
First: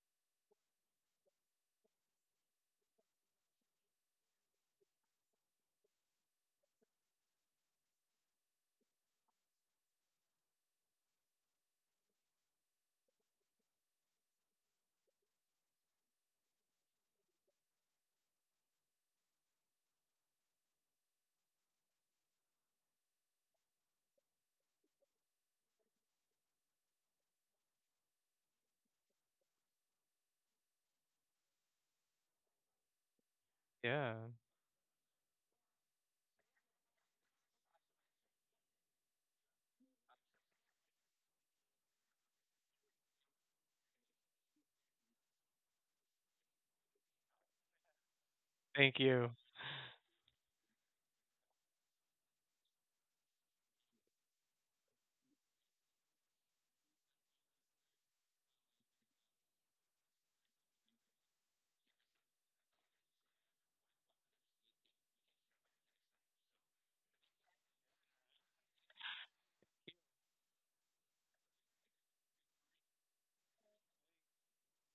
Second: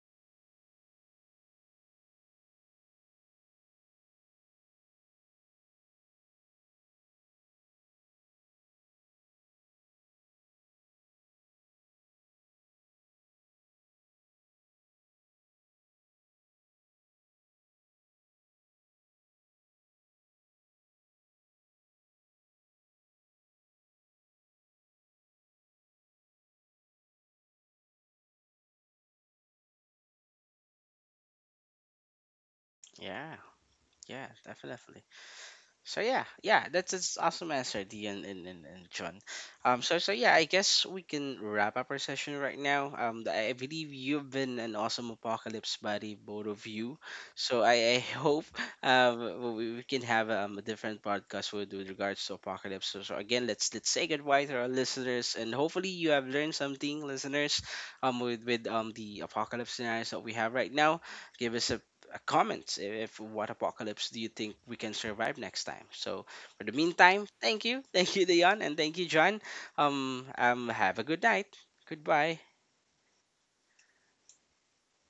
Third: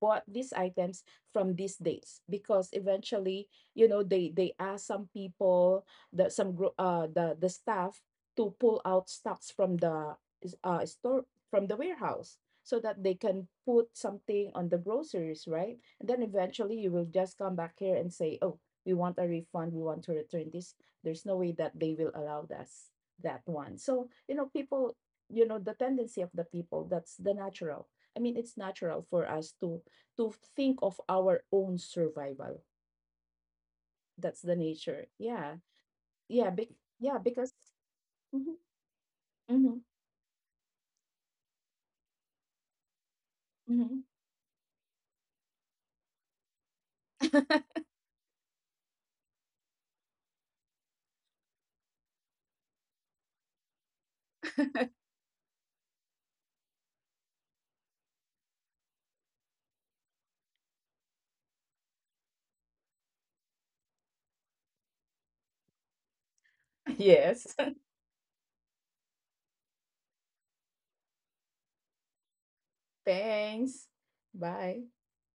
bought these items from these dates, because eventually, you know, they ask some people, the some the staff to pull out stocks from the store from the warehouse, so that they can put something on the groceries, right? And then eventually you will just come back here and say, "Oh, we want a refund, we want to return this." There's no way that they will allow us that one. So you know people, you know the tendency of the people, that's the natural. I mean it's natural for us to think of our own survival. Yeah. Yeah. Yeah. That's the nature. Definitely. Yeah. So yeah, yeah, that's an because awesome answer, Dion, and, Mhm, and John. mhm, So yeah, I guess we can wrap up our session right now. I mhm. believe you've been an awesome apocalypse buddy, both of you. So I hope Thank you. We can have a different podcast with regards to apocalypse. So, so again, let's say goodbye to our listeners, and hopefully you have learned something, listeners, with the apocalypse scenarios that we have right now. Give us a comments, if what apocalypse do you think we can survive next time. So for the meantime, Yes. thank you, thank you, Dion, and thank you, John. Have a good night. Goodbye. Thanks. Bye.